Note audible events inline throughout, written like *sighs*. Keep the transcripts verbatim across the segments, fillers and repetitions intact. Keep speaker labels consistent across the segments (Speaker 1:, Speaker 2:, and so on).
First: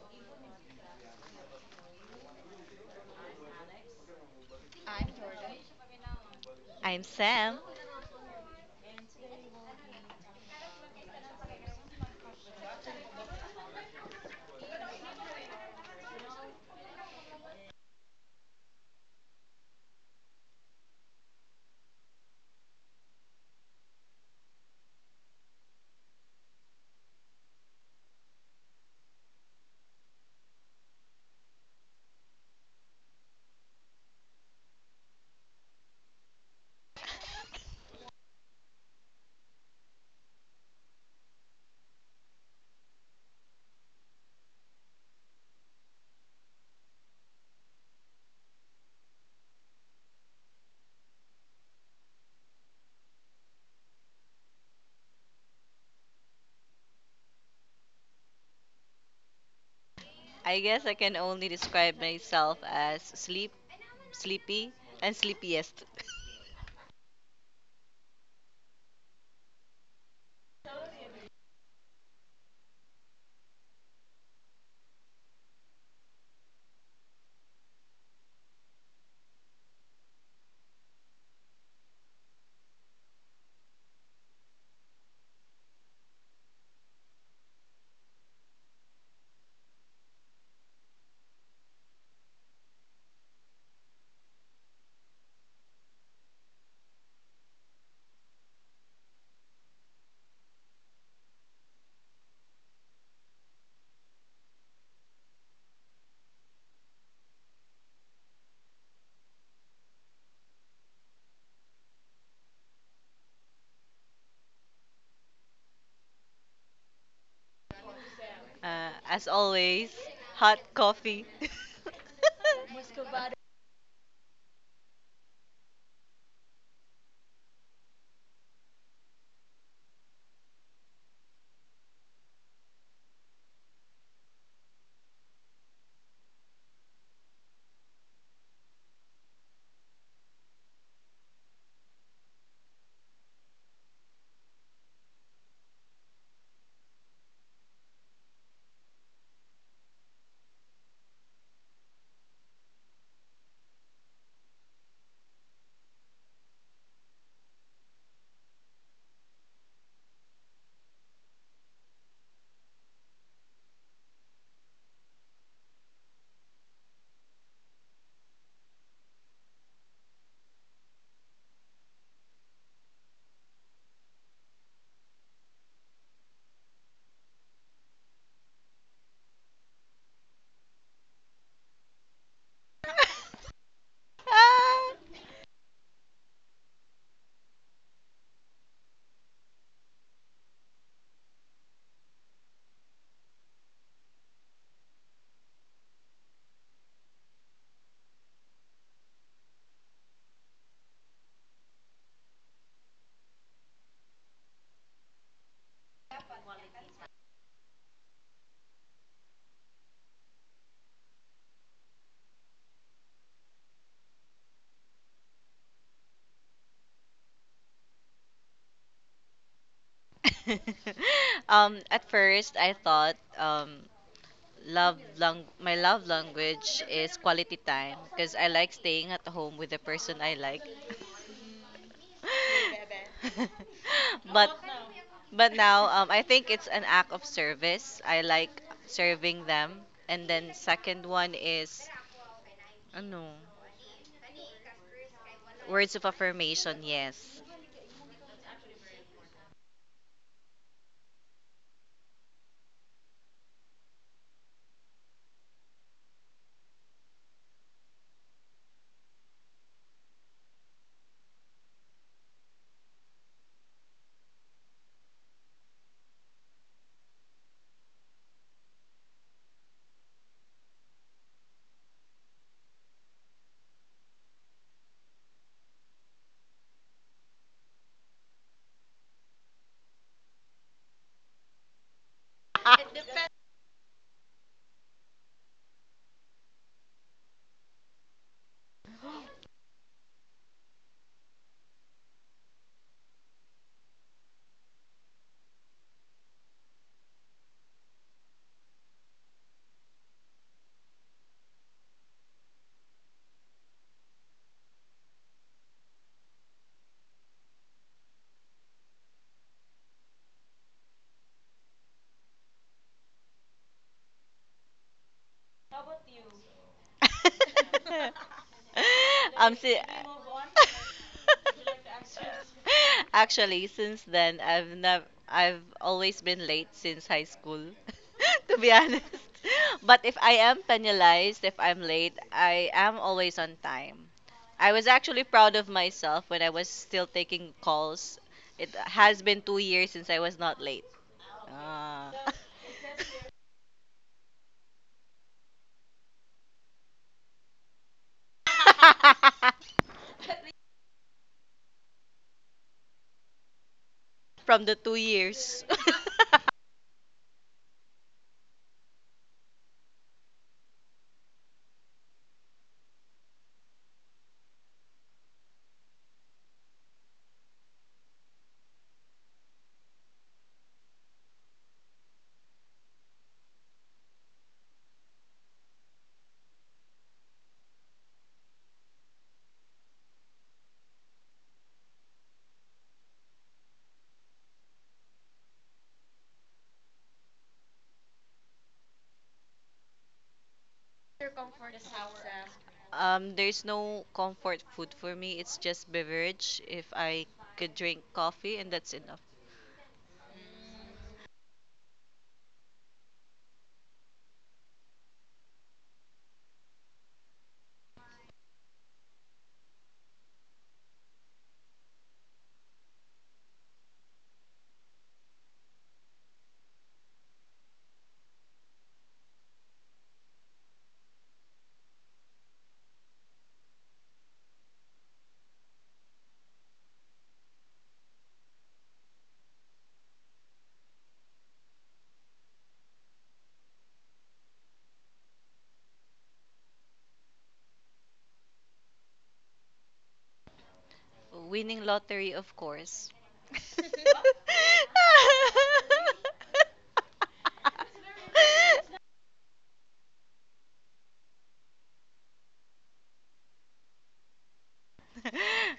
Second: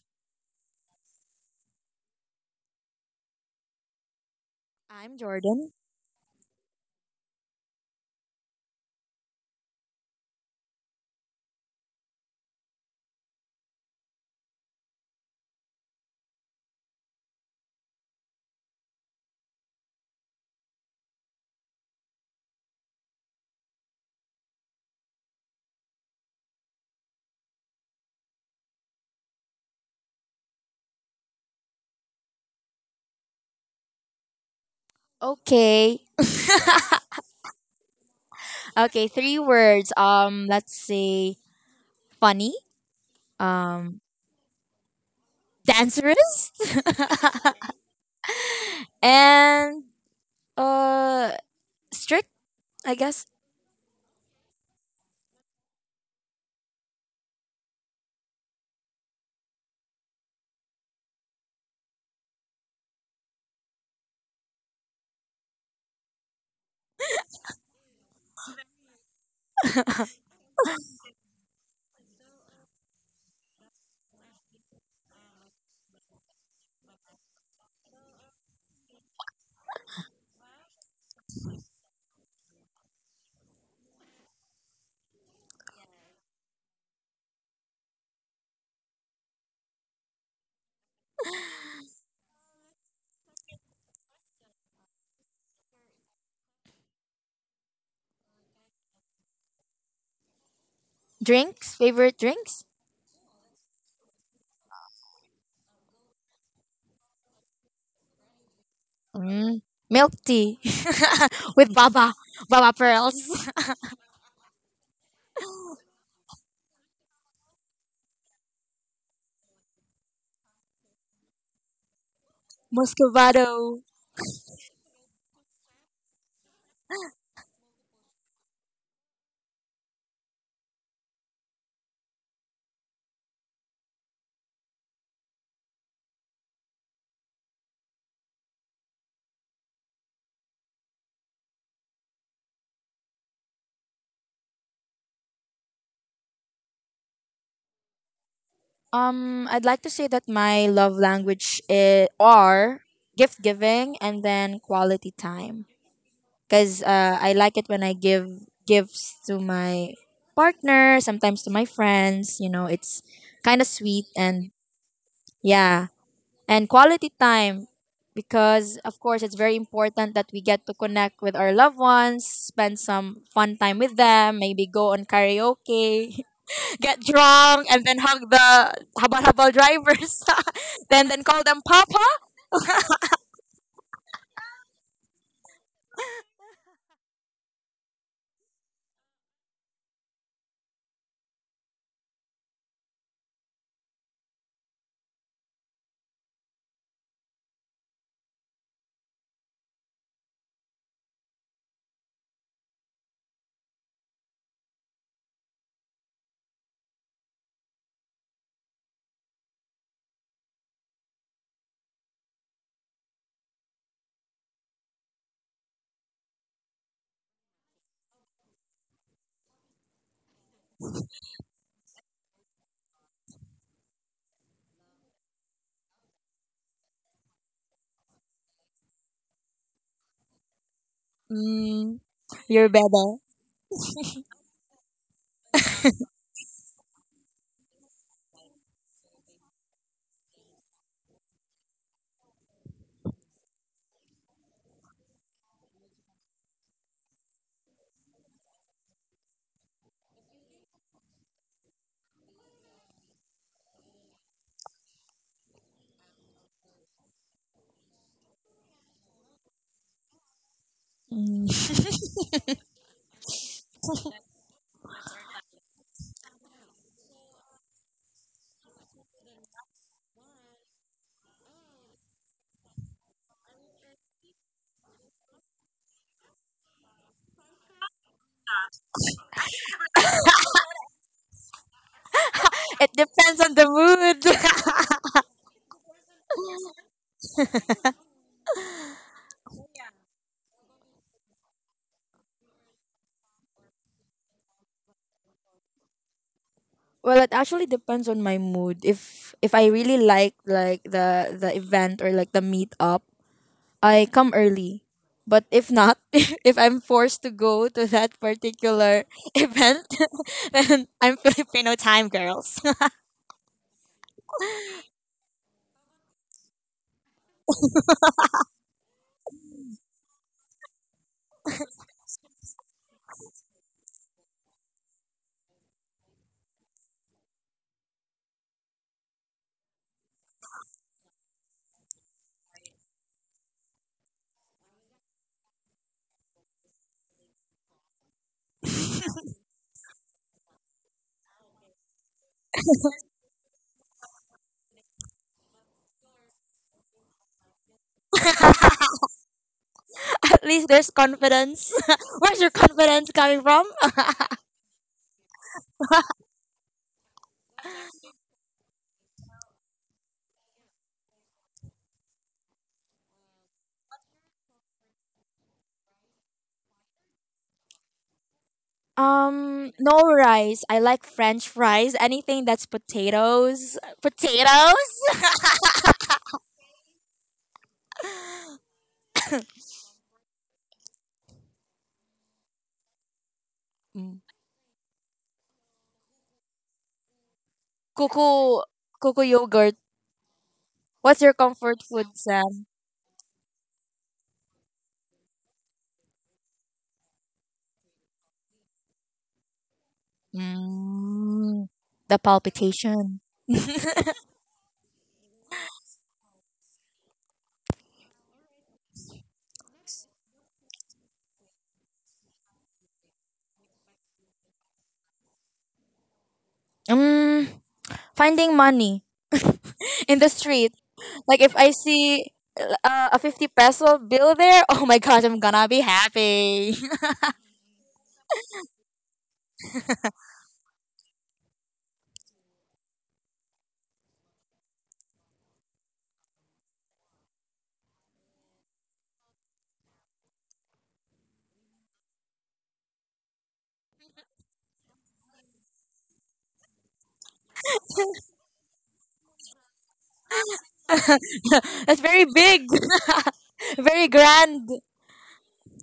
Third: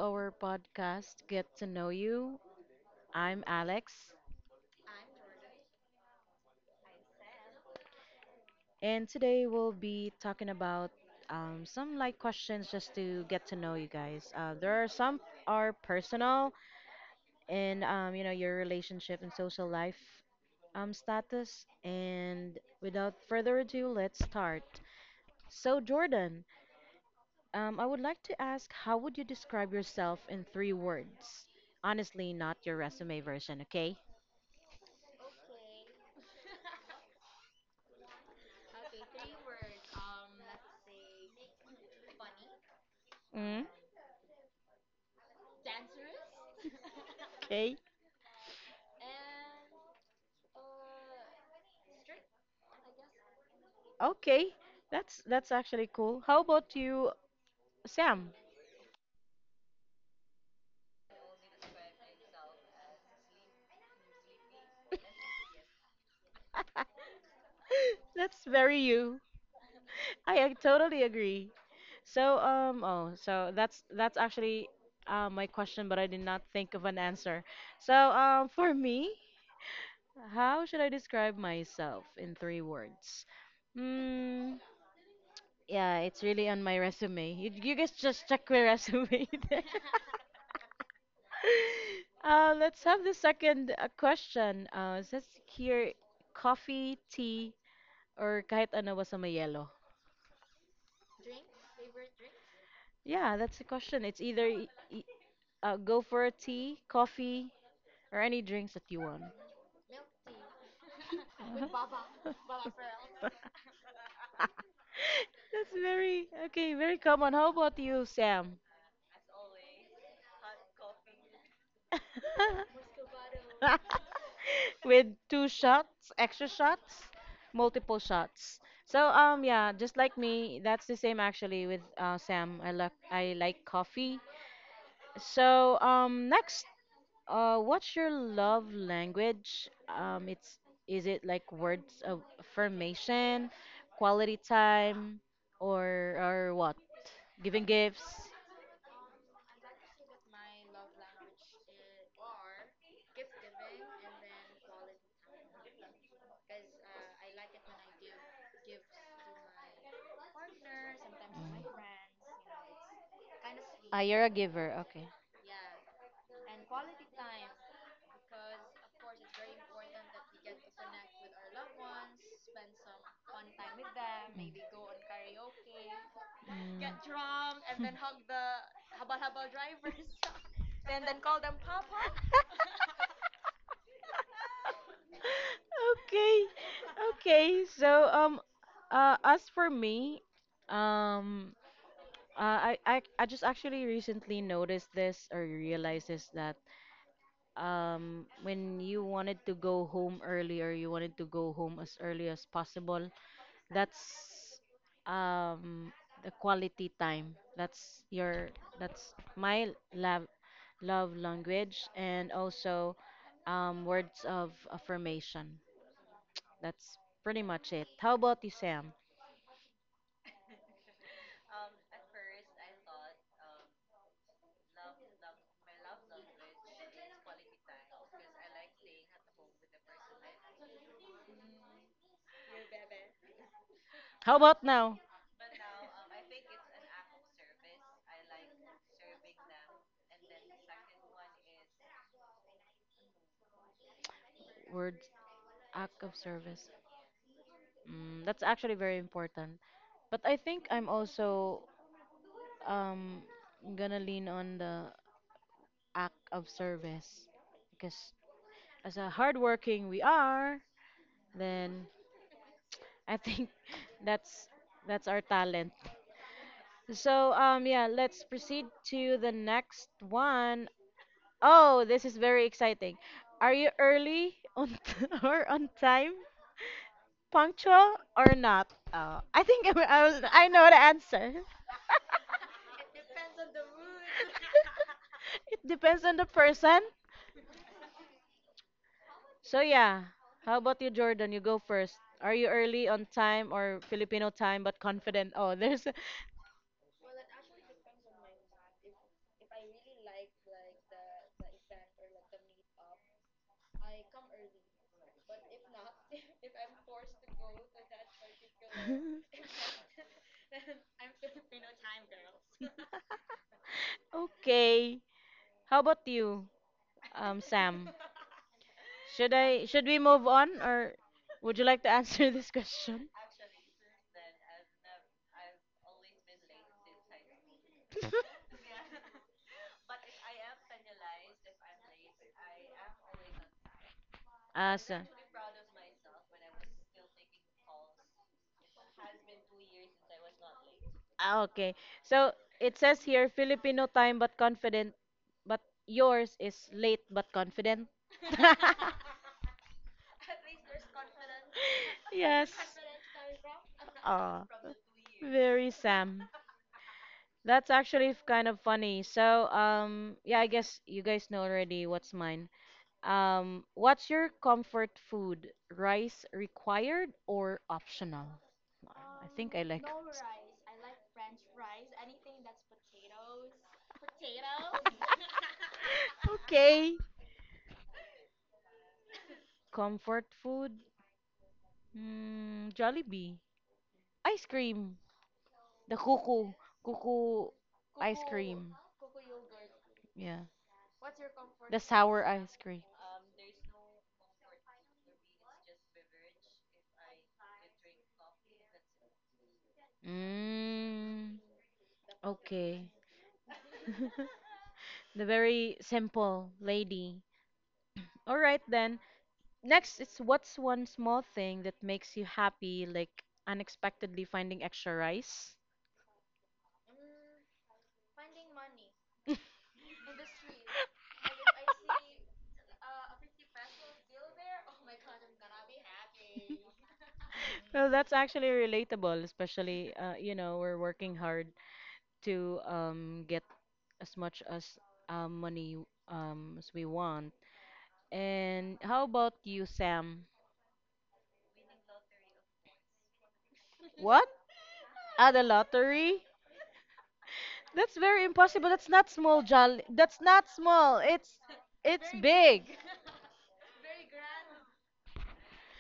Speaker 1: our podcast, Get to Know You. I'm Alex,
Speaker 2: I'm
Speaker 3: I'm
Speaker 2: Jordan.
Speaker 3: Jordan.
Speaker 2: I'm Sam.
Speaker 1: and today we'll be talking about um, some light questions just to get to know you guys. Uh, there are some are personal and um, you know your relationship and social life um, status. And without further ado, let's start. So Jordan, um, I would like to ask, how would you describe yourself in three words? Honestly, not your resume version, okay?
Speaker 3: Okay. *laughs* Okay, three words. Um, let's say funny,
Speaker 1: Mm,
Speaker 3: um, dangerous,
Speaker 1: okay.
Speaker 3: *laughs* and uh, strict. I guess.
Speaker 1: Okay. That's that's actually cool. How about you, Sam?
Speaker 2: I guess I can only describe myself as sleep, sleepy, and sleepiest.
Speaker 1: *laughs* That's very you.
Speaker 3: *laughs*
Speaker 1: I, I totally agree. So um oh so that's that's actually uh, my question, but I did not think of an answer. So um for me, how should I describe myself in three words? Hmm. Yeah, it's really on my resume. You you guys just check my resume *laughs* there. *laughs* Uh, let's have the second uh, question. Uh, it says here coffee, tea, or kahit ano basta may yellow.
Speaker 3: Drinks, favorite drinks.
Speaker 1: Yeah, that's the question. It's either y- y- uh, go for a tea, coffee, or any drinks that you want.
Speaker 3: Mm, milk tea
Speaker 1: *laughs*
Speaker 3: *laughs*
Speaker 1: With
Speaker 3: with
Speaker 1: baba,
Speaker 3: baba, baba
Speaker 1: baba pearl.
Speaker 3: pearls,
Speaker 1: *laughs* That's
Speaker 3: *laughs*
Speaker 1: very okay, very common. How about you, Sam?
Speaker 2: Uh, as always, hot coffee. *laughs*
Speaker 3: muscovado.
Speaker 1: *laughs* with two shots, extra shots, multiple shots. So um yeah, just like me, that's the same actually with uh, Sam. I like I like coffee. So um next, uh what's your love language? Um it's is it like words of affirmation, quality time, or or what? Giving gifts?
Speaker 3: Um, I'd like to say that my love language i- are gift giving and then quality time. Because uh, I like it when I give gifts to my partner, sometimes to my friends. You know, it's kind of
Speaker 1: Ah,
Speaker 3: sweet.
Speaker 1: you're a
Speaker 3: And
Speaker 1: giver. Okay.
Speaker 3: yeah, and quality time, because of course it's very important that we get to connect with our loved ones, spend some fun time with them, maybe go on karaoke, *laughs* get drunk, and then hug the habal habal drivers, *laughs* then then call them papa.
Speaker 2: Ah!
Speaker 1: Mm. Okay, okay. So um, uh, as for me, um, uh, I, I I just actually recently noticed this or realized this that um, when you wanted to go home early or you wanted to go home as early as possible, that's um the quality time that's your that's my love love language and also um, words of affirmation. That's pretty much it. How about you, Sam?
Speaker 2: *laughs* um, at first, I thought um, love lang- my love language is quality time because I like staying at home with the person I like. *laughs*
Speaker 3: Mm, you're better.
Speaker 2: *laughs*
Speaker 1: How
Speaker 2: but
Speaker 1: about now?
Speaker 2: but now um, I think it's an act of service. I like serving them. And then second one is ano,
Speaker 1: Words,
Speaker 2: words
Speaker 1: act
Speaker 2: of
Speaker 1: of service.
Speaker 2: affirmation, yes.
Speaker 1: Mm, that's actually very important, but I think I'm also um gonna lean on the act of service because as a hardworking we are,
Speaker 3: Mm.
Speaker 1: then I think *laughs* that's that's our talent. So um yeah, let's proceed to the next one. Oh, this is very exciting. Are you early on t- *laughs* or on time? Punctual or not? Uh, I think I, I, was- I know the answer.
Speaker 3: It depends on the mood. *laughs*
Speaker 1: *laughs* It depends on the person. So yeah, how about you, Jordan? You go first. Are you early on time or Filipino time but confident? Oh, there's
Speaker 3: Well, it actually depends on my mood. If if I really like like the the event or like the meetup, I come early. But if not, *laughs* if I'm forced to go to that particular *laughs*
Speaker 1: *laughs*
Speaker 3: event, *laughs* then I'm Filipino time, girls.
Speaker 1: Okay. How about you, um,
Speaker 2: *laughs*
Speaker 1: Sam? Should
Speaker 2: um,
Speaker 1: I
Speaker 2: si-
Speaker 1: should we move on or would you like to *laughs* answer this question?
Speaker 2: *laughs* Actually, since then, I've never, I've always been late since high school, *laughs* to be honest. But if I am penalized, if I'm late, I am always on time. I
Speaker 1: Ah,
Speaker 2: was
Speaker 1: so.
Speaker 2: actually proud of myself when I was still taking calls. It has been two years since I was not late.
Speaker 1: Ah, okay.
Speaker 2: Ah.
Speaker 1: So it says here Filipino time but confident, but yours is late but confident. *laughs*
Speaker 2: *laughs*
Speaker 3: *laughs* At least there's confidence. *laughs* Where's your
Speaker 1: Yes.
Speaker 3: confidence coming from?
Speaker 1: Ah,
Speaker 2: From the two years.
Speaker 1: very Sam.
Speaker 2: *laughs*
Speaker 1: That's actually f- kind of funny. So, um, yeah, I guess you guys know already what's mine. Um, what's your comfort food? Rice required or optional? I I think I
Speaker 3: Um,
Speaker 1: like.
Speaker 3: no
Speaker 1: rice.
Speaker 3: rice. I like French fries. Anything that's
Speaker 1: *laughs*
Speaker 3: potatoes. Potatoes.
Speaker 1: Okay. Comfort food? Mm, Jollibee.
Speaker 3: Mm.
Speaker 1: Ice cream. The kuku. Kuku ice
Speaker 3: Kuku,
Speaker 1: cream.
Speaker 3: kuku yogurt.
Speaker 1: Yeah.
Speaker 3: What's your
Speaker 1: The
Speaker 3: comfort food,
Speaker 1: sour ice
Speaker 3: Sam?
Speaker 1: cream.
Speaker 2: Um, there's no comfort food for me. It's just beverage. If I could drink coffee and that's enough.
Speaker 1: Mm,
Speaker 3: Mm, the
Speaker 1: okay.
Speaker 3: palpitation.
Speaker 1: *laughs* The very simple lady. All right then. Next is what's one small thing that makes you happy, like unexpectedly finding extra rice? *laughs*
Speaker 3: Mm, Finding money *laughs* in the street. Like if I see uh, a fifty peso bill there, *laughs* oh my gosh, I'm gonna be happy.
Speaker 1: Well, that's actually relatable, especially uh, you know, we're working hard to um get as much as uh, money um as we want. And how about you, Sam?
Speaker 2: Winning lottery, of course. *laughs*
Speaker 1: What? At the lottery? That's very impossible. That's not small, Jolly. That's not small. It's
Speaker 3: *laughs* That's
Speaker 1: it's
Speaker 3: very big,
Speaker 1: big.
Speaker 3: *laughs* very grand.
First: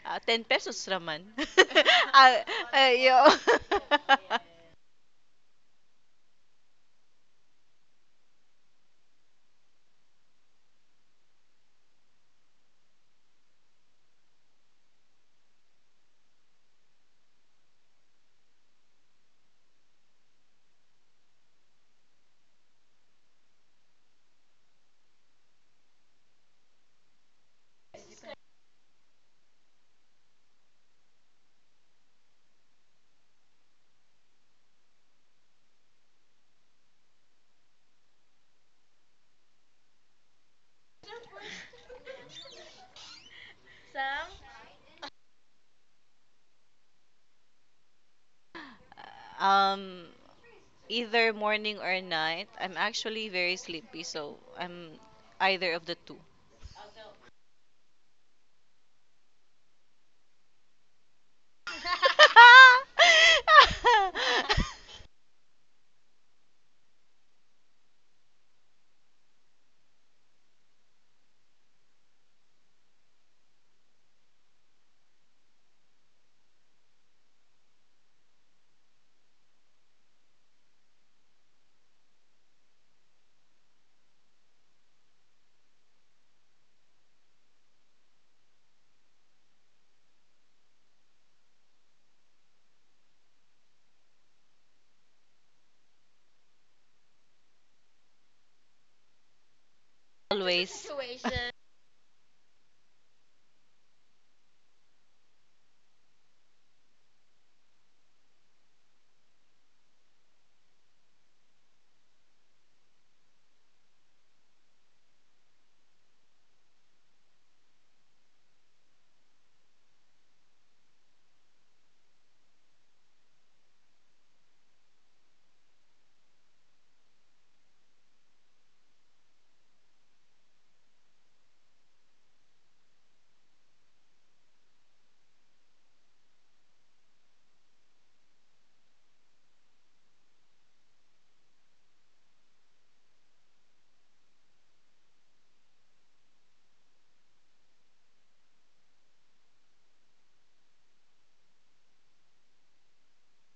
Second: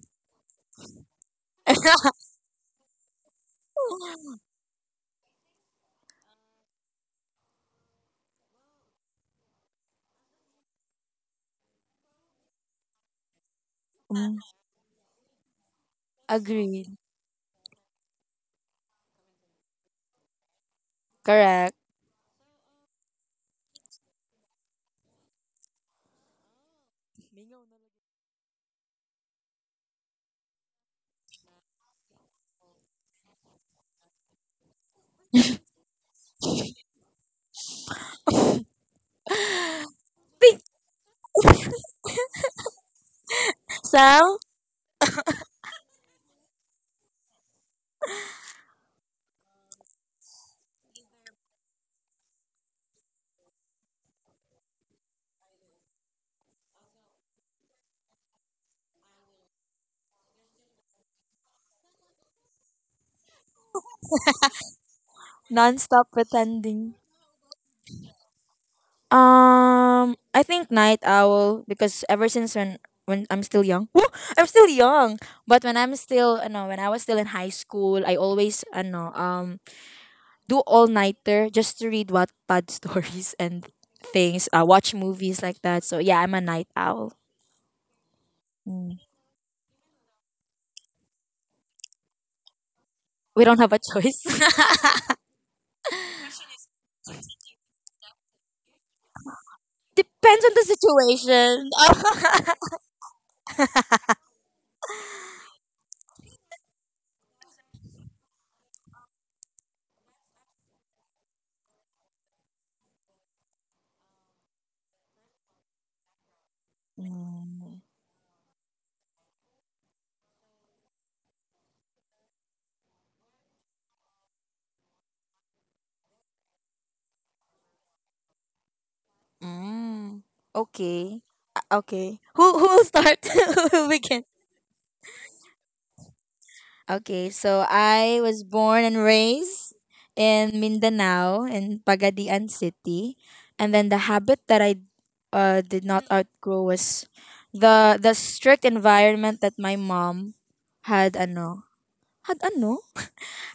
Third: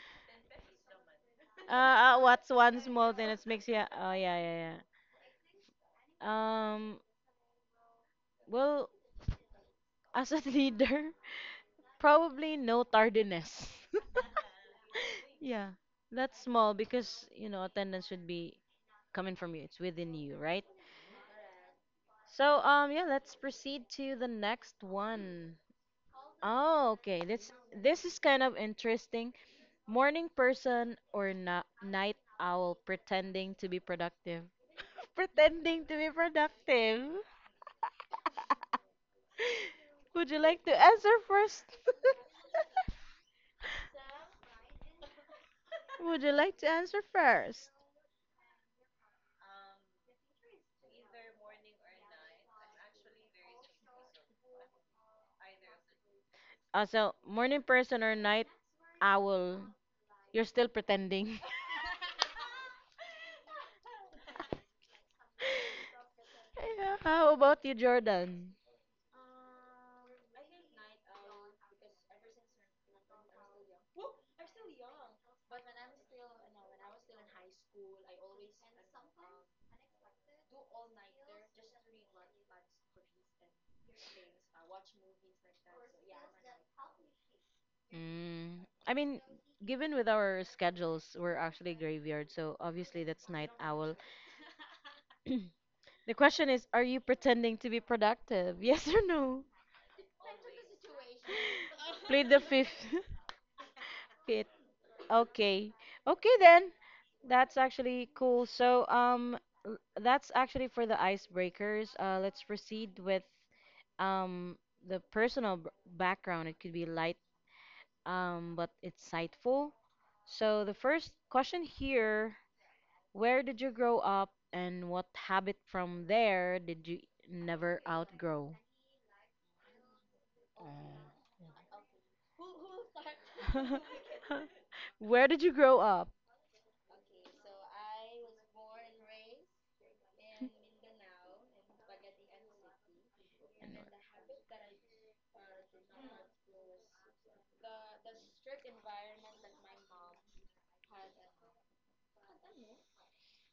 Speaker 2: Ah, ten pesos raman.
Speaker 1: Uh,
Speaker 2: *laughs*
Speaker 3: *laughs*
Speaker 1: uh,
Speaker 2: Ah,
Speaker 1: what's one small
Speaker 2: ayo.
Speaker 1: thing that makes you? Oh yeah, yeah, yeah. Um, well, as a *laughs* leader, probably no tardiness. *laughs*
Speaker 3: Mm,
Speaker 1: Yeah, that's small
Speaker 3: agreed.
Speaker 1: because you know attendance should be coming from you. It's within you, right?
Speaker 3: Correct.
Speaker 1: So um, yeah, let's proceed to the next one. Oh, okay. This this is kind of interesting. Morning person or na night owl pretending to be productive. *laughs* Pretending to be productive.
Speaker 3: *laughs*
Speaker 1: Would you
Speaker 3: Think,
Speaker 1: like to answer first? *laughs*
Speaker 3: Sal,
Speaker 1: Would you like to answer first?
Speaker 2: um Either morning or night. I'm actually very sleepy, so I'm either of the two.
Speaker 1: Also, morning person or night owl? You're still pretending. *laughs*
Speaker 2: *laughs*
Speaker 3: non-stop pretending.
Speaker 1: Yeah, how about you, Jordan?
Speaker 3: Um, I think night owl, because ever since, when when I'm still young, *laughs* woo! I'm still young. But when I'm still, you know, when I was still in high school, I always, you know, um, do all nighter just to read Wattpad *laughs* stories and things. Uh, watch movies like that. So yeah, I'm a night owl.
Speaker 1: Mm, I
Speaker 3: Mm.
Speaker 1: mean, given with our schedules, we're actually graveyard, so obviously that's
Speaker 3: We
Speaker 1: night
Speaker 3: don't have a
Speaker 1: owl.
Speaker 3: choice. *laughs*
Speaker 1: *clears throat* The question is, are you pretending to be productive? *laughs* Yes or no?
Speaker 3: Depends on the
Speaker 2: Always. Situation.
Speaker 1: *laughs* Plead the
Speaker 3: situation.
Speaker 1: fifth.
Speaker 3: *laughs*
Speaker 1: *laughs* Okay, okay. Okay then. That's actually cool. So um l- that's actually for the icebreakers. Uh, let's proceed with um the personal b- background. It could be light
Speaker 3: Mm.
Speaker 1: um but insightful. So the first question here, where did you grow up and what habit from there did you never outgrow?
Speaker 3: Mm.
Speaker 1: Oh.
Speaker 3: Okay. Uh, Okay. Who who will start? *laughs* Who will begin?
Speaker 1: *laughs* Where did you grow up?
Speaker 3: Okay, so I was born and raised in Mindanao, in Pagadian City, and then the habit that I uh, did not outgrow was the the strict environment that my mom had ano had ano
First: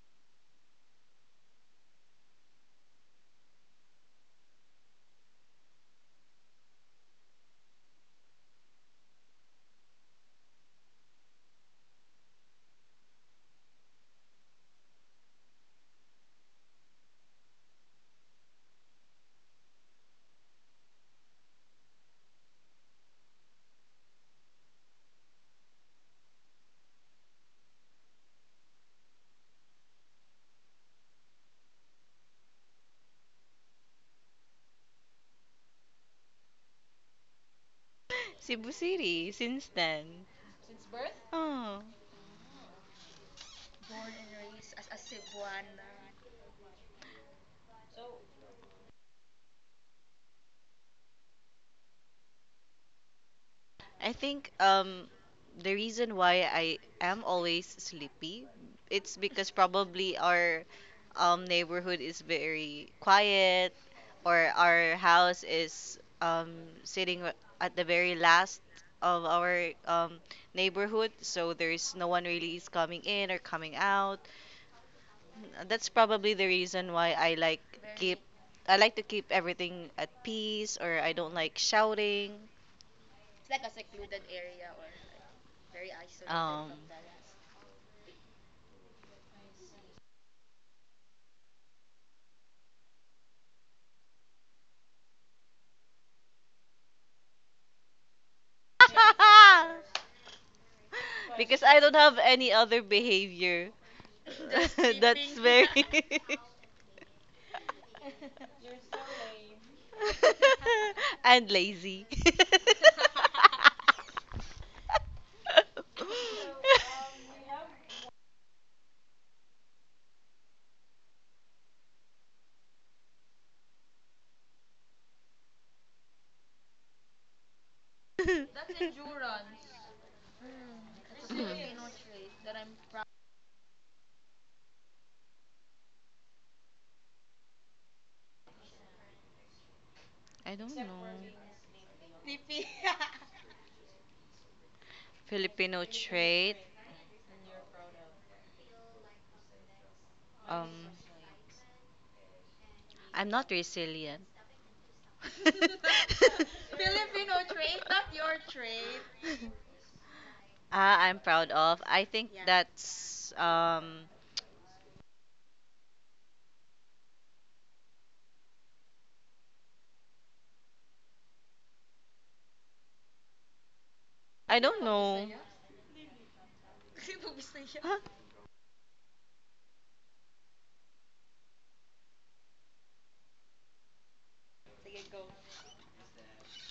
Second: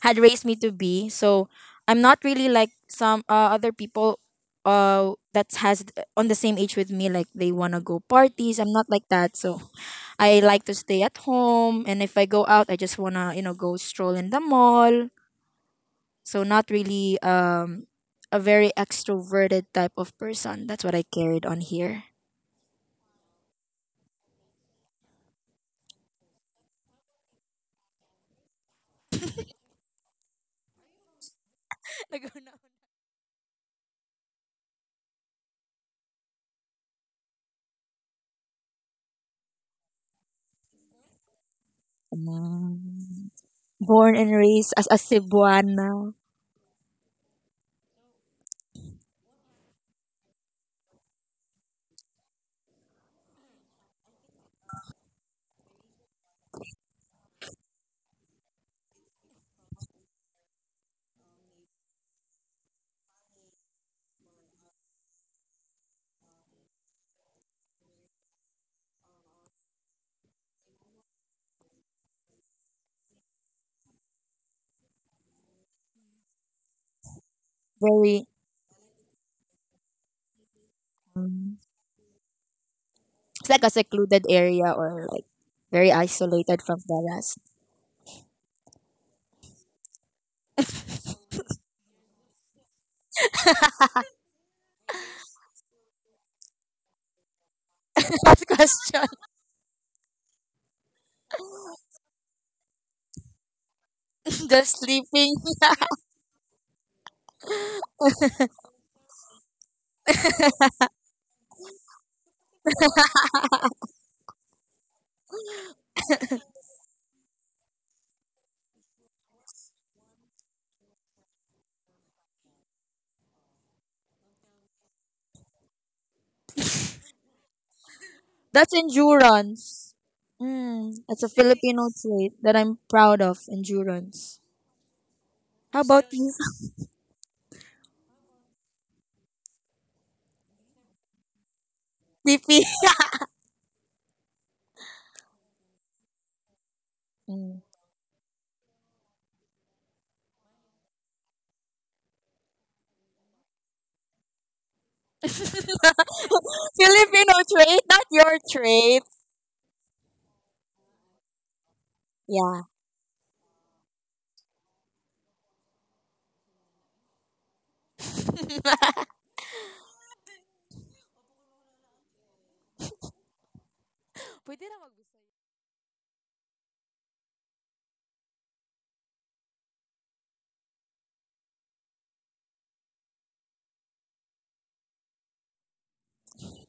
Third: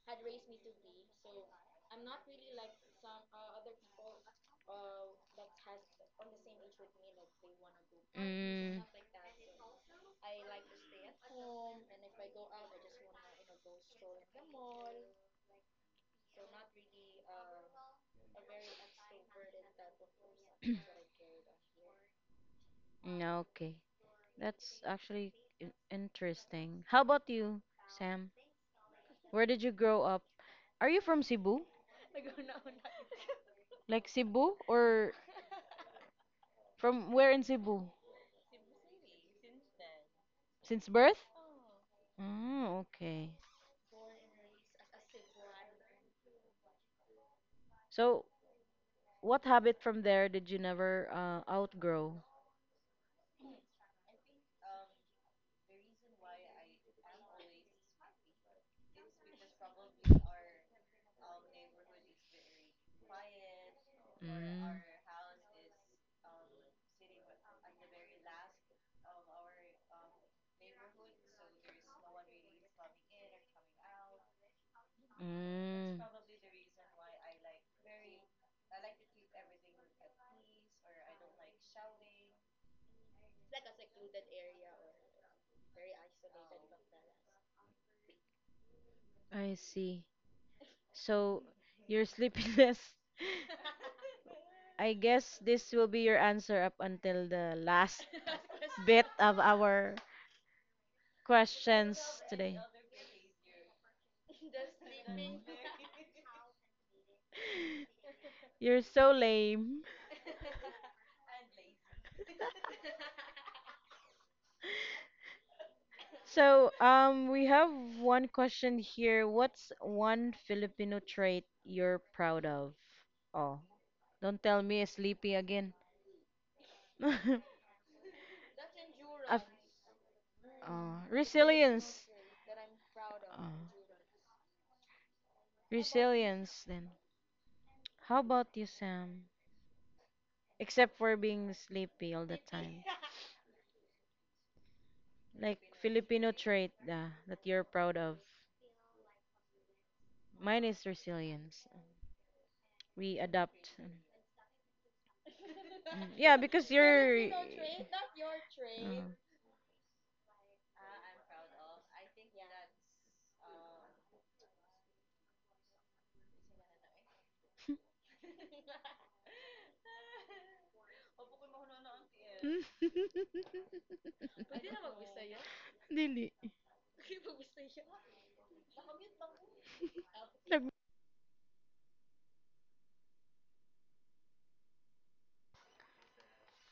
Speaker 3: had raised me to be. So I'm not really like some uh, other people uh that has, uh, on the same age with me, like they wanna go parties. I'm
Speaker 1: Mm,
Speaker 3: not like that. So I like to stay at home, and if I go out, I just wanna you know go stroll in the mall. So not really um a very extroverted type of person. That's what I carried on here.
Speaker 1: mm, okay. That's actually in- interesting. How about you, Sam? Where did you grow up? Are you from Cebu?
Speaker 3: *laughs*
Speaker 1: Like Cebu or from where in Cebu?
Speaker 2: Cebu City since then.
Speaker 1: Since birth?
Speaker 2: Oh,
Speaker 1: Mm, okay.
Speaker 3: Mm. Born and raised as a Cebuana,
Speaker 1: So, what habit from there did you never uh, outgrow?
Speaker 2: I think um the reason why I am always sleepy, it's because probably our um neighborhood is very quiet, or
Speaker 1: Mm.
Speaker 2: our house is um sitting at the very last of our um neighborhood, so there's no one really is coming in or coming out. That's
Speaker 1: Mm.
Speaker 2: probably the reason why I like keep
Speaker 3: very
Speaker 2: I like to keep everything at peace, or I don't like
Speaker 3: mm,
Speaker 2: shouting.
Speaker 3: it's like a secluded area, or like very isolated
Speaker 2: Um.
Speaker 3: from the rest.
Speaker 1: I see. So, your sleepiness *laughs* I guess this will be your answer up until the last
Speaker 3: *laughs* Last
Speaker 1: *laughs* bit
Speaker 3: question:
Speaker 1: of
Speaker 2: *laughs*
Speaker 1: our
Speaker 2: Because I don't
Speaker 1: questions
Speaker 2: have any
Speaker 1: today.
Speaker 2: other behavior.
Speaker 3: *laughs* the
Speaker 2: *laughs* That's
Speaker 1: Mm.
Speaker 3: sleeping.
Speaker 2: very
Speaker 1: *laughs* You're so lame.
Speaker 2: *laughs* and lazy. *laughs*
Speaker 1: So, um, we have one question here. What's one Filipino trait you're proud of? Oh, don't tell me sleepy again. *laughs* Af-
Speaker 3: That's endurance.
Speaker 1: oh,
Speaker 3: Mm, that's a Filipino
Speaker 1: resilience.
Speaker 3: trait that I'm proud of.
Speaker 1: Oh,
Speaker 3: Endurance. How about you,
Speaker 1: resilience then. How about you, Sam?
Speaker 2: I don't know.
Speaker 1: Except for being sleepy all
Speaker 3: *laughs*
Speaker 1: the
Speaker 3: V P?
Speaker 1: time. Like
Speaker 2: Filipino
Speaker 1: Filipino
Speaker 2: trait.
Speaker 1: trait uh, that you're
Speaker 3: Mm.
Speaker 1: proud of. Mine
Speaker 2: Um,
Speaker 1: is resilience. We
Speaker 2: I'm not
Speaker 1: adapt.
Speaker 2: resilient. *laughs*
Speaker 3: *laughs*
Speaker 1: Mm,
Speaker 2: *laughs*
Speaker 1: yeah, because you're.
Speaker 3: Filipino
Speaker 2: Filipino
Speaker 3: trait,
Speaker 2: trait,
Speaker 1: Uh.
Speaker 3: not
Speaker 2: not your
Speaker 3: your trait.
Speaker 2: trait. *laughs* Ah, I'm proud of. I think. Yeah.
Speaker 3: Yeah.
Speaker 2: that's um
Speaker 3: *laughs*
Speaker 1: *laughs*
Speaker 2: I
Speaker 3: Pwede na
Speaker 2: don't
Speaker 3: mag-Bisaya.
Speaker 2: know.
Speaker 1: Dili.
Speaker 2: Sino ba sa'yo? *laughs* Huh?
Speaker 1: Nag-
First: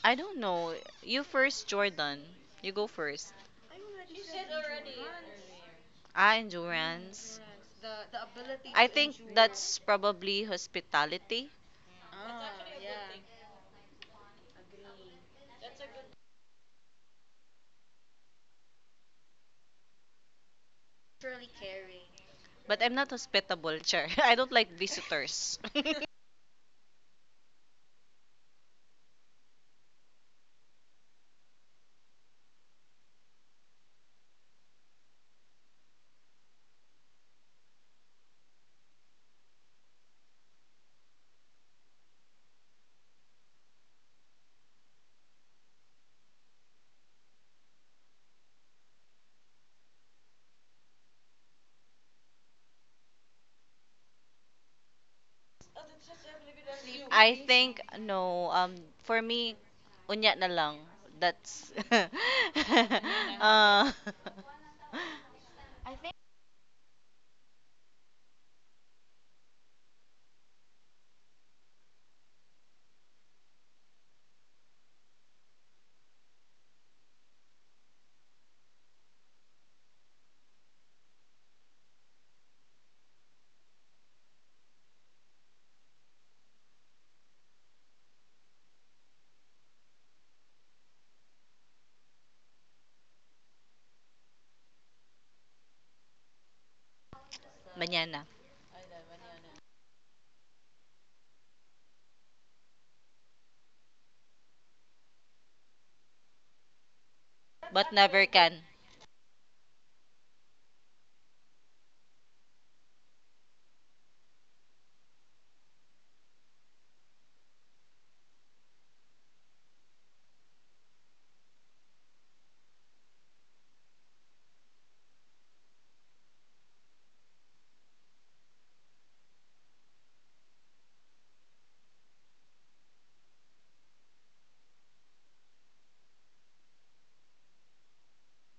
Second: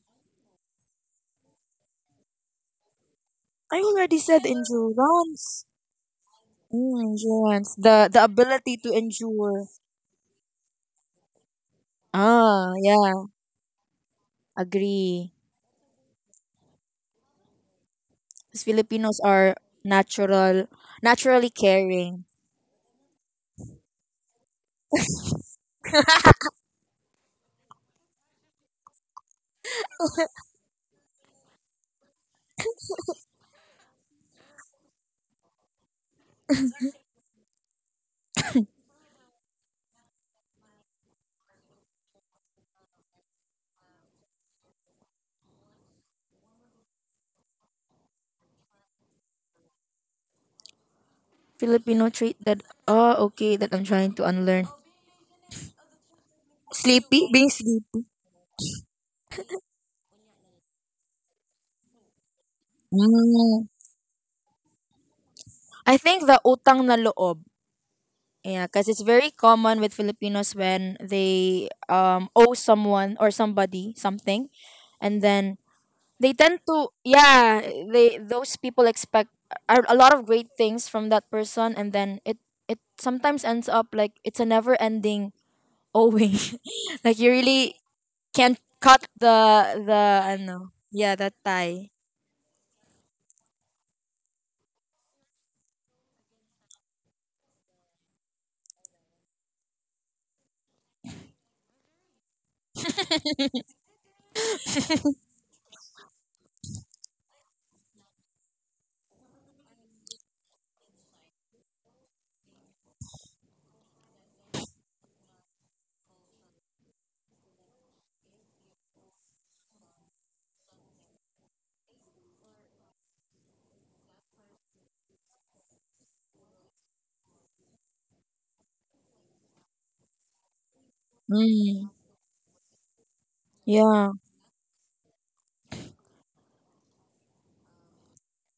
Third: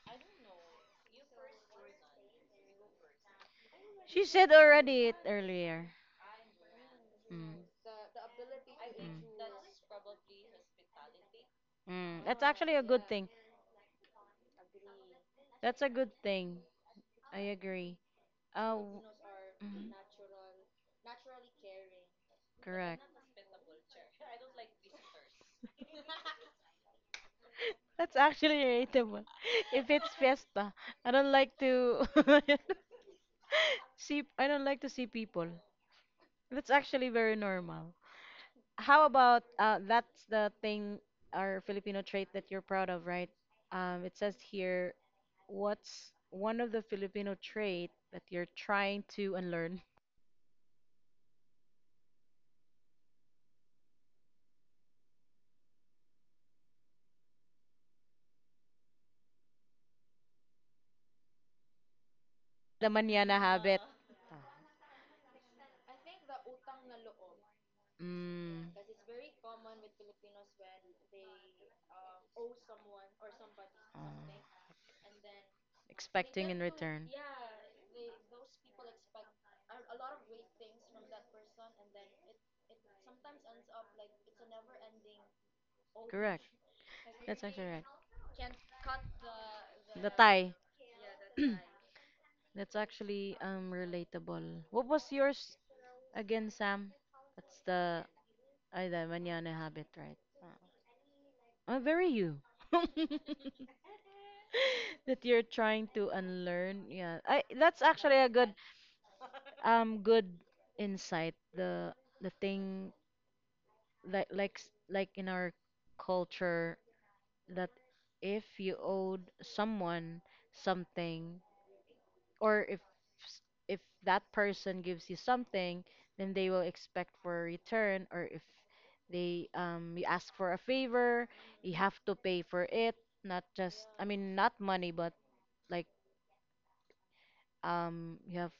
Speaker 2: I don't know. You first, Jordan. You go first.
Speaker 3: I already
Speaker 1: She
Speaker 3: said
Speaker 1: said already it
Speaker 3: endurance.
Speaker 1: earlier.
Speaker 2: Ah,
Speaker 3: Mm,
Speaker 2: endurance.
Speaker 1: Mm.
Speaker 3: endurance.
Speaker 2: The
Speaker 3: The the
Speaker 2: the ability
Speaker 3: ability
Speaker 2: I
Speaker 3: to
Speaker 2: to think endure.
Speaker 3: endure.
Speaker 2: That's
Speaker 1: Mm.
Speaker 2: probably hospitality.
Speaker 1: Mm. That's
Speaker 2: Ah.
Speaker 3: Ah,
Speaker 1: actually a good
Speaker 3: yeah.
Speaker 1: thing.
Speaker 3: Agree.
Speaker 1: That's a good thing. I agree.
Speaker 3: Because
Speaker 1: Uh, w-
Speaker 3: Filipinos are
Speaker 1: mm,
Speaker 3: natural,
Speaker 2: Naturally
Speaker 3: naturally
Speaker 2: caring.
Speaker 3: caring.
Speaker 2: But I'm
Speaker 1: correct.
Speaker 2: not hospitable, Char. *laughs* I don't like visitors. *laughs*
Speaker 1: That's actually relatable. *laughs* If it's fiesta, I don't like to *laughs* see I don't like to see people. That's actually very normal. How about uh that's the thing or Filipino trait that you're proud of, right? Um, it says here, what's one of the Filipino trait that you're trying to unlearn? *laughs*
Speaker 3: Filipino trait that, oh, okay, that I'm trying to unlearn. Sleepy?
Speaker 2: I
Speaker 3: Being
Speaker 2: think
Speaker 3: sleepy.
Speaker 2: no. Um, for me, unya na lang. That's *laughs*
Speaker 1: The manana
Speaker 3: Mm.
Speaker 1: habit.
Speaker 2: uh,
Speaker 1: Ah,
Speaker 3: I think the utang na loob. Yeah,
Speaker 1: mm,
Speaker 3: because it's very common with Filipinos when they um owe someone or somebody
Speaker 1: uh,
Speaker 3: something, and then they
Speaker 1: expecting in
Speaker 3: tend to,
Speaker 1: return.
Speaker 3: yeah, they, those people expect a, a lot of great things from that person, and then it it sometimes ends up like it's a never ending owing,
Speaker 1: Correct.
Speaker 3: *laughs* like you
Speaker 1: That's actually
Speaker 3: really
Speaker 1: right.
Speaker 3: can't cut the
Speaker 1: The
Speaker 3: the I
Speaker 1: tie.
Speaker 3: know, yeah, that
Speaker 1: *clears throat*
Speaker 3: tie.
Speaker 1: That's actually um relatable. What was yours again, Sam? That's the
Speaker 2: manyana.
Speaker 1: ay the mañana habit, right? Uh, oh, very you. *laughs* That you're trying to unlearn. Yeah. I that's
Speaker 2: But
Speaker 1: actually
Speaker 2: never
Speaker 1: a good
Speaker 2: can.
Speaker 1: um good insight. The the thing that like s- like in our culture that if you owed someone something or if s- if that person gives you something, then they will expect for a return. Or if they um you ask for a favor, you
Speaker 3: Mm,
Speaker 1: have to pay for it. Not just I
Speaker 3: yeah,
Speaker 1: mean not money, but like um you have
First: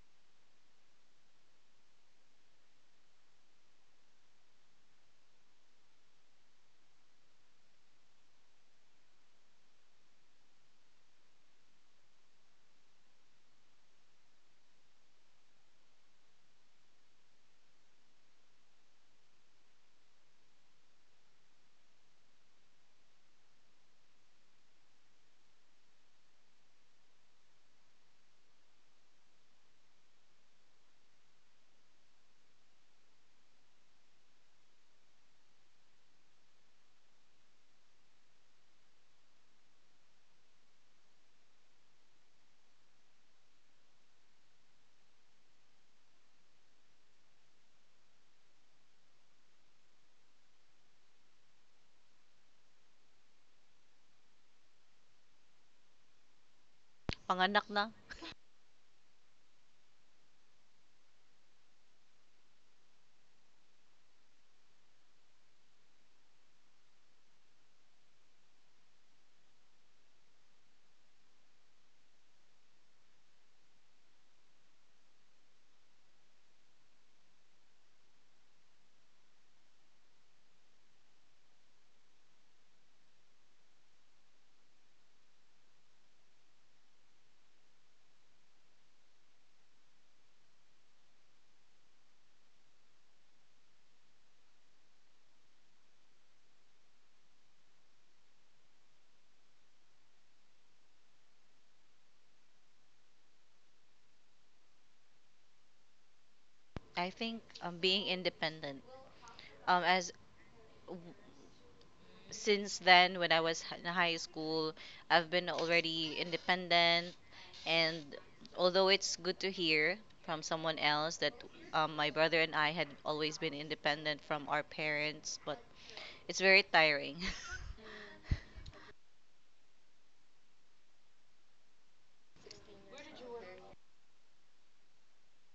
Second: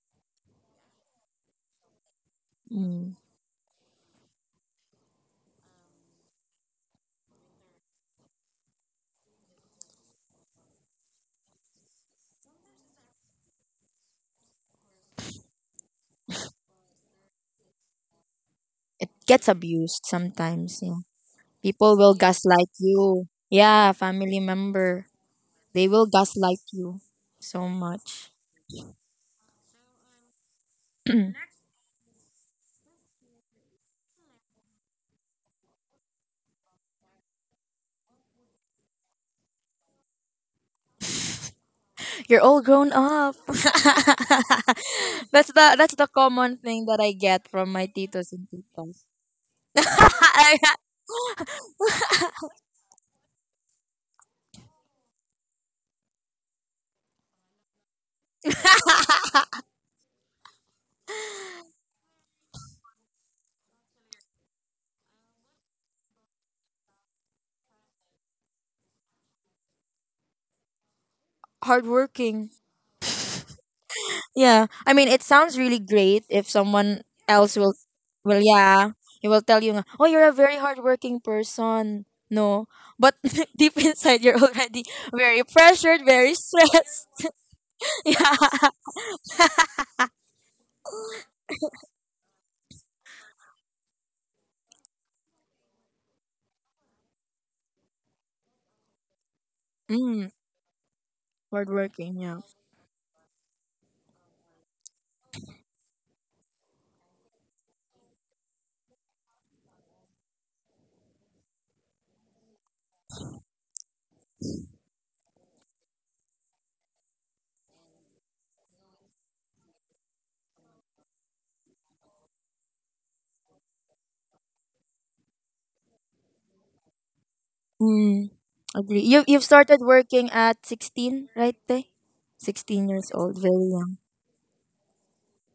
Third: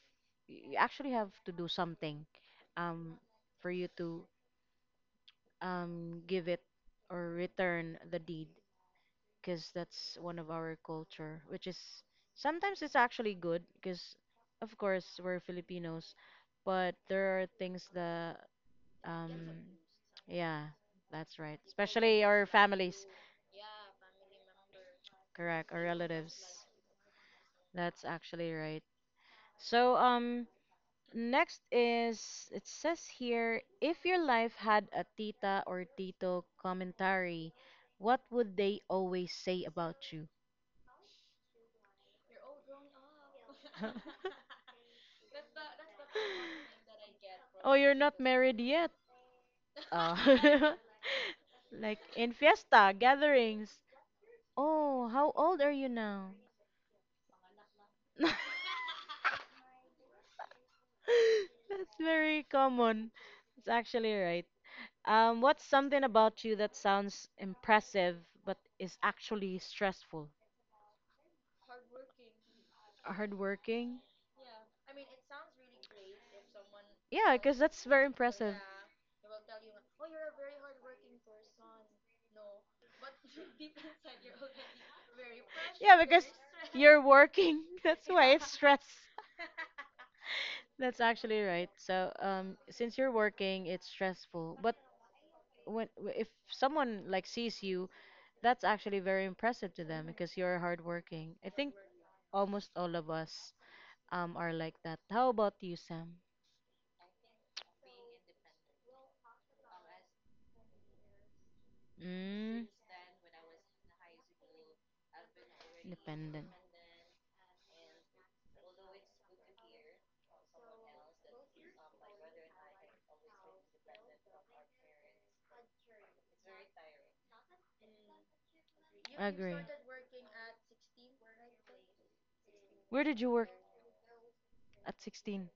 Speaker 1: you actually have to do something
Speaker 3: mm.
Speaker 1: um for you to um give it or return the deed, because that's one of our culture, which is sometimes it's actually good because, of course, we're Filipinos, but there are things that,
Speaker 3: It
Speaker 1: um,
Speaker 3: gets abused
Speaker 1: yeah,
Speaker 3: sometimes. Yeah.
Speaker 1: that's right.
Speaker 3: People will
Speaker 1: Especially our
Speaker 3: gaslight
Speaker 1: families,
Speaker 3: you. Yeah, family member.
Speaker 1: correct, our
Speaker 3: They will
Speaker 1: relatives.
Speaker 3: gaslight you so
Speaker 1: That's
Speaker 3: much.
Speaker 1: actually right. So, um, next is it says here, if your life had a tita or tito commentary, what would they always say about you?
Speaker 3: You're all grown up. *laughs*
Speaker 1: *laughs*
Speaker 3: that's the that's the common thing that I get
Speaker 1: Oh,
Speaker 3: from my
Speaker 1: you're not
Speaker 3: titos and
Speaker 1: married yet.
Speaker 3: titas. *laughs*
Speaker 1: Ah. *laughs* Like in fiesta gatherings. Oh, how old are you now?
Speaker 2: Panganak na.
Speaker 1: *laughs* That's very common. It's actually right. Um, what's something about you that sounds impressive but is actually stressful?
Speaker 3: Hardworking.
Speaker 1: Hardworking?
Speaker 3: Yeah. I mean, it sounds really great if someone
Speaker 1: Yeah, because
Speaker 3: else will,
Speaker 1: that's very
Speaker 3: well,
Speaker 1: impressive.
Speaker 3: yeah, he will tell you, nga, "Oh, you're a very hardworking person." No, but *laughs* deep inside, you're already very
Speaker 1: Yeah,
Speaker 3: pressured,
Speaker 1: because
Speaker 3: very
Speaker 1: you're
Speaker 3: stressed.
Speaker 1: working.
Speaker 3: *laughs*
Speaker 1: *laughs* That's why
Speaker 3: Yeah.
Speaker 1: it's stress. That's actually right. So, um, since you're working, it's stressful. But when w- if someone like sees you, that's actually very impressive to them
Speaker 3: Mm.
Speaker 1: because you're hardworking. I think
Speaker 3: Hardworking, yeah.
Speaker 1: almost all of us um are like that. How about you, Sam?
Speaker 2: I think um, being independent. Um, as w-
Speaker 1: Mm,
Speaker 2: since then, when I was h- in high school, I've been already
Speaker 1: independent.
Speaker 2: independent. And although it's good to hear from someone else that um, my brother and I had always been independent from our parents, but it's very tiring. *laughs*
Speaker 3: Mm, agree. You you've
Speaker 1: Agree.
Speaker 3: started working at sixteen, right, Tay? sixteen
Speaker 1: Where
Speaker 3: years
Speaker 1: did you
Speaker 3: old,
Speaker 1: work
Speaker 3: very young.
Speaker 1: at sixteen?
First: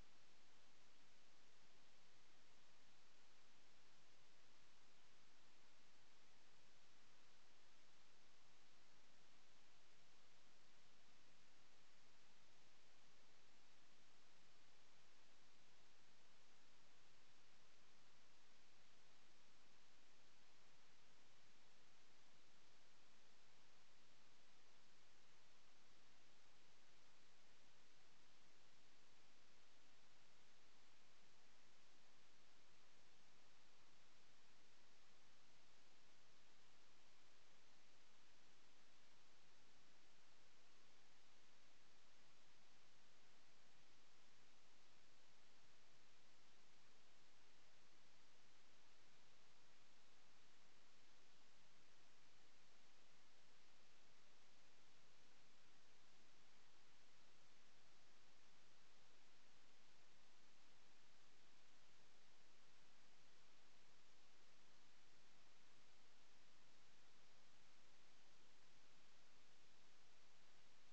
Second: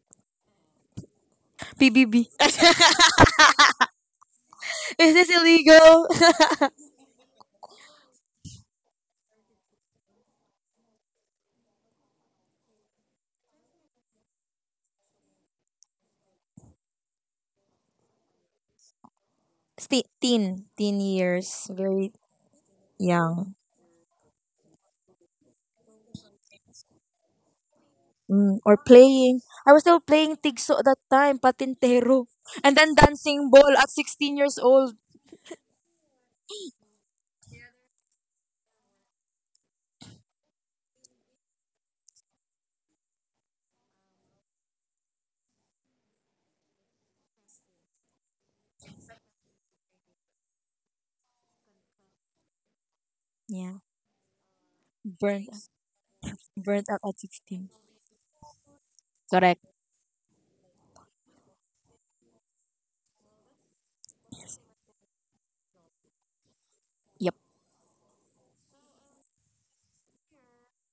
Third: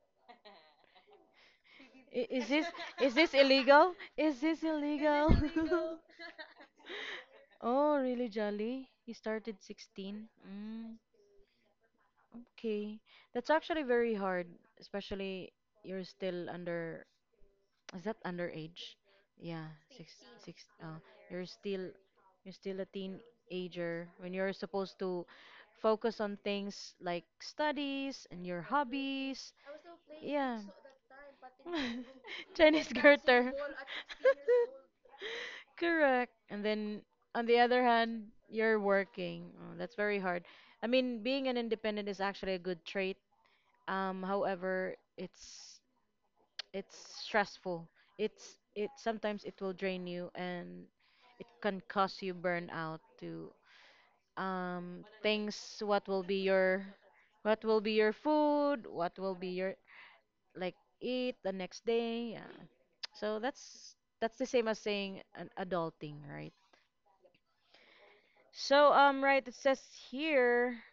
Speaker 1: I-
Speaker 3: P B B.
Speaker 1: Is this
Speaker 3: *laughs*
Speaker 1: is this *laughs* illegal? Is this
Speaker 3: Is this
Speaker 1: illegal? *laughs*
Speaker 3: illegal?
Speaker 1: Oh, really, Jolly? You started sixteen? Mm, okay. That's actually very hard, especially you're still under, is that underage? Yeah,
Speaker 3: *laughs* Sti-
Speaker 1: six,
Speaker 3: teen,
Speaker 1: six, uh,
Speaker 3: teen
Speaker 1: you're
Speaker 3: years,
Speaker 1: still
Speaker 3: very
Speaker 1: you're still a
Speaker 3: young.
Speaker 1: teenager when you're supposed to focus on things like studies and your
Speaker 3: Mm, or playing.
Speaker 1: hobbies.
Speaker 3: I was still playing
Speaker 1: Yeah.
Speaker 3: tigso at that time, patintero.
Speaker 1: *laughs*
Speaker 3: And
Speaker 1: Chinese
Speaker 3: then dancing
Speaker 1: garter.
Speaker 3: ball at sixteen years old.
Speaker 1: *laughs* Correct. And then on the other hand, you're working. Oh, that's very hard. I mean, being an independent is actually a good trait. Um, however, it's it's stressful. It's it sometimes it will drain you and it can cause you burnout to
Speaker 3: Yeah.
Speaker 1: um
Speaker 3: Burnt,
Speaker 1: things what will be your
Speaker 3: burnt out at
Speaker 1: what
Speaker 3: sixteen.
Speaker 1: will be your food, what will be
Speaker 3: Correct.
Speaker 1: your like eat the next day. Yeah. So that's that's the same as saying an adulting, right?
Speaker 3: Yep.
Speaker 1: So um right it says here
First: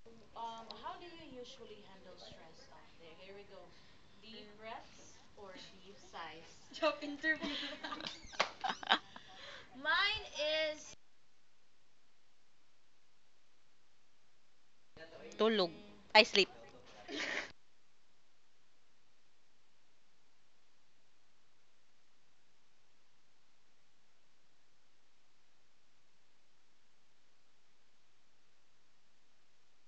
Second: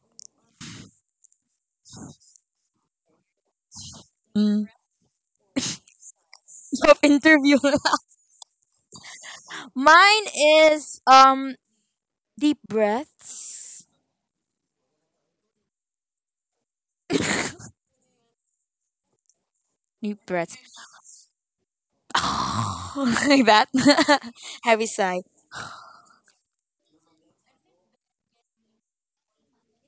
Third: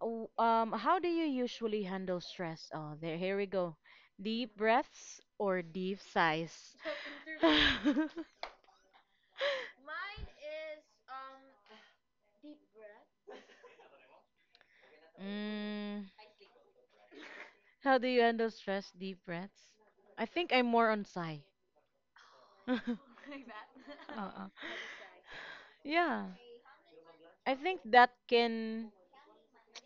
Speaker 1: w- um how do you usually handle stress? Oh, there here we go. Deep
Speaker 3: Mm.
Speaker 1: breaths or deep
Speaker 3: *laughs*
Speaker 1: sighs?
Speaker 3: Job interview.
Speaker 1: *laughs*
Speaker 3: *laughs* Mine
Speaker 2: Mine is
Speaker 3: is um Deep breaths.
Speaker 2: Tulog.
Speaker 1: mm,
Speaker 2: I sleep. *laughs*
Speaker 1: how do you handle stress? Deep breaths?
Speaker 3: Deep
Speaker 1: I think
Speaker 3: breaths.
Speaker 1: I'm more on sigh. *laughs*
Speaker 3: *sighs* Like that.
Speaker 1: Uh-uh.
Speaker 3: *laughs* Heavy sigh.
Speaker 1: Yeah. I think that can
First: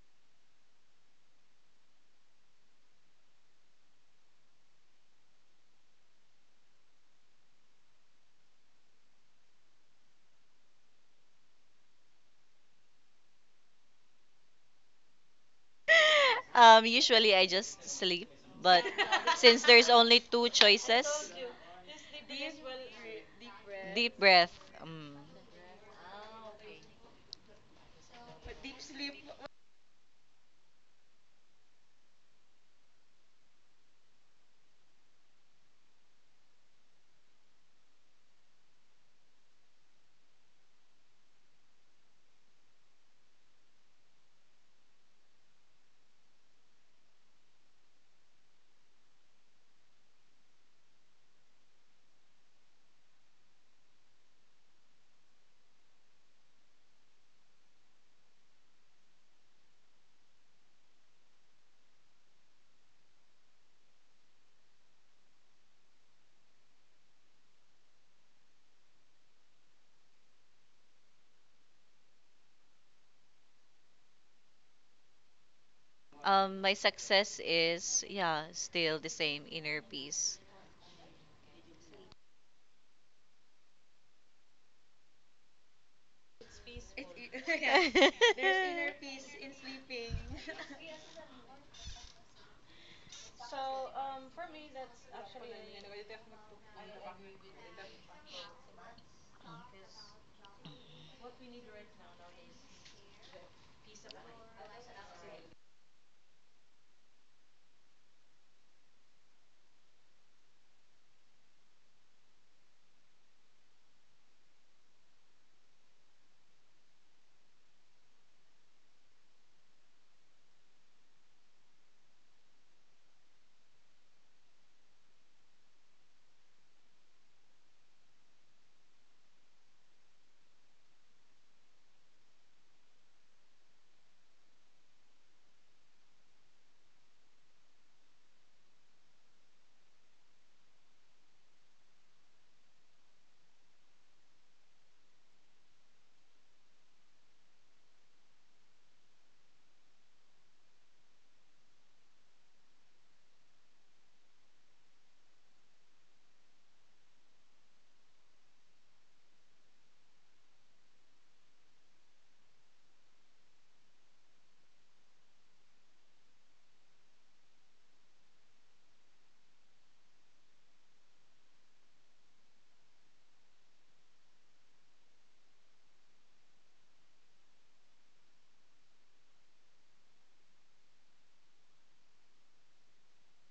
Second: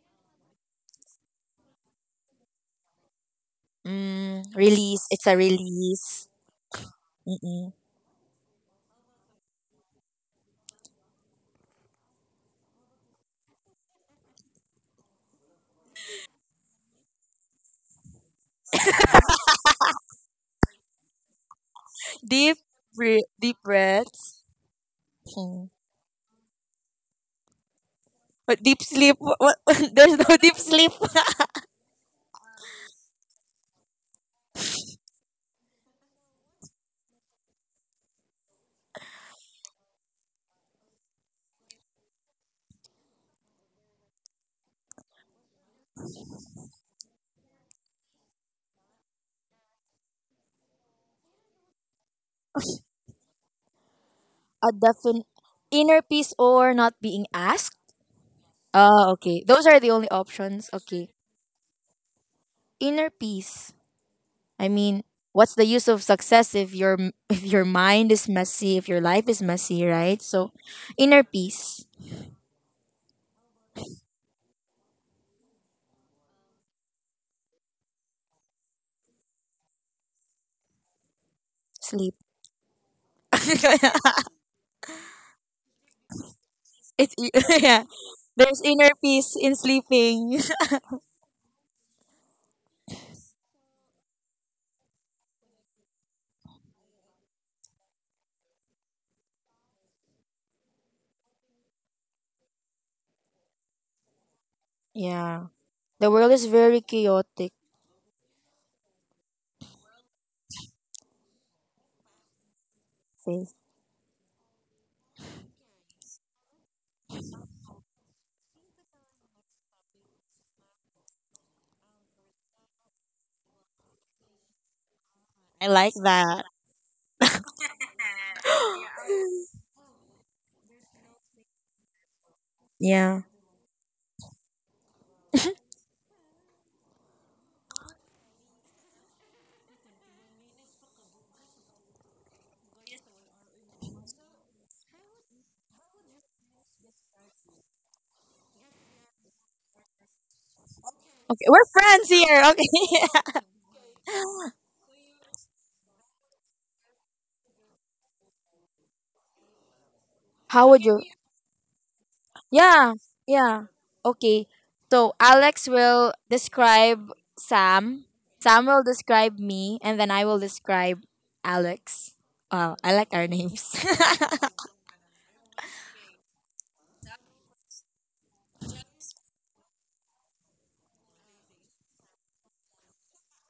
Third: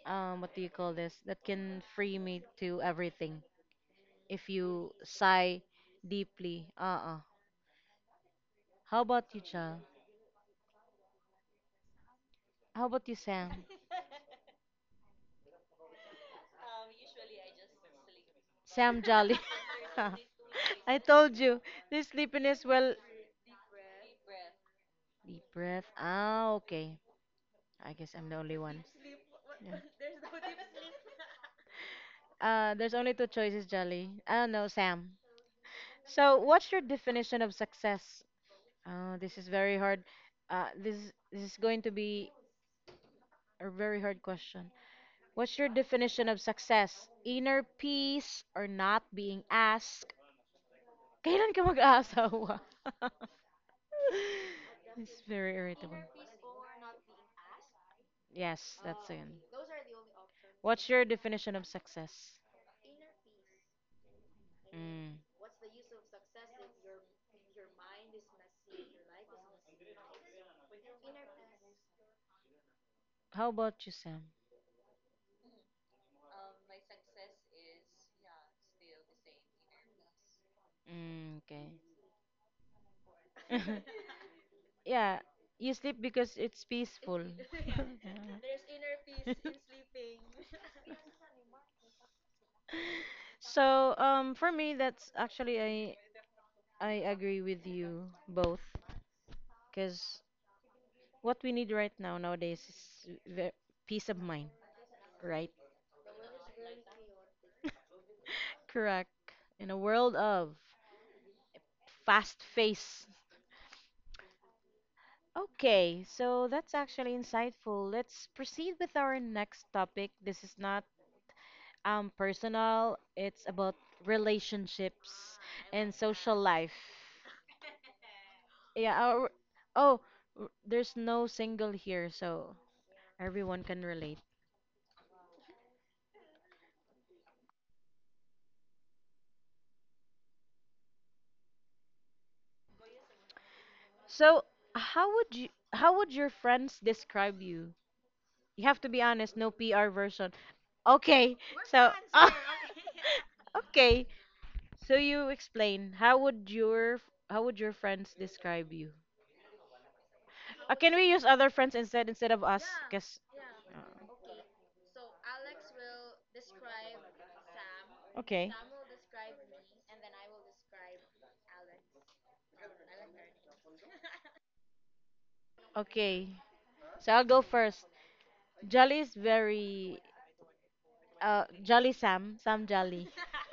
Speaker 1: um what do you call this? That can free me to everything. If
Speaker 3: Mm,
Speaker 1: you
Speaker 3: release. It's a
Speaker 1: sigh
Speaker 3: release.
Speaker 1: deeply. Uh-uh.
Speaker 3: Mm-mm.
Speaker 1: How about you, Jal? How about you, Sam?
Speaker 2: Um, usually I just sleep, but
Speaker 1: Sam
Speaker 2: *laughs*
Speaker 1: Jolly.
Speaker 2: since there's
Speaker 1: *laughs*
Speaker 2: only two
Speaker 1: I
Speaker 2: choices,
Speaker 1: told you, this
Speaker 3: Deep
Speaker 1: sleepiness well.
Speaker 3: breath. Deep
Speaker 2: deep
Speaker 3: breaths.
Speaker 2: breath. Um.
Speaker 1: Deep
Speaker 3: Hmm.
Speaker 1: breath. Ah, okay. I guess I'm the only
Speaker 3: But deep
Speaker 1: one.
Speaker 3: sleep. What, what? *laughs* There's no deep sleep. *laughs*
Speaker 1: Uh, there's only two choices, Jolly. Ah, no, Sam. So, what's your definition of success? Oh, this is very hard. Uh, this this is going to be a very hard question. What's your definition of success? Inner peace or not being asked? *laughs* Kailan ka mag-aasawa?
Speaker 3: A
Speaker 1: *laughs* It's
Speaker 3: definite
Speaker 1: very irritable.
Speaker 3: inner peace or not being asked.
Speaker 1: Yes, that's
Speaker 3: Oh,
Speaker 1: it.
Speaker 3: okay. Those are the only options.
Speaker 1: What's your
Speaker 3: Okay.
Speaker 1: definition of success?
Speaker 3: Inner peace. I mean,
Speaker 1: Mm.
Speaker 3: what's the use of success if your if your mind is messy, if your life is messy, right? So, inner peace.
Speaker 1: How about you, Sam?
Speaker 2: Um, my success is, yeah, still the same inner peace.
Speaker 1: Mm, okay.
Speaker 3: Sleep. *laughs*
Speaker 1: *laughs* Yeah, you sleep because it's
Speaker 2: *laughs*
Speaker 3: it's
Speaker 1: peaceful.
Speaker 3: e-
Speaker 2: *laughs*
Speaker 3: *laughs*
Speaker 2: There's
Speaker 3: yeah.
Speaker 1: *laughs*
Speaker 3: There's inner
Speaker 2: inner
Speaker 1: Yeah.
Speaker 3: peace
Speaker 2: peace in
Speaker 3: in
Speaker 2: sleeping.
Speaker 3: sleeping. *laughs*
Speaker 1: So, um, for me, that's actually I I agree with you both, because what we need right now nowadays is the peace of mind,
Speaker 3: Yeah.
Speaker 1: right?
Speaker 3: The world is very chaotic.
Speaker 1: Correct. In a world of fast face.
Speaker 3: Faith.
Speaker 1: Okay, so that's actually insightful. Let's proceed with our next topic. This is not um personal, it's about relationships
Speaker 3: I like
Speaker 1: and social
Speaker 3: that.
Speaker 1: life. Yeah,
Speaker 3: *gasps*
Speaker 1: our, oh, r- there's no single here, so
Speaker 3: Yeah.
Speaker 1: everyone can relate. So, how would you how would your friends describe you? You have to be honest, no P R version. Okay,
Speaker 3: Okay, we're
Speaker 1: so
Speaker 3: friends
Speaker 1: *laughs*
Speaker 3: here. Okay.
Speaker 1: okay. So you explain. How would your how would your friends describe you?
Speaker 3: *laughs* How
Speaker 1: Uh,
Speaker 3: would
Speaker 1: can
Speaker 3: you?
Speaker 1: we use other friends instead instead of us?
Speaker 3: Yeah.
Speaker 1: Cause
Speaker 3: Yeah.
Speaker 1: uh,
Speaker 3: Okay. So Alex will describe Sam.
Speaker 1: okay,
Speaker 3: Sam will describe me, and then I will describe Alex. Wow, I like our names.
Speaker 1: okay. So I'll go first. Jolly is very uh Jolly Sam Sam Jolly. *laughs*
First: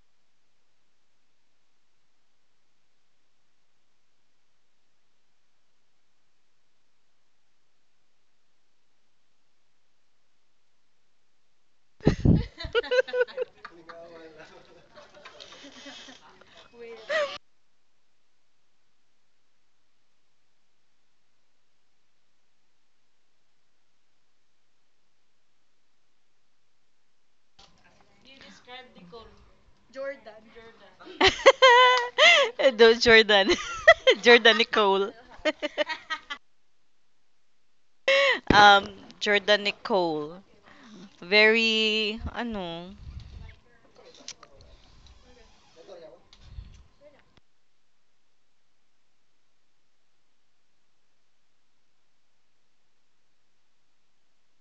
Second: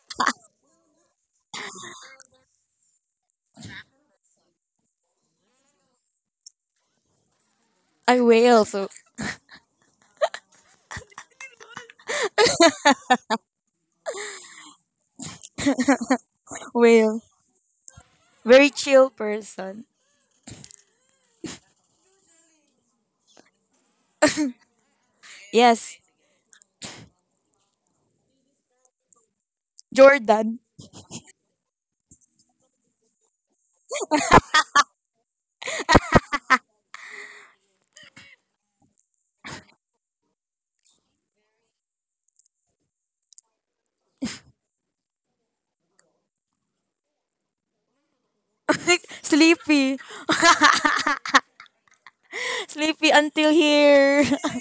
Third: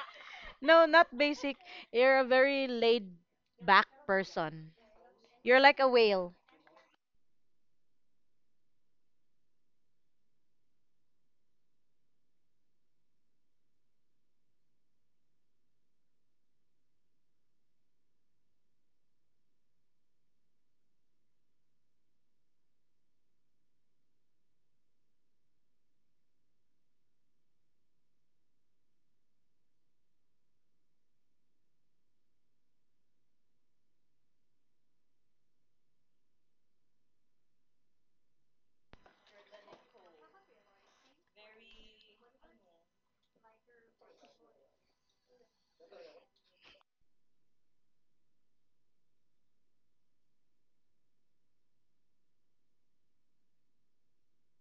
Speaker 1: No, not basic. You're a very laid back person. You're like a whale.
Speaker 3: *laughs* I whale, so
Speaker 2: *laughs*
Speaker 3: whale. Very chill person. Yes. Jordan.
Speaker 2: *laughs* Those Jordan. *laughs* Jordan Nicole. *laughs* um, Jordan Nicole. Very, ano,
Speaker 3: *laughs* Sleepy. *laughs* Sleepy until here. *laughs*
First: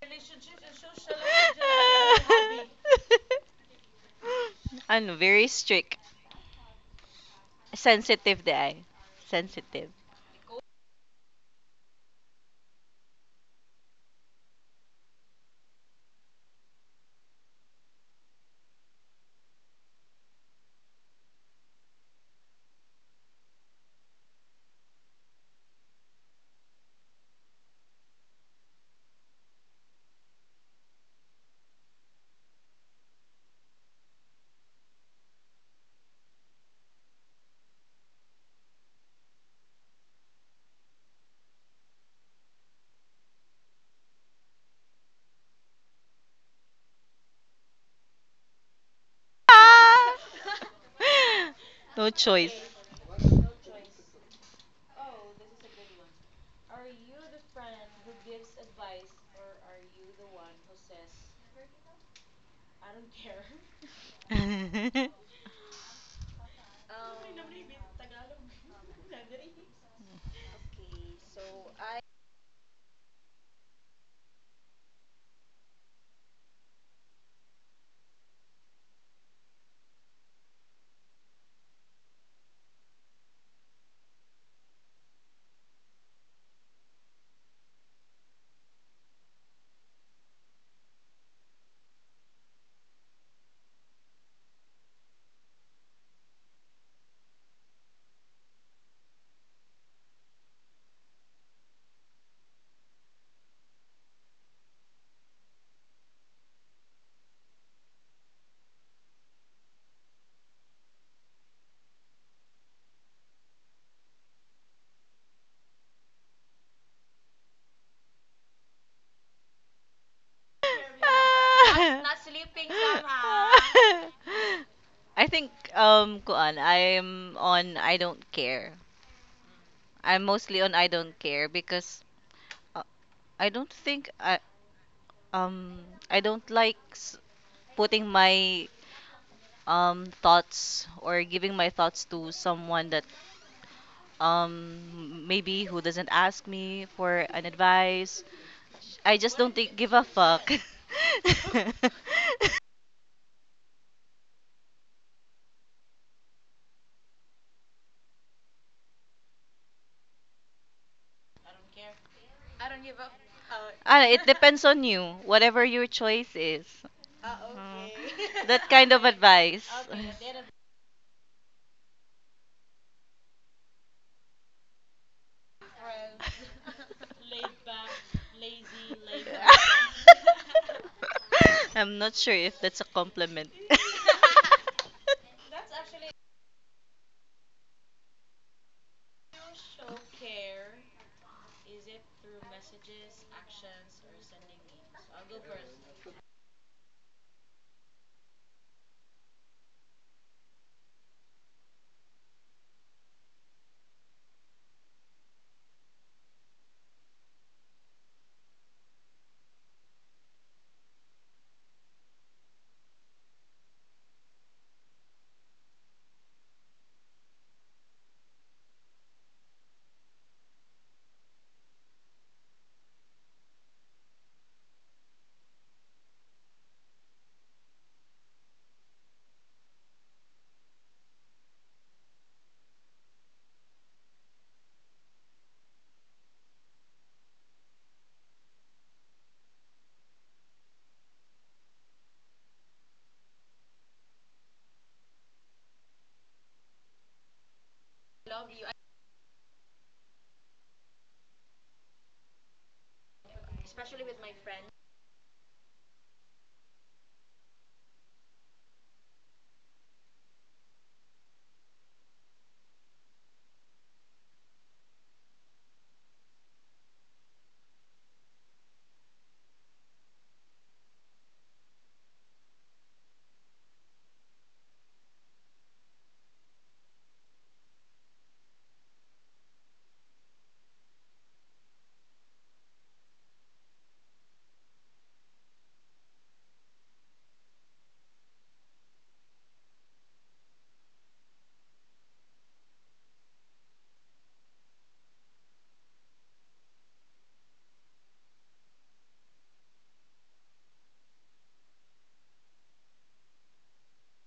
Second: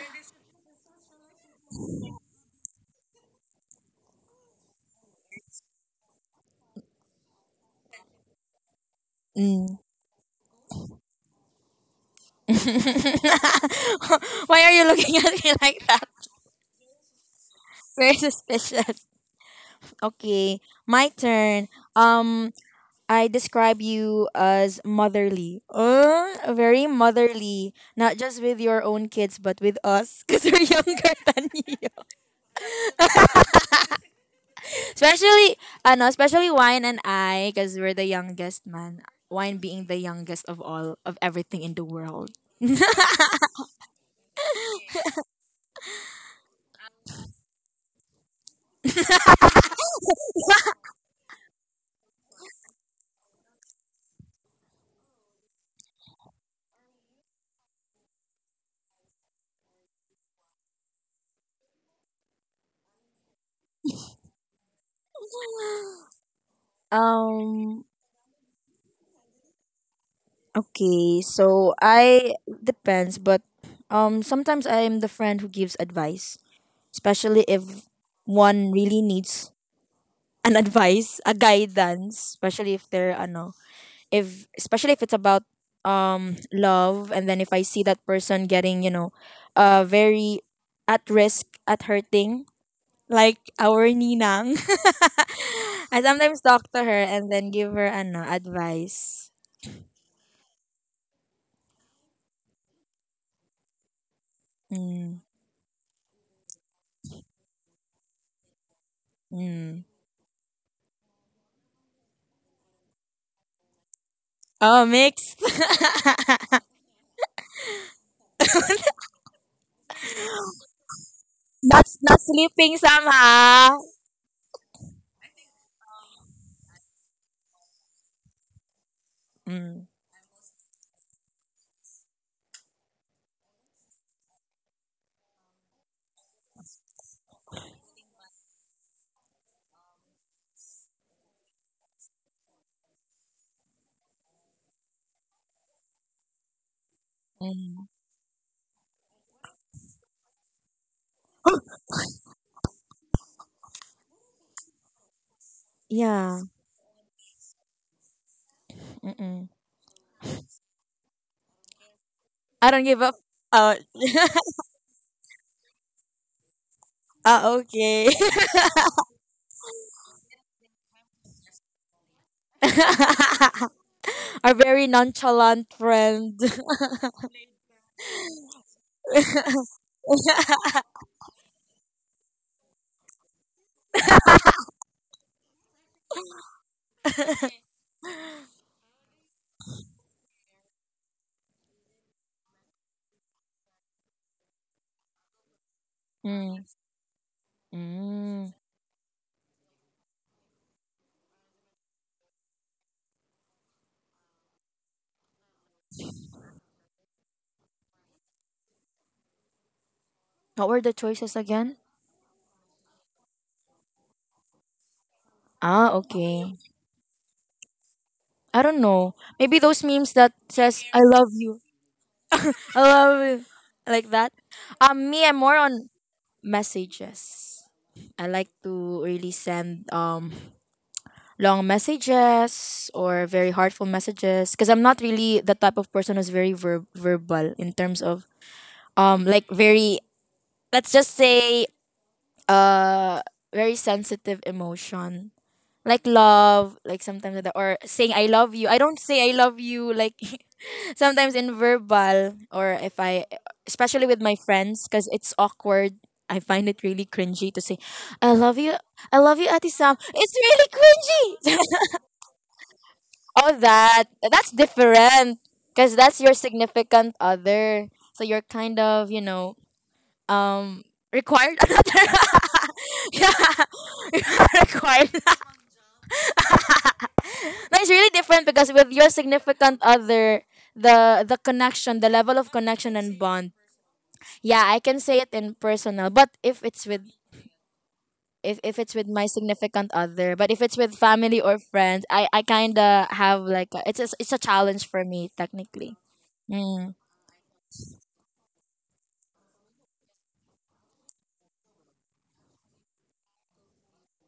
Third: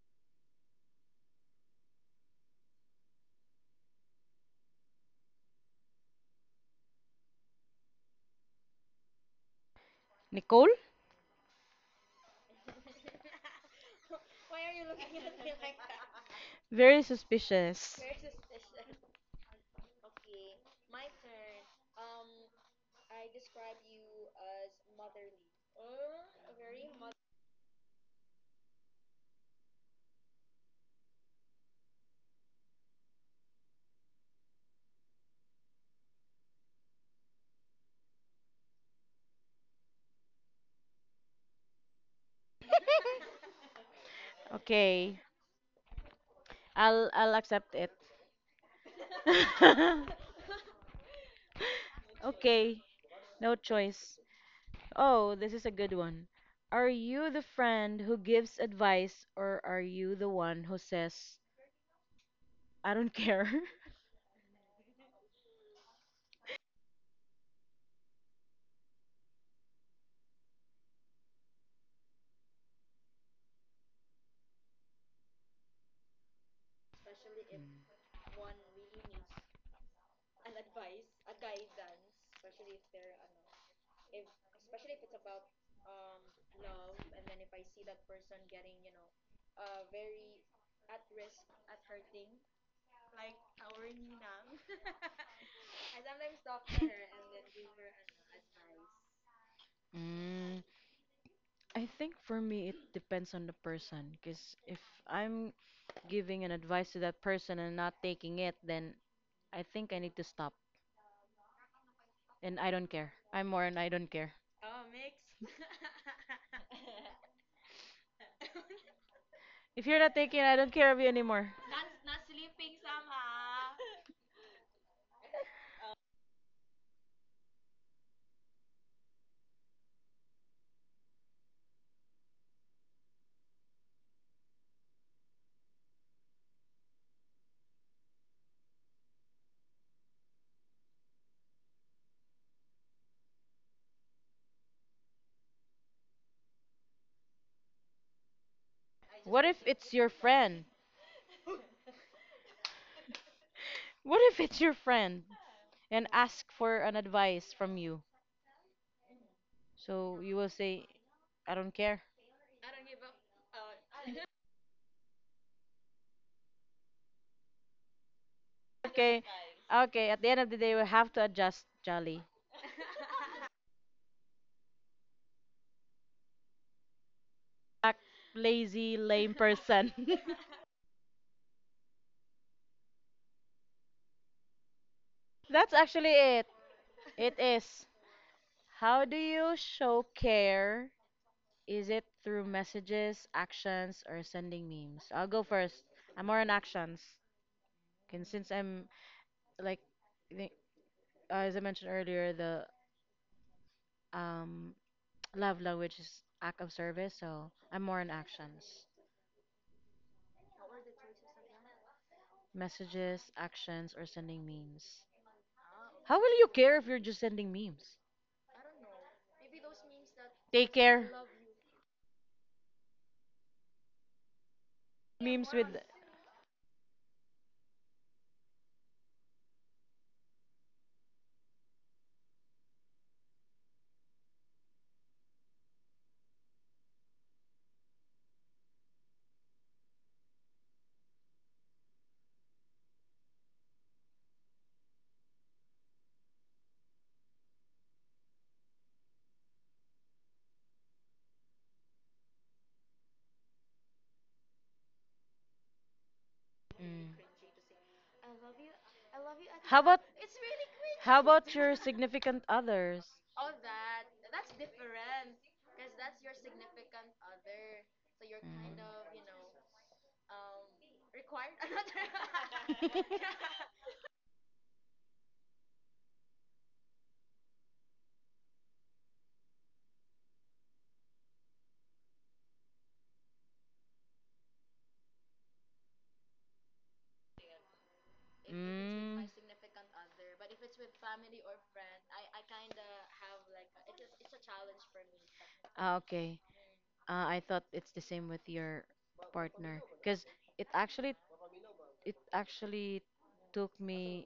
Speaker 2: *laughs* ano, very strict. Sensitive the eye.
Speaker 3: Mm.
Speaker 2: Sensitive.
Speaker 1: Nicole?
Speaker 3: *laughs* Why are you looking at me like that?
Speaker 1: Very suspicious.
Speaker 3: Very suspicious. Okay, my turn. Um, I describe you as motherly. Uh, very motherly. Not just with your own kids, but with us, because we're *laughs* younger than you. Especially, ano, especially Wine and I, because we're the youngest, man. Wine being the youngest of all, of everything in the world. *laughs*
Speaker 1: *laughs* Okay. I'll I'll accept it.
Speaker 2: Ah!
Speaker 1: *laughs*
Speaker 2: *laughs* No choice.
Speaker 1: Okay. No choice. Oh, this is a good one. Are you the friend who gives advice or are you the one who says, I don't care? *laughs*
Speaker 2: *laughs*
Speaker 3: um, okay, so I, depends, but um, sometimes I'm the friend who gives advice, especially if one really needs an advice, a guidance, especially if they're, ano, if especially if it's about um love. And then if I see that person getting, you know uh very at risk at hurting, like our ninang, *laughs* I sometimes talk to her and then give her, ano, advice.
Speaker 1: Mm, I think for me it depends on the person because if
Speaker 3: Mm,
Speaker 1: I'm giving an advice to that person and not taking it, then I
Speaker 3: mm.
Speaker 1: think I need to stop. And I don't care. I'm more and I don't care.
Speaker 3: Oh, mixed. *laughs*
Speaker 1: If you're not taking, I don't care of you anymore.
Speaker 3: not not sleeping, somehow.
Speaker 2: Ah. *laughs* I think um kuan I'm on I don't care.
Speaker 3: Mm,
Speaker 2: I'm mostly on I don't care because uh, I don't think I um I don't like s- putting my um thoughts or giving my thoughts to someone that um maybe who doesn't ask me for an
Speaker 3: mm.
Speaker 2: advice. I just
Speaker 1: What
Speaker 2: don't
Speaker 1: if
Speaker 2: think give
Speaker 1: it's
Speaker 2: a
Speaker 1: your
Speaker 2: fuck.
Speaker 1: friend?
Speaker 2: *laughs*
Speaker 1: What if it's your friend and
Speaker 3: Yeah.
Speaker 1: ask for an advice from you?
Speaker 3: Mm-mm.
Speaker 1: So you will say, I don't care.
Speaker 2: I
Speaker 3: I
Speaker 2: don't
Speaker 3: don't
Speaker 2: give
Speaker 3: give
Speaker 2: up.
Speaker 3: up.
Speaker 2: Oh.
Speaker 3: Oh,
Speaker 2: Ah, it depends on you. Whatever your choice is. *laughs* Ah,
Speaker 3: ah.
Speaker 2: mm,
Speaker 3: Okay.
Speaker 2: okay. That kind of
Speaker 1: Okay,
Speaker 2: advice. *laughs* Okay,
Speaker 1: okay. At the end
Speaker 2: that
Speaker 1: of the day, we have to adjust, Jolly.
Speaker 3: *laughs* Our very nonchalant friend. *laughs*
Speaker 2: advice.
Speaker 1: Act lazy, lame person.
Speaker 2: *laughs* I'm not sure if that's a compliment. *laughs*
Speaker 1: *laughs* That's actually it. It is. How do you show care? Is it through messages, actions, or sending memes? I'll go first. I'm more on
Speaker 3: Mm,
Speaker 1: actions. And since
Speaker 3: mm.
Speaker 1: I'm like, I think, uh, as I mentioned earlier, the um, *tsk* love language is act of service, so I'm more on actions,
Speaker 3: What were the choices again?
Speaker 1: messages, actions, or sending memes.
Speaker 3: Ah,
Speaker 1: How will you
Speaker 3: okay.
Speaker 1: care if you're just sending memes?
Speaker 3: I don't know. Maybe those memes that
Speaker 1: Take
Speaker 3: says "I
Speaker 1: care.
Speaker 3: love you," "I love you," like that. Um, me, I'm
Speaker 1: Memes
Speaker 3: more
Speaker 1: with.
Speaker 3: on messages. I like to really send um long messages or very heartful messages, because I'm not really the type of person who's very ver- verbal in terms of um like very, let's just say, uh very sensitive emotion, like love, like sometimes like that. Or saying I love you, I don't say I love you like, *laughs* sometimes in verbal. Or if I, especially with my friends, because it's awkward, I find it really
Speaker 1: Mm.
Speaker 3: cringy to say I love you, I love you, ati
Speaker 1: How
Speaker 3: Sam,
Speaker 1: about
Speaker 3: it's really
Speaker 1: how about
Speaker 3: cringy.
Speaker 1: your
Speaker 3: *laughs*
Speaker 1: significant others?
Speaker 3: All that, that's different, because that's your significant other, so you're kind of, you know, um required. *laughs* Another. *laughs* Yeah. *laughs* You are required. *laughs* No, it's really different, because with your significant other, the the connection, the level of connection and bond, yeah, I can say it in personal. But if it's with, if, if it's with my
Speaker 1: Mm. *laughs*
Speaker 3: significant other, but if it's with family or friends, i i kind of have like a, it's a, it's a challenge for
Speaker 1: Mm.
Speaker 3: me technically.
Speaker 1: Ah, okay.
Speaker 3: Mm.
Speaker 1: Uh, I thought it's the same with your partner, because it actually it actually took me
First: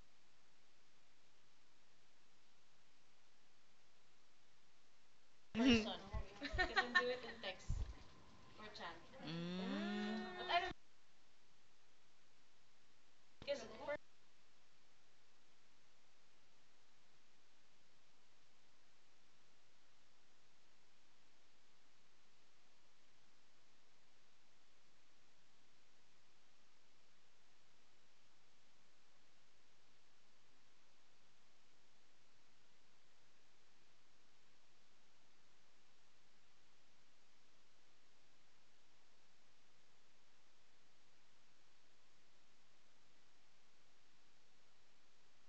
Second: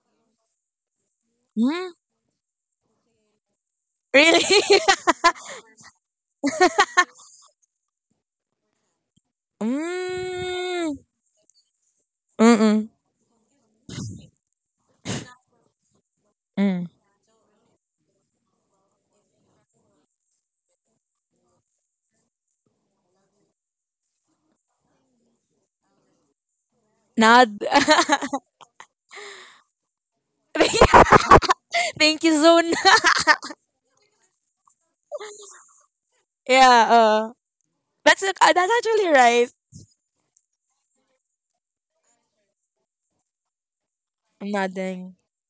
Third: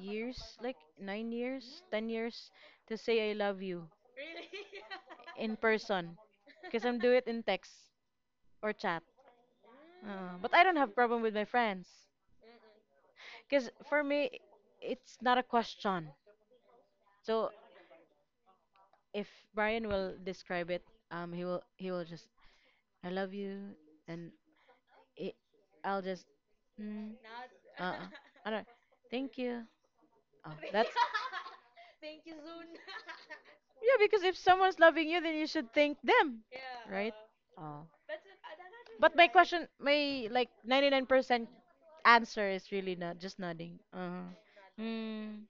Speaker 1: years, like nine years,
Speaker 3: Mm?
Speaker 1: ten years, to say I love you
Speaker 3: Really.
Speaker 1: in
Speaker 2: Mm.
Speaker 1: person, because I'm do it in text or chat.
Speaker 3: *laughs*
Speaker 1: Uh, but I don't have
Speaker 3: Mm.
Speaker 1: problem with my friends,
Speaker 3: Mm-mm.
Speaker 1: because for me it's not a question.
Speaker 3: Mm.
Speaker 1: So if Brian will describe it, um, he will he will just I love you, and it, I'll just. "Mm,
Speaker 3: Nod.
Speaker 1: Uh-uh. I don't. Thank you. Oh, *laughs* that's
Speaker 3: *laughs* Thank you zone. *laughs*
Speaker 1: yeah. Because if someone's loving you, then you should thank them,
Speaker 3: Yeah,
Speaker 1: right?
Speaker 3: uh,
Speaker 1: Oh.
Speaker 3: that's ac- uh, that's actually
Speaker 1: But my
Speaker 3: right.
Speaker 1: question, my like ninety-nine percent answer is really not just nodding. Uh-huh.
Speaker 3: Nothing.
Speaker 1: Mm.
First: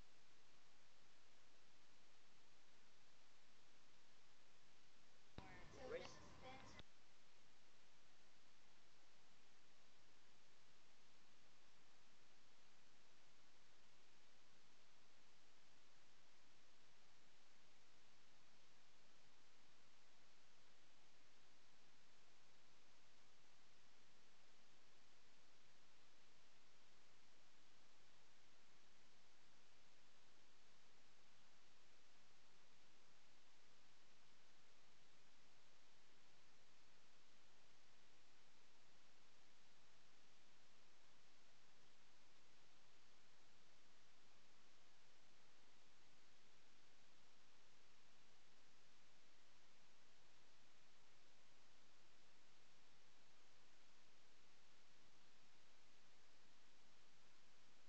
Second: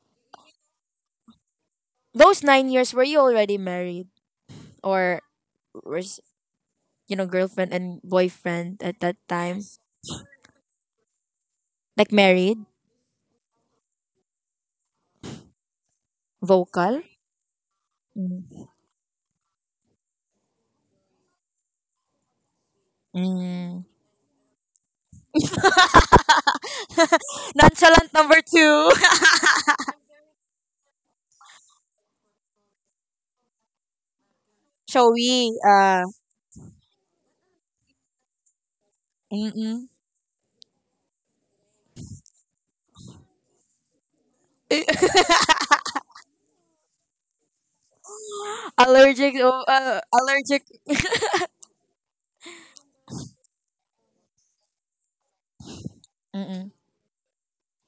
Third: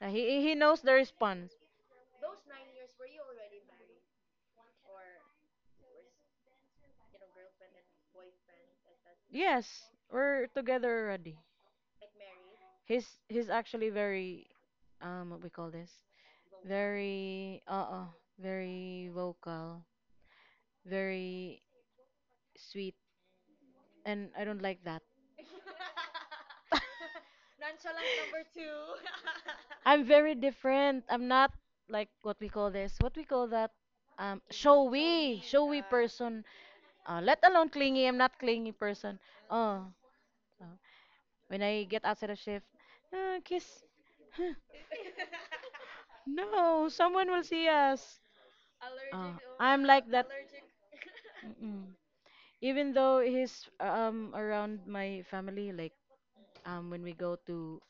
Speaker 1: Uh, He he knows the response.
Speaker 3: Those nine years, were you already married, or was, you know, girlfriend and boyfriend at that time?
Speaker 1: Yes, we're together already.
Speaker 3: Like married.
Speaker 1: He's he's actually very um what we call this?
Speaker 3: Vocal.
Speaker 1: Very uh uh
Speaker 3: Mm.
Speaker 1: very vocal, very sweet,
Speaker 3: Mm.
Speaker 1: and I don't like that.
Speaker 3: *laughs* Nonchalant number two.
Speaker 1: I'm very different. I'm not like what we call this, what we call that, um,
Speaker 3: *laughs*
Speaker 1: showy,
Speaker 3: Showy.
Speaker 1: showy
Speaker 3: Uh,
Speaker 1: person. Uh, let alone clingy. I'm not clingy person. Oh,
Speaker 3: mm-mm.
Speaker 1: oh. When I get outside of shift, uh, kiss. Huh, No, someone will see us. Uh,
Speaker 3: Allergic. Oh,
Speaker 1: I'm
Speaker 3: uh,
Speaker 1: like that.
Speaker 3: allergic.
Speaker 1: Mm-mm. Even though he's um around my family, like
Speaker 3: Mm-mm.
Speaker 1: um when we go to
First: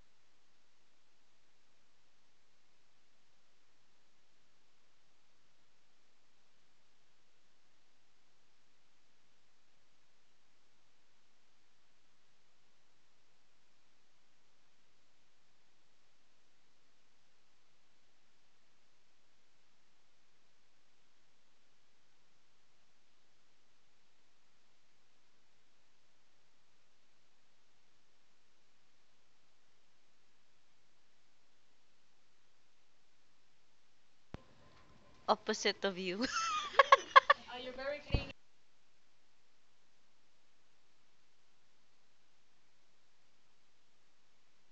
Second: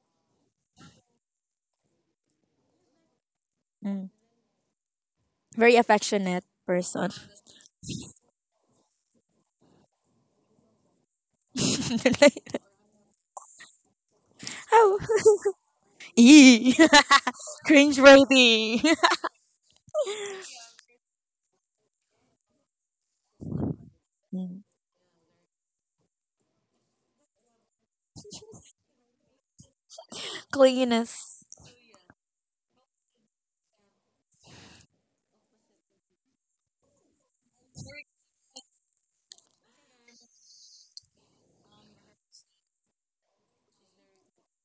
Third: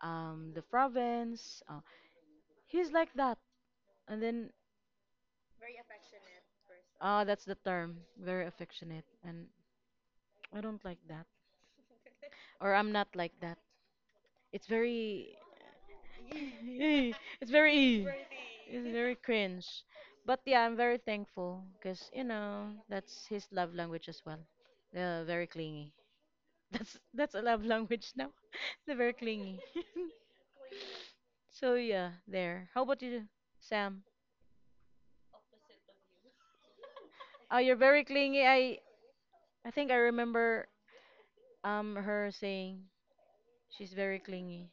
Speaker 1: um the province, uh, he's like that.
Speaker 3: Mm.
Speaker 1: And then
Speaker 3: Very affectionate person.
Speaker 1: Ah, that's the term. Very affectionate. And I don't like that.
Speaker 3: *laughs*
Speaker 1: Or I'm not like that. It's
Speaker 3: Oh.
Speaker 1: very. *laughs* It's
Speaker 3: Cringe
Speaker 1: very.
Speaker 3: worthy.
Speaker 1: It's
Speaker 3: *laughs* *laughs*
Speaker 1: very cringe. But yeah, I'm very thankful because, you know, that's his love language as well.
Speaker 3: Mm.
Speaker 1: Uh, very clingy. *laughs* That's that's a love language now. *laughs* They're very clingy.
Speaker 3: Clinginess.
Speaker 1: *laughs* So yeah, there. How about you, Sam?
Speaker 2: Opposite of you.
Speaker 1: Oh,
Speaker 2: *laughs*
Speaker 1: you're very clingy. I I think I remember um her saying she's very clingy.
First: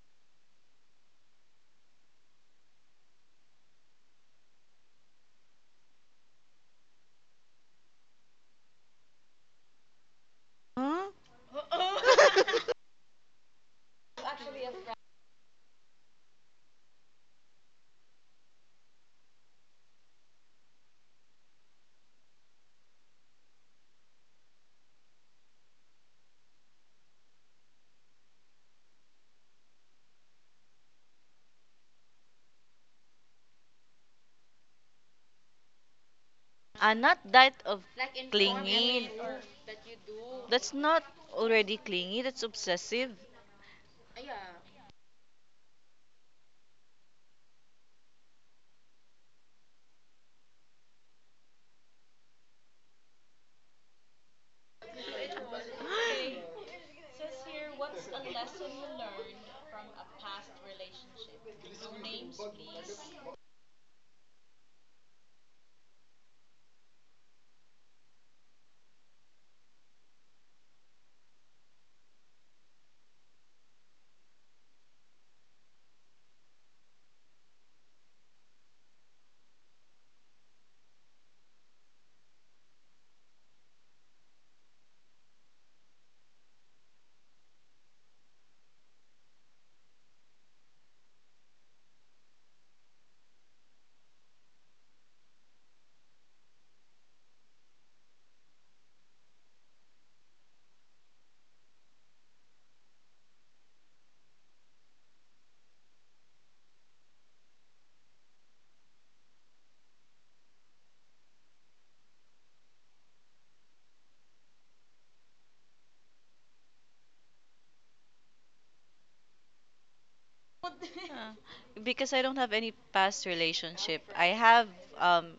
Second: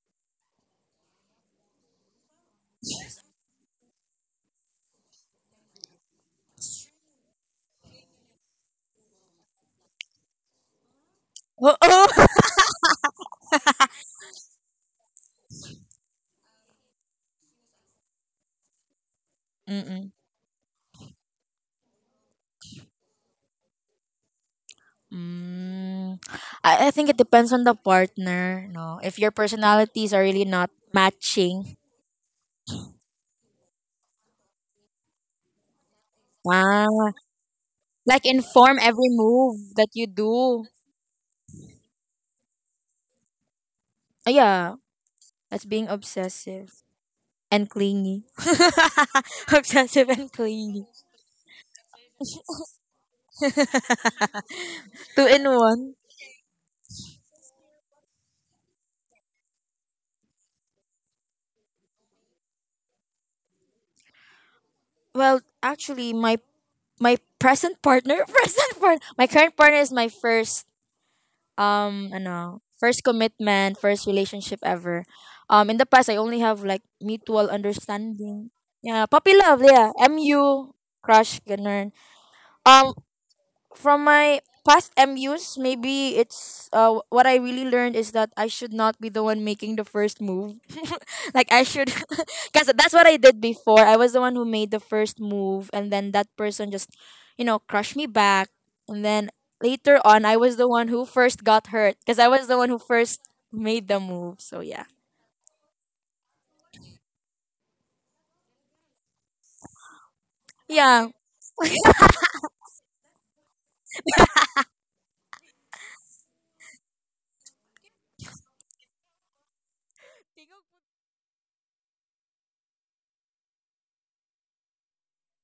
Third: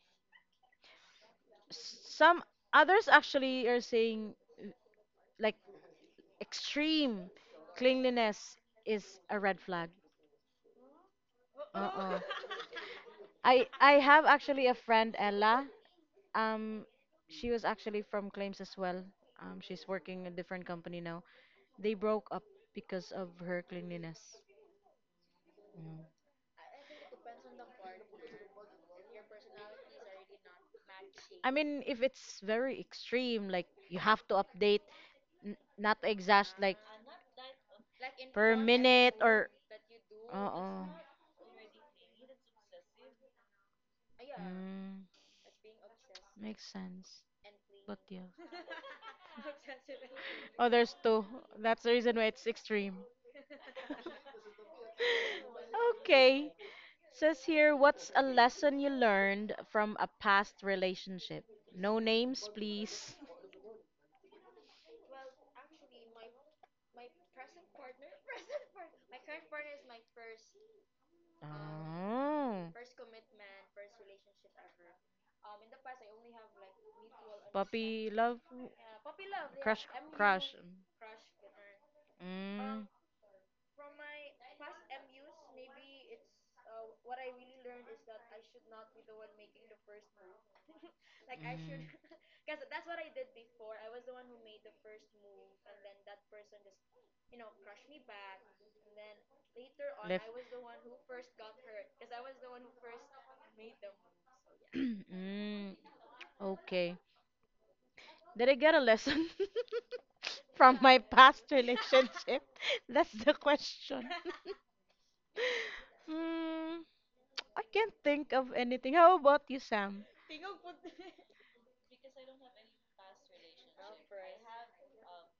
Speaker 1: Some others actually are saying like extreme cleanliness is a red flag.
Speaker 2: Huh?
Speaker 3: Oo.
Speaker 1: Uh-uh.
Speaker 3: *laughs*
Speaker 2: *laughs*
Speaker 1: I I have actually a friend Ella. Um, she was actually from claims as well. Um, she's
Speaker 3: Mm-mm.
Speaker 1: working in a different company now. They broke up because of her cleanliness. Mm.
Speaker 3: Mm. I, I think it depends on the partner. No, if your personalities are really not
Speaker 1: I
Speaker 3: matching,
Speaker 1: mean, if it's very extreme, like you have to update, n- not to exaggerate, like.
Speaker 2: Uh,
Speaker 3: ah,
Speaker 2: not that of like
Speaker 3: like
Speaker 1: Per
Speaker 3: inform
Speaker 2: clingy.
Speaker 3: every
Speaker 1: minute
Speaker 2: Informally or
Speaker 1: or
Speaker 3: move
Speaker 2: that
Speaker 3: that
Speaker 2: you
Speaker 3: you
Speaker 2: do.
Speaker 3: do.
Speaker 2: That's
Speaker 1: oo.
Speaker 2: not already clingy, that's obsessive.
Speaker 3: Ah, yeah,
Speaker 2: Yeah.
Speaker 1: Mm,
Speaker 3: that's being
Speaker 1: makes
Speaker 3: obsessive
Speaker 1: sense.
Speaker 3: and
Speaker 1: Yeah.
Speaker 3: clingy. *laughs* Obsessive and
Speaker 1: Oh,
Speaker 3: clingy.
Speaker 1: there's two. That's the reason why it's extreme.
Speaker 3: *laughs* Two in one.
Speaker 1: *laughs* Okay. Says here, what's a lesson you learned from a past relationship? No names, please.
Speaker 3: Well, actually, my my present partner, *laughs* present partner, my current partner is my first um ano
Speaker 1: Oh,
Speaker 3: first commitment, first relationship ever. Um in the past, I only have like mutual
Speaker 1: puppy love,
Speaker 3: understanding, yeah, puppy love,
Speaker 1: crush,
Speaker 3: yeah,
Speaker 1: crush.
Speaker 3: mu crush ganun.
Speaker 1: Mm,
Speaker 3: um from my past M Us, maybe it's, uh, what I really learned is that I should not be the one making the first move. *laughs* Like I
Speaker 1: mm.
Speaker 3: should, *laughs* because that's what I did before. I was the one who made the first move, and then that person just, you know, crushed me back. And then later
Speaker 1: *laughs*
Speaker 3: on,
Speaker 1: left.
Speaker 3: I was the one who first got hurt, because I was the one who first made the move. So yeah,
Speaker 1: *clears throat* Mm, okay. Did I get a lesson *laughs* from my
Speaker 3: yeah.
Speaker 1: past relationship? *laughs* That's the question. *laughs* Mm, I can't think of anything. How about you, Sam?
Speaker 2: Because I don't have any past relationship. I have um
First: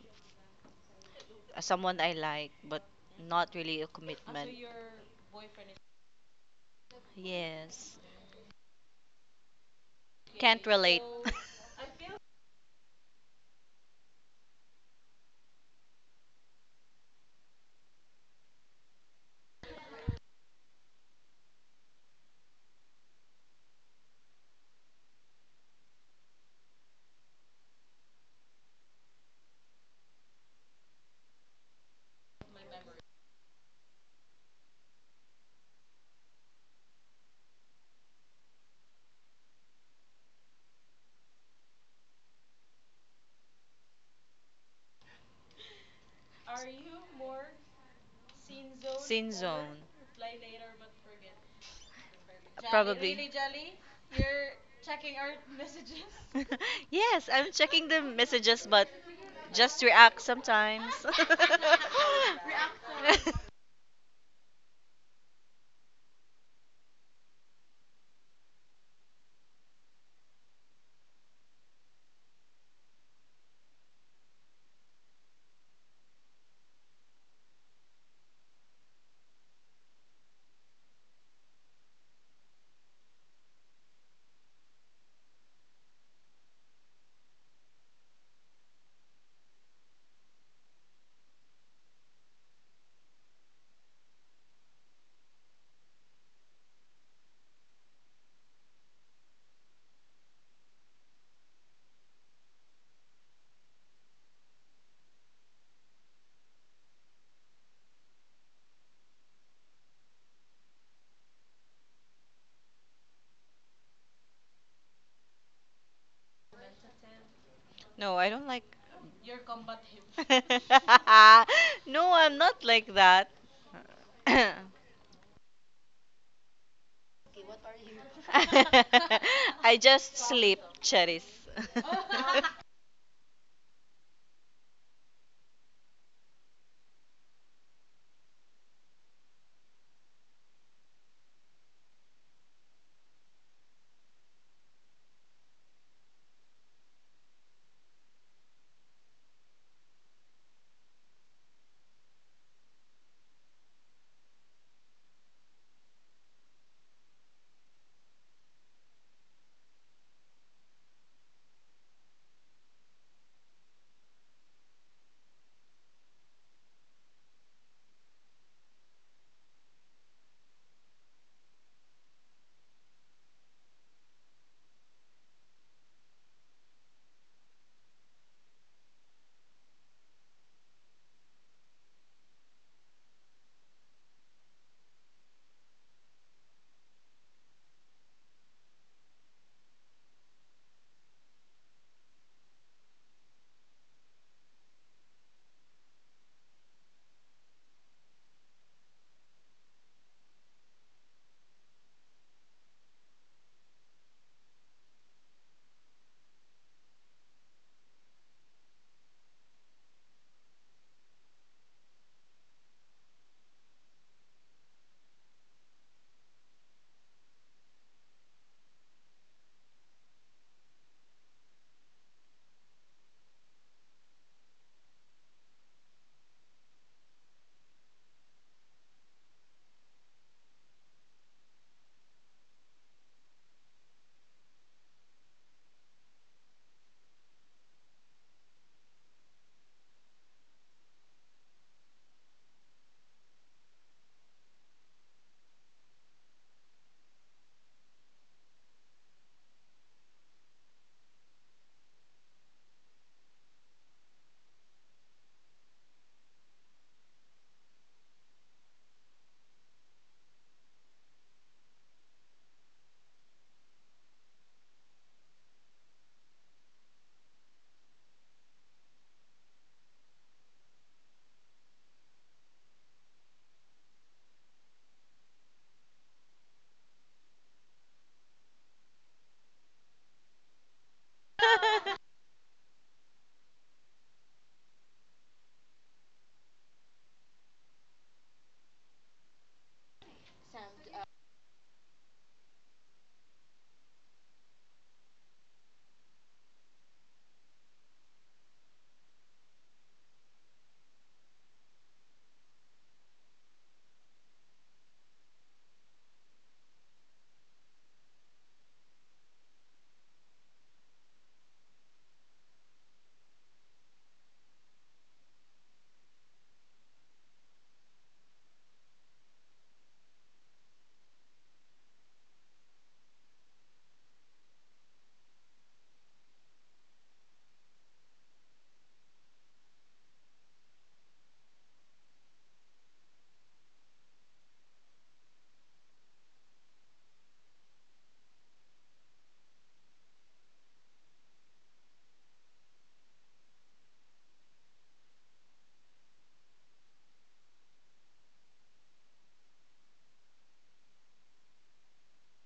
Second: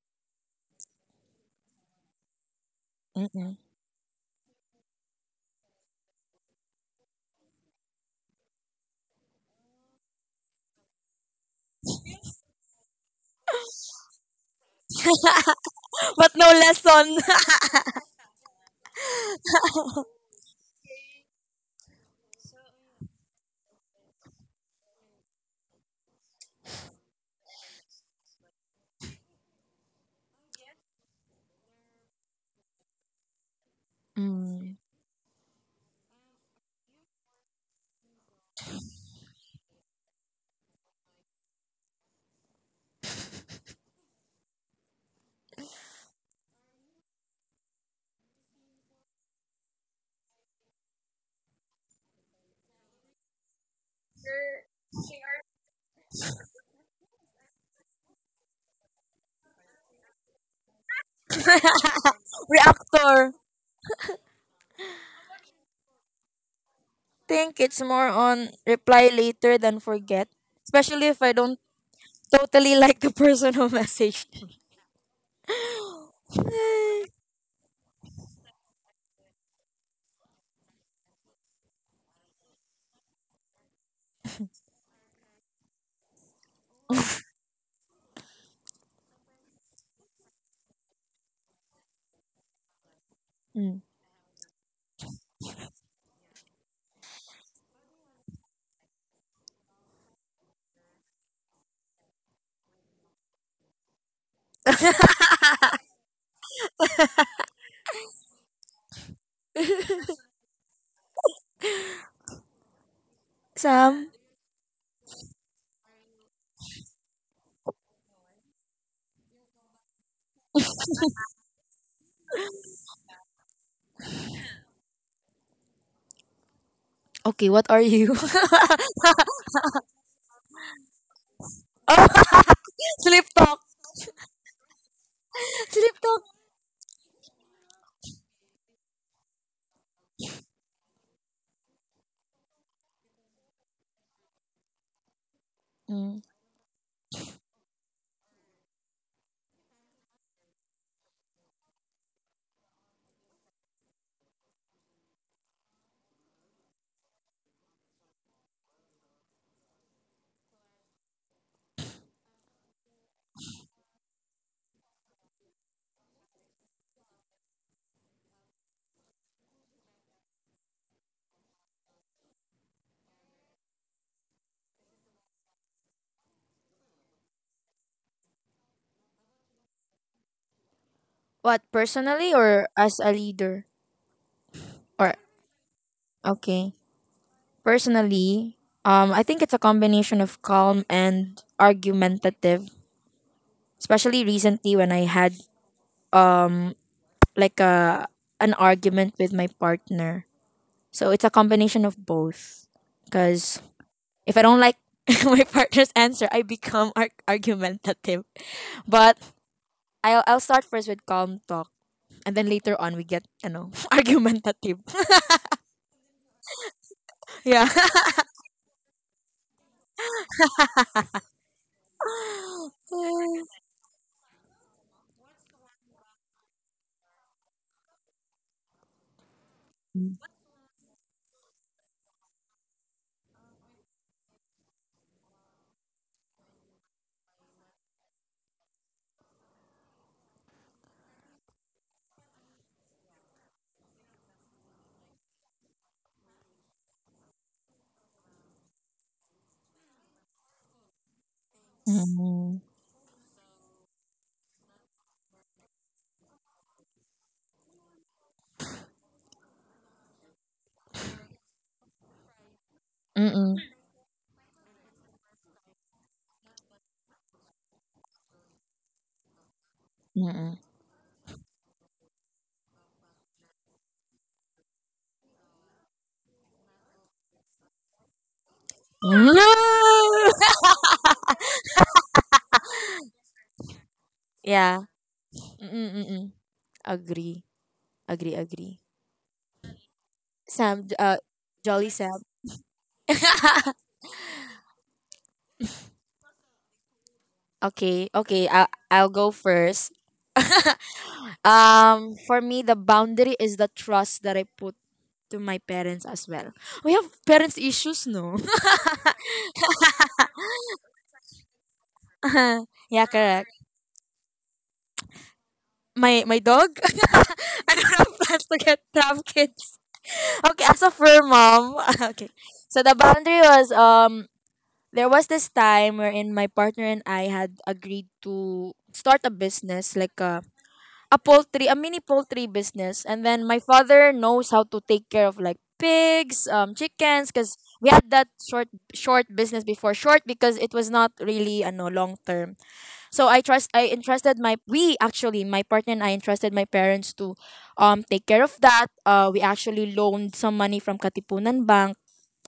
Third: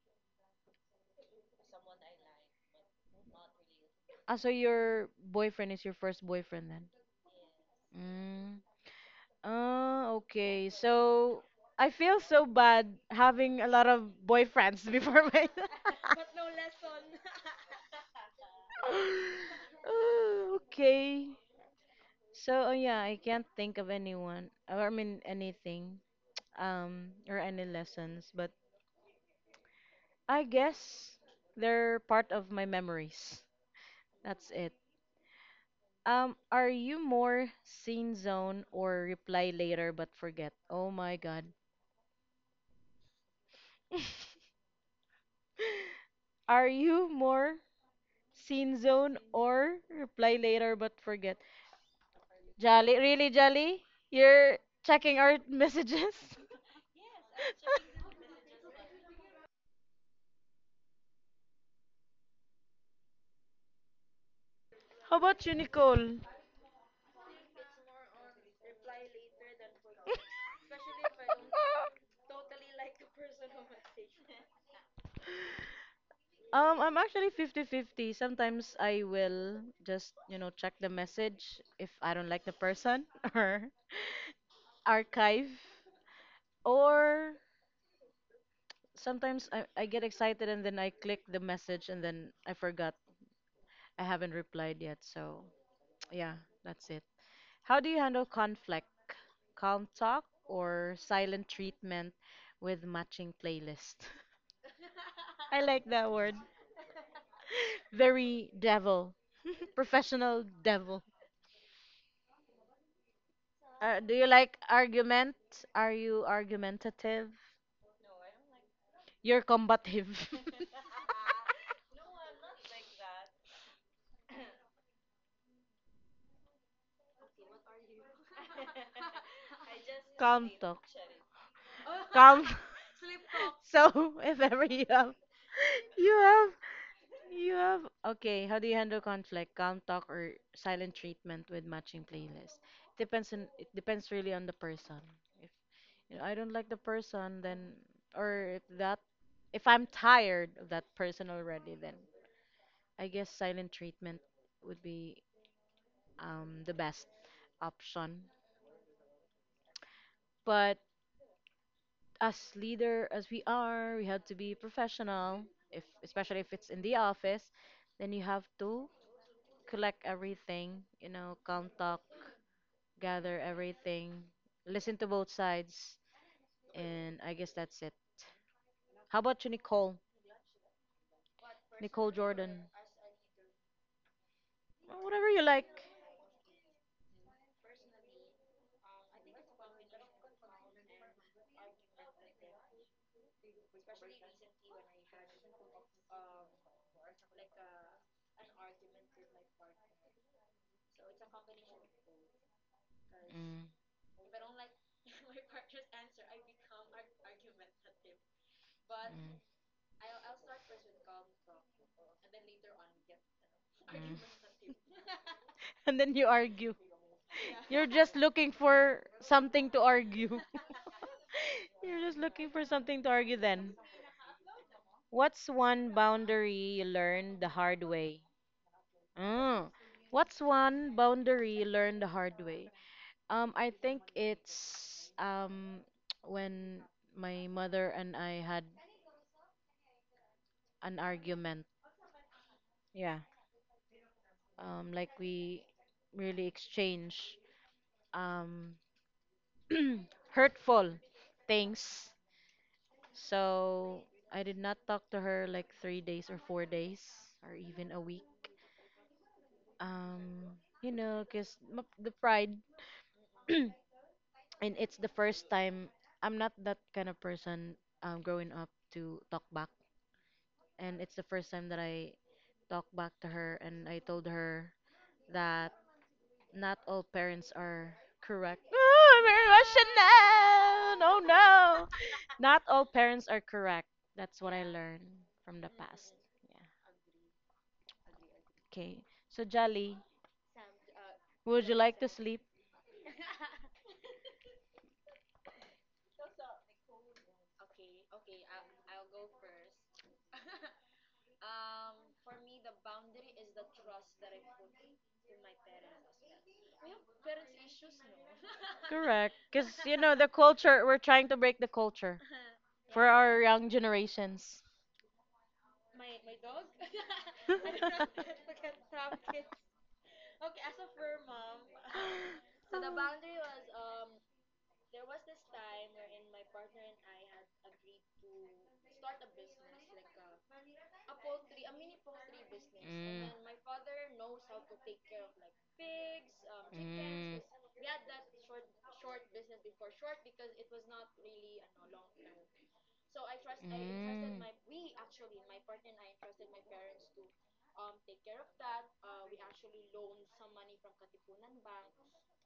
Speaker 2: someone I like, but not
Speaker 3: Mm-mm.
Speaker 2: really a
Speaker 1: Ah, so
Speaker 2: commitment.
Speaker 1: your boyfriend is your first boyfriend then?
Speaker 2: Yes.
Speaker 1: Mm. Oh,
Speaker 2: Can't
Speaker 1: okay.
Speaker 2: relate.
Speaker 1: So I feel so bad having a lot of boyfriends *laughs* before my
Speaker 3: But
Speaker 1: *laughs*
Speaker 3: no lesson.
Speaker 1: *sighs* *laughs*
Speaker 3: *laughs*
Speaker 1: Uh, okay. So, uh, yeah, I can't think of anyone, or I mean anything, um, or any lessons, but I guess they're part of my memories. That's it.
Speaker 3: Mm.
Speaker 1: Um, are you more scene zone or reply later but forget? Oh my God. *laughs* Are you more scene
Speaker 2: *laughs*
Speaker 1: zone
Speaker 2: Sin
Speaker 1: or
Speaker 2: zone.
Speaker 1: reply later but forget? Jolly,
Speaker 2: Probably.
Speaker 1: really, Jolly? You're checking our messages?
Speaker 2: *laughs* Yes, I'm checking the
Speaker 1: *laughs*
Speaker 2: messages, but just react sometimes.
Speaker 3: *laughs* Reactor.
Speaker 2: *laughs*
Speaker 1: How about you, Nicole? *laughs*
Speaker 3: Think it's more on reply later than forget, especially if I don't totally *laughs* like the person who messaged. *laughs*
Speaker 1: Um, I'm actually fifty-fifty. Sometimes I will just, you know, check the message if I don't like the person *laughs* or archive. Or sometimes I, I get excited and then I click the message and then I forgot.
Speaker 3: Mm.
Speaker 1: I haven't replied yet. So, *tsk* yeah, that's it. How do you handle conflict? Calm talk or silent treatment with matching playlist? *laughs* I like that word. Very devil. *laughs* Professional devil. Uh,
Speaker 3: Sam,
Speaker 1: do you like argument? Are you argumentative?
Speaker 2: No, I don't like.
Speaker 1: You're combative. *laughs*
Speaker 2: *laughs* No, I'm not like that. *coughs* *laughs*
Speaker 3: okay, what are you?
Speaker 2: I just
Speaker 1: Calm
Speaker 2: sleep,
Speaker 1: talk.
Speaker 2: Cheris.
Speaker 1: Calm. *laughs*
Speaker 3: *laughs* Sleep talk.
Speaker 1: So *laughs* if ever you have,
Speaker 3: Sleep
Speaker 1: you
Speaker 3: talk.
Speaker 1: have, you have. Okay, how do you handle conflict? Calm talk or silent treatment with matching playlist? Depends on. It depends really on the person. If you
Speaker 3: Mm.
Speaker 1: know, I don't like the person, then, or if that, if I'm tired of that person already, then I guess silent treatment would be um, the best option. But as leader as we are, we have to be professional. If especially if it's in the office, then you have to collect everything. You know, calm talk, gather everything, listen to both sides, and I guess that's it. How about you, Nicole?
Speaker 3: What
Speaker 1: Nicole
Speaker 3: personally or
Speaker 1: Jordan.
Speaker 3: as a leader? Or
Speaker 1: Whatever you like.
Speaker 3: okay, personally, um, I think it's a combination of calm and argumentative, especially recently when I had um like a an argument with my partner. So it's a combination of both. Because
Speaker 1: Mm,
Speaker 3: if I don't like *laughs* my partner's answer, I become ar- argumentative. But
Speaker 1: mm,
Speaker 3: I'll, I'll start first with calm talk. And then later on, we get, you know, *laughs*
Speaker 1: mm.
Speaker 3: argumentative.
Speaker 1: And then you argue.
Speaker 3: *laughs* Yeah.
Speaker 1: You're just looking for something to argue. *laughs* You're just looking for something to argue then. What's one boundary you learned the hard way? Mm. What's one boundary you learned the hard way? Um, I think it's um *tsk* when my mother and I had an argument. Yeah. Um, like we really exchange. Um, *clears throat* hurtful things.
Speaker 3: Mm-mm.
Speaker 1: So I did not talk to her like three days or four days or even a week. Um, you know, cause m- the pride, *clears throat*
Speaker 3: Mm-mm.
Speaker 1: and it's the first time I'm not that kind of person. Um, growing up to talk back,
Speaker 3: Mm-mm.
Speaker 1: and it's the first time that I talked back to her, and I told her that. Not all parents are correct. Oh, I'm
Speaker 3: No!
Speaker 1: very emotional. No, no. Not all parents are correct. That's
Speaker 3: *laughs*
Speaker 1: what I
Speaker 3: Yeah.
Speaker 1: learned from the past.
Speaker 3: Mm-mm-mm.
Speaker 1: Yeah.
Speaker 3: Agree. Agree, agree.
Speaker 1: Okay. So Jolly,
Speaker 3: Sam, j- uh,
Speaker 1: would you
Speaker 3: Jolly
Speaker 1: like to
Speaker 3: Sam.
Speaker 1: sleep?
Speaker 3: *laughs* Okay, okay. I'll, I'll go first. *laughs* Um, for me, the boundary is the trust that I put to my parents as well. We have parents issues, no?
Speaker 1: Correct. Because you know the culture. We're trying to break the culture
Speaker 3: *laughs*
Speaker 1: for
Speaker 3: Yeah,
Speaker 1: our
Speaker 3: correct.
Speaker 1: young generations.
Speaker 3: My my dog. *laughs* I don't have plans to
Speaker 1: *laughs*
Speaker 3: get to kid. Okay, as a fur mom. *laughs* Okay, so the boundary was um there was this time wherein my partner and I had agreed to start a business like a a poultry, a mini poultry business. And
Speaker 1: Mm.
Speaker 3: then my father knows how to take care of like pigs, um, chickens,
Speaker 1: Mm.
Speaker 3: because we had that short short business before, short because it was not really a no long term. So I trust I entrusted my, we actually my partner and I entrusted my parents to um take care of that. Uh, we actually loaned some money from Katipunan Bank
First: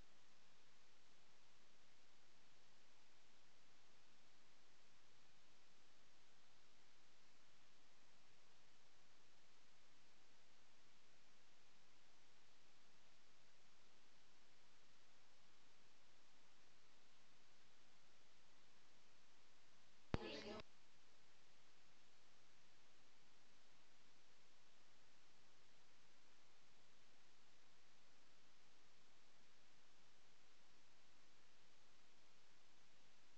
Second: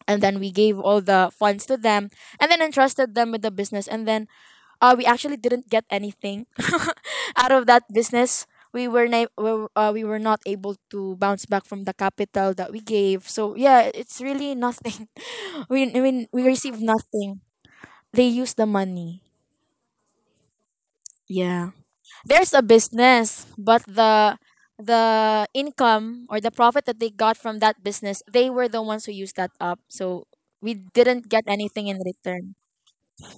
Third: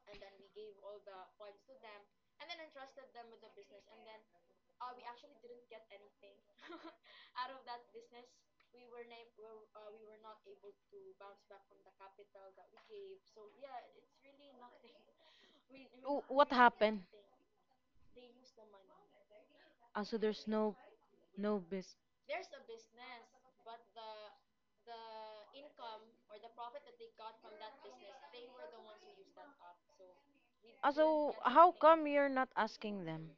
Speaker 3: and then we gave all the funds to them and then entrusted them with the business and then uh, we actually didn't get anything *laughs* out of that business. We were na- we, were- uh, we were not able to bounce back from the capital that we gave. So yeah, it's really nothing. *laughs* We, I
Speaker 1: Mm. W-
Speaker 3: mean, we
Speaker 1: What
Speaker 3: received
Speaker 1: happened?
Speaker 3: nothing. They use the money.
Speaker 1: Also, there's no no
Speaker 3: Yeah,
Speaker 1: bis.
Speaker 3: there's a business, but the the income or the profit that they got from that business, they were the ones who used that up. So we didn't
Speaker 1: Also,
Speaker 3: get
Speaker 1: how
Speaker 3: anything in
Speaker 1: come you're not
Speaker 3: return.
Speaker 1: asking them?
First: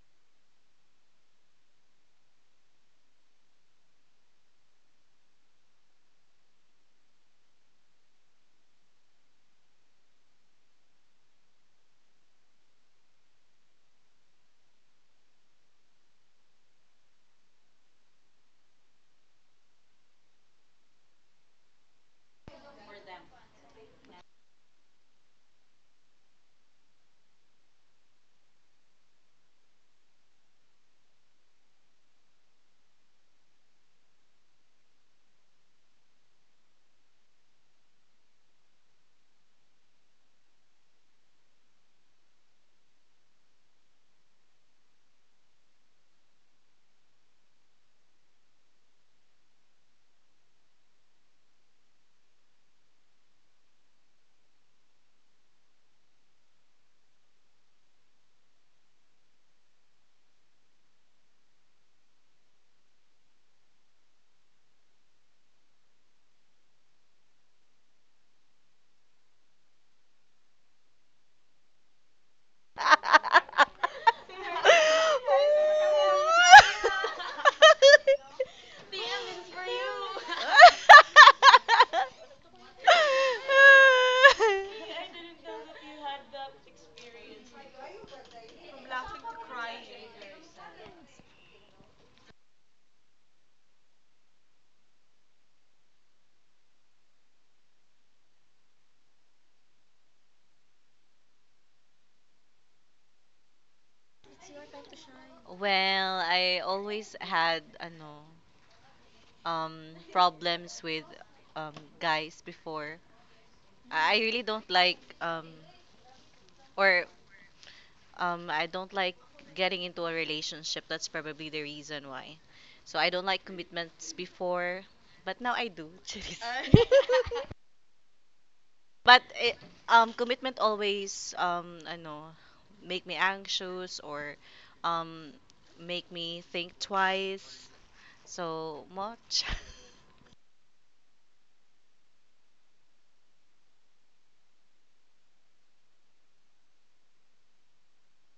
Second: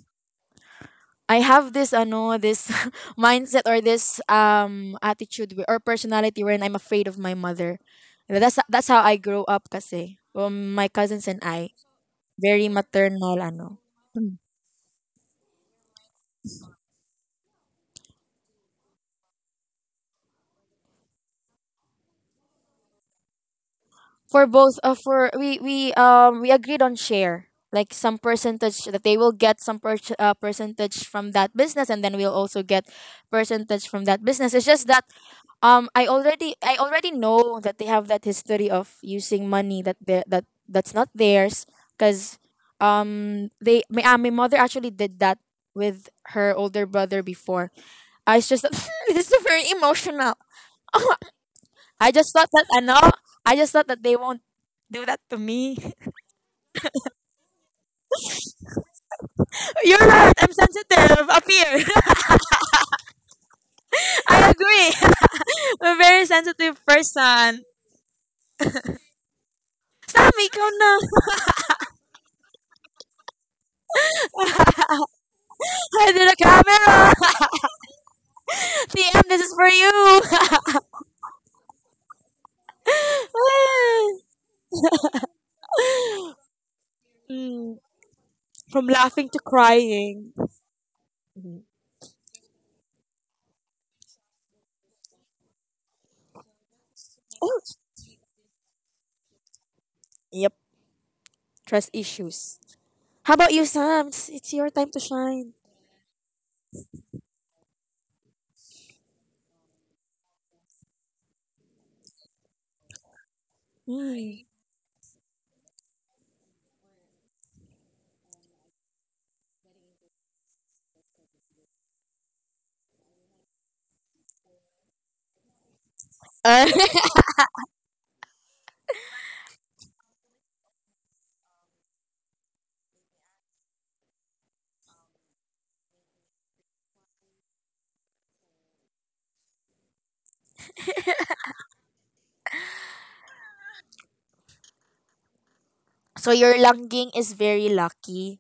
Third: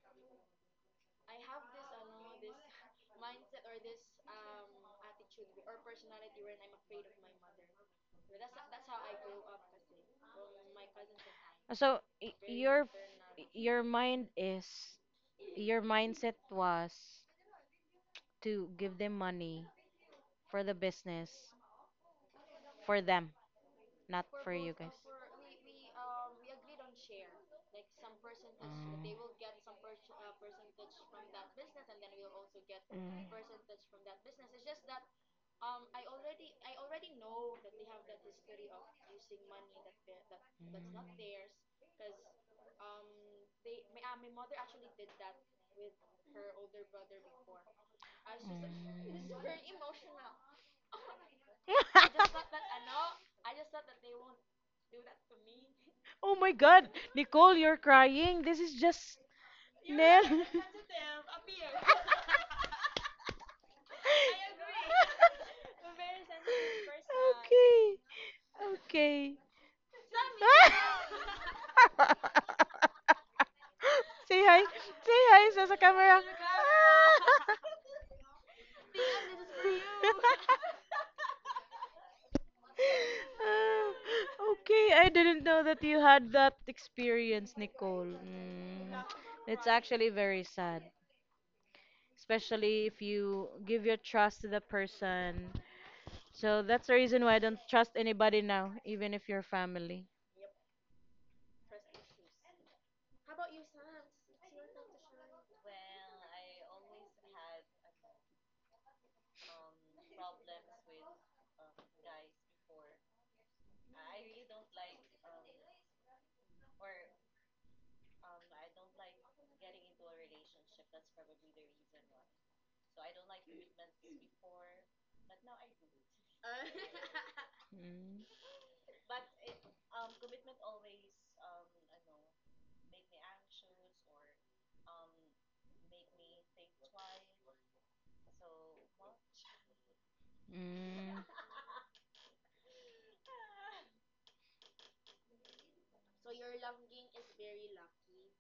Speaker 3: I have this ano, this *laughs* mindset or this um attitude wi- or personality wherein I'm afraid of my mother. That's that's how I grow up kasi. Um, my cousins and I
Speaker 1: So y-
Speaker 3: very
Speaker 1: your
Speaker 3: maternal ano.
Speaker 1: your mind is your mindset was to give them money for the business for them, not
Speaker 3: For
Speaker 1: for you
Speaker 3: both, uh,
Speaker 1: guys.
Speaker 3: for we we um we agreed on share like some
Speaker 1: Oh.
Speaker 3: percentage that they will
Speaker 1: Mm.
Speaker 3: get some per- uh, percentage from that business and then we'll also get percentage from that business. It's just that um i already I already know that they have that history of using money that they that that's not theirs because um they my, uh, my mother actually did that with her older brother before. I was just *laughs* this is very emotional.
Speaker 1: Mm. Mm.
Speaker 3: i just thought that i know
Speaker 1: *laughs*
Speaker 3: I just thought that they won't do that to me.
Speaker 1: Oh my God, Nicole, you're crying. This is just
Speaker 3: *laughs* You're right,
Speaker 1: Nell.
Speaker 3: I'm
Speaker 1: *laughs*
Speaker 3: sensitive up here. *laughs* I agree. *laughs* I'm a very sensitive person.
Speaker 1: Okay, okay.
Speaker 3: Sam, ikaw na.
Speaker 1: *laughs* Say hi.
Speaker 3: *laughs*
Speaker 1: Say hi sa sa camera.
Speaker 3: Under the camera.
Speaker 1: Ah, *laughs*
Speaker 3: *laughs* T M, this is for you. *laughs*
Speaker 2: *laughs* *laughs*
Speaker 3: *laughs*
Speaker 1: okay, I didn't know that you had that experience, Nicole.
Speaker 3: From
Speaker 1: Mm,
Speaker 3: laughing to
Speaker 1: it's actually
Speaker 3: crying.
Speaker 1: very sad. Especially if you give your trust to the person. So that's the reason why I don't trust anybody now, even if you're family.
Speaker 3: Yep, trust issues. How about you, Sam? It's, it's your time to shine.
Speaker 2: Well, I always had ano um problems with um guys before. I I
Speaker 3: Mm.
Speaker 2: really don't like um or um I don't like getting into a relationship. That's probably the reason why. So I don't like commitments before, but now I do. *laughs* Cheers.
Speaker 3: Uh,
Speaker 1: Mm.
Speaker 2: But eh, um, commitment always, um, I know, make me anxious or um, make me think twice so much. *laughs*
Speaker 1: Mm.
Speaker 3: *laughs* so your Langging is very lucky